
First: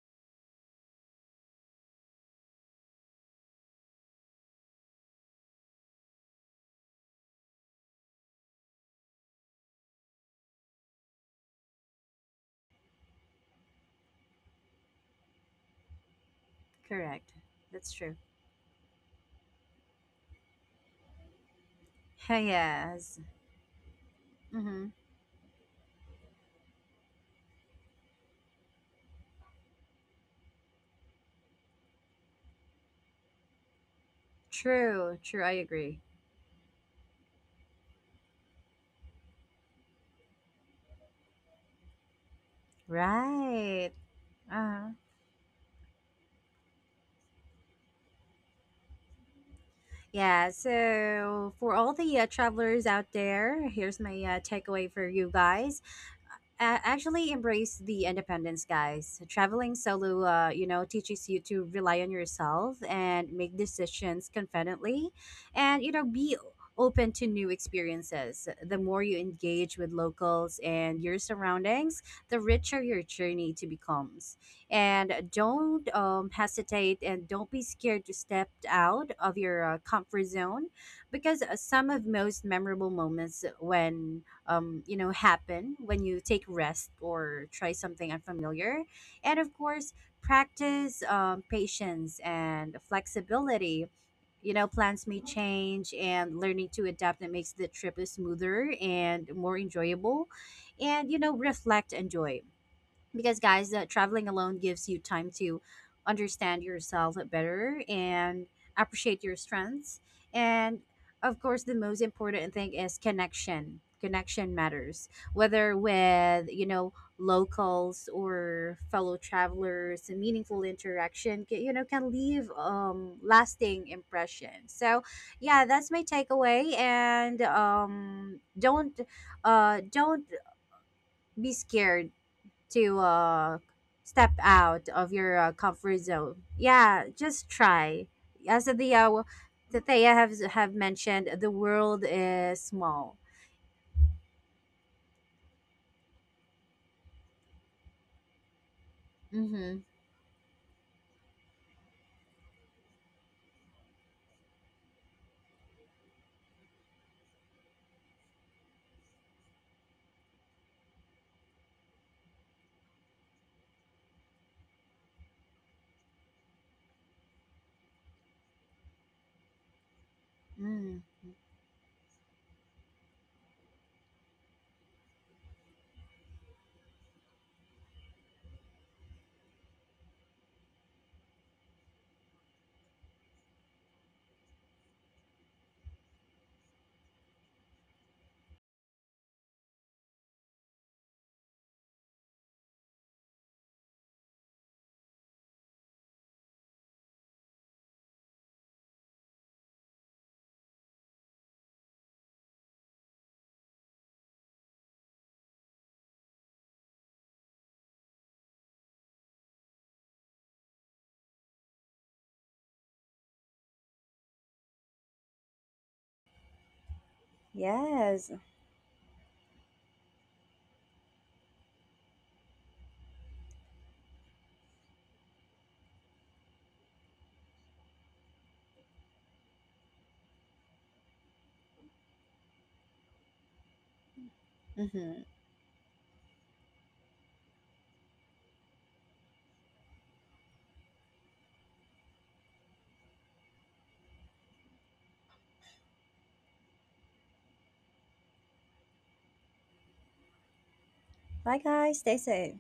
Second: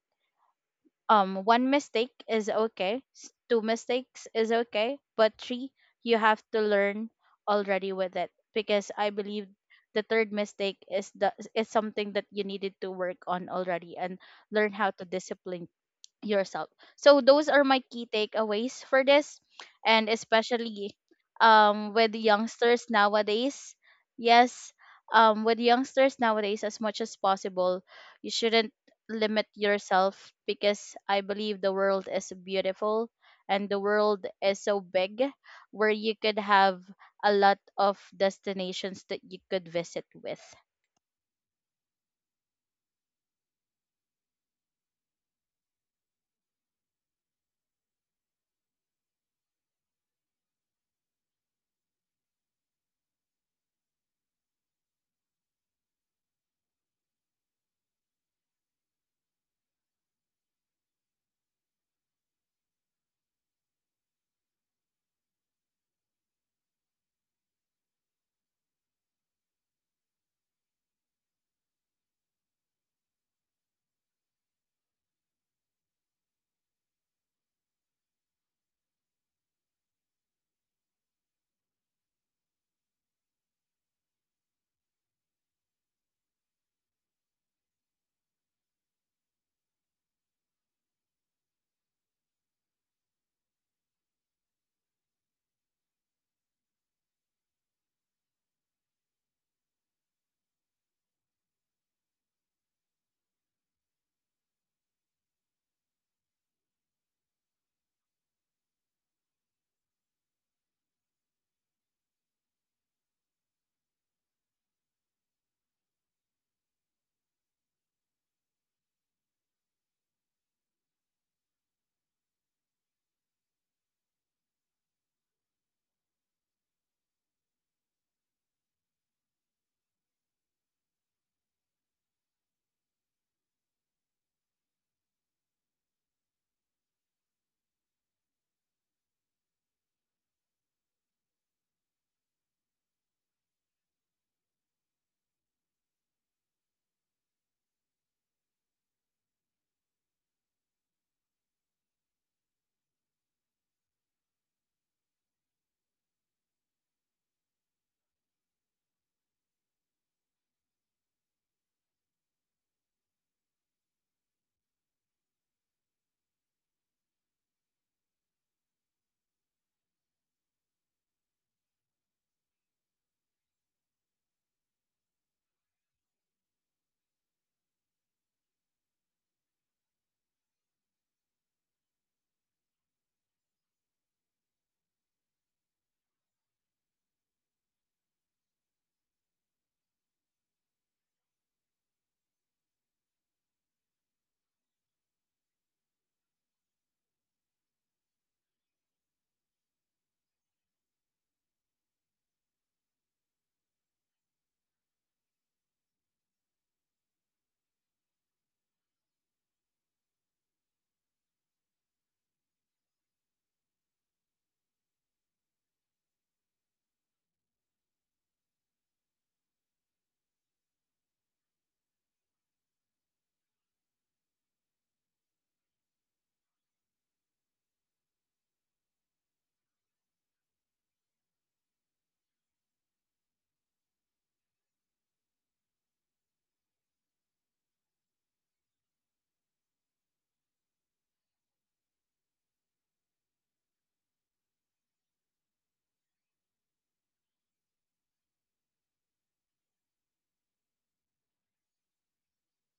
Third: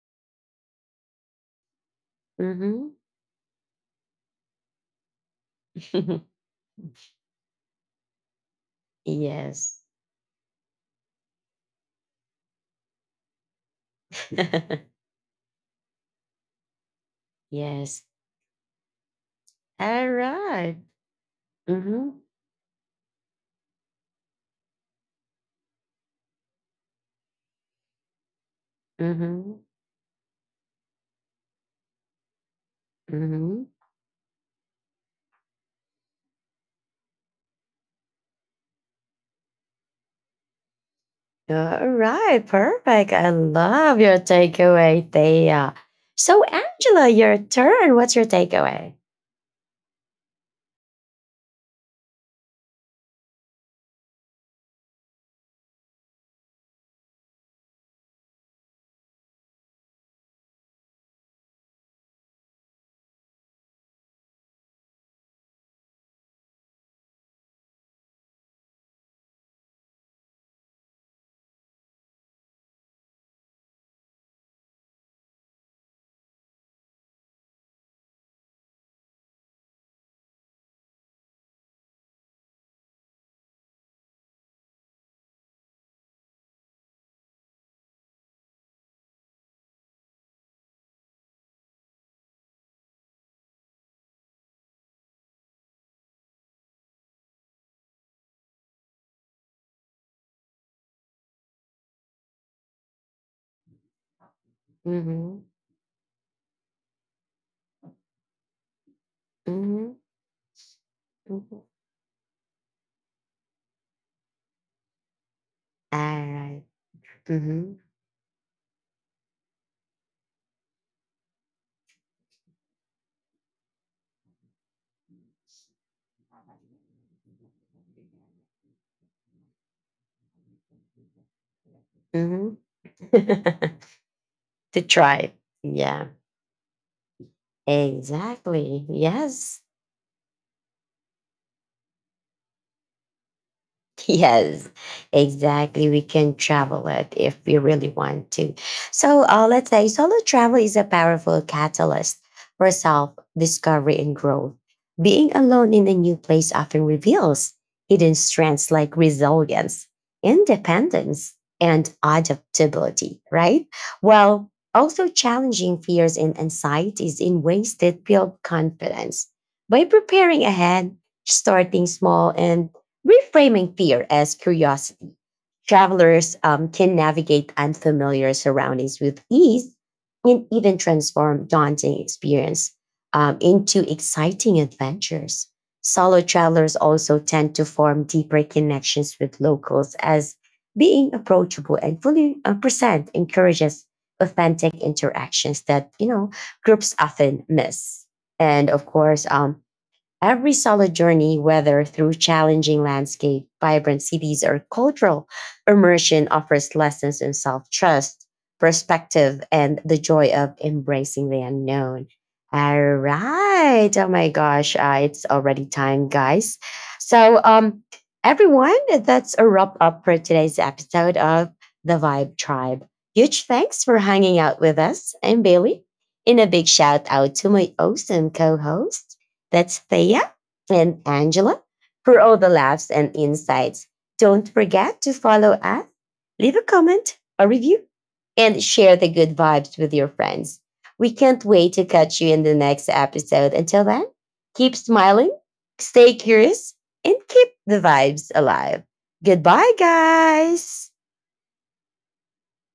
One mistake is Hmm. okay, two mistakes is okay, but three, you have to learn already with it, because I believe Yes. the third mistake is something that you needed to work on already, and learn how to discipline yourself. So Correct. those are my That's Yes. key true. takeaways for this, and Alright. especially with the Mhm. youngsters Yes. nowadays. Yes, Mm-hmm. With youngsters nowadays, as much as possible, you shouldn't limit Mhm. yourself, because I believe the world is beautiful Mhm. and the world is so big, True, true. I where agree. you could have a lot of destinations that you could visit with. Alright, perfect. I love Right. your Uh-huh. takeaway, Thea. So, Angela, your turn. What's your takeaway? Yeah. So, for all the travelers out there, here's my takeaway for you guys. Uh, actually embrace the independence, guys. Traveling solo you know teaches you to rely on yourself and make decisions confidently, and you know be open to new experiences. The more you engage with locals and your surroundings, the richer your journey to becomes. And don't hesitate and don't be scared to step out of your comfort zone, because some of most memorable moments when you know happen when you take rest or try something unfamiliar. And of course, practice patience and flexibility. You know, plans may change and learning to adapt that makes the trip smoother and more enjoyable. And you know, reflect and joy, because guys, that traveling alone gives you Mhm. time to understand yourself better and appreciate your Mhm. strengths. And of Mhm. course, the most important thing is connection. Connection matters whether with, Alright. you know, Mhm. locals or fellow travelers. A meaningful interaction, you know, can leave lasting impression. So yeah, that's my takeaway. And um, don't be scared Mhm. to step To out try. of your Yeah. comfort zone. Yeah, just try. As Exactly. Yes. the Thea have mentioned, the world is small. Yes, exactly. We can travel it if we really want to. So let's say Mm-hmm. solo travel is a powerful catalyst for self discovery and growth. Being alone in a new place often reveals hidden strengths like resilience, independence, and adaptability, right? While also challenging fears and anxieties in ways that build confidence. By preparing ahead, Mm. starting small, and reframing fear as curiosity, travelers can navigate unfamiliar surroundings with ease and even transform daunting experience into exciting adventures. Solo travelers also tend to form deeper connections with locals, as being approachable and fully, present encourages authentic interactions that, you know, groups often miss. And of course, every solo journey, whether through challenging landscape, vibrant cities, or cultural immersion, offers lessons in self trust, perspective, and the joy of embracing the unknown. All right. Oh my gosh. It's already time, guys. So, Yes. everyone, that's a wrap up for today's episode of The Vibe Tribe. Huge thanks for hanging out with us. I'm Bailey. And a big shout out to my awesome co host. That's Thea and Angela, for all the laughs and insights. Don't forget to Mm-hmm. follow us, leave a comment, a review, and share the good vibes with your friends. We can't wait to catch you in the next episode. Until then, keep smiling, stay curious, and keep the vibes alive. Goodbye, guys. Bye, guys. Stay safe.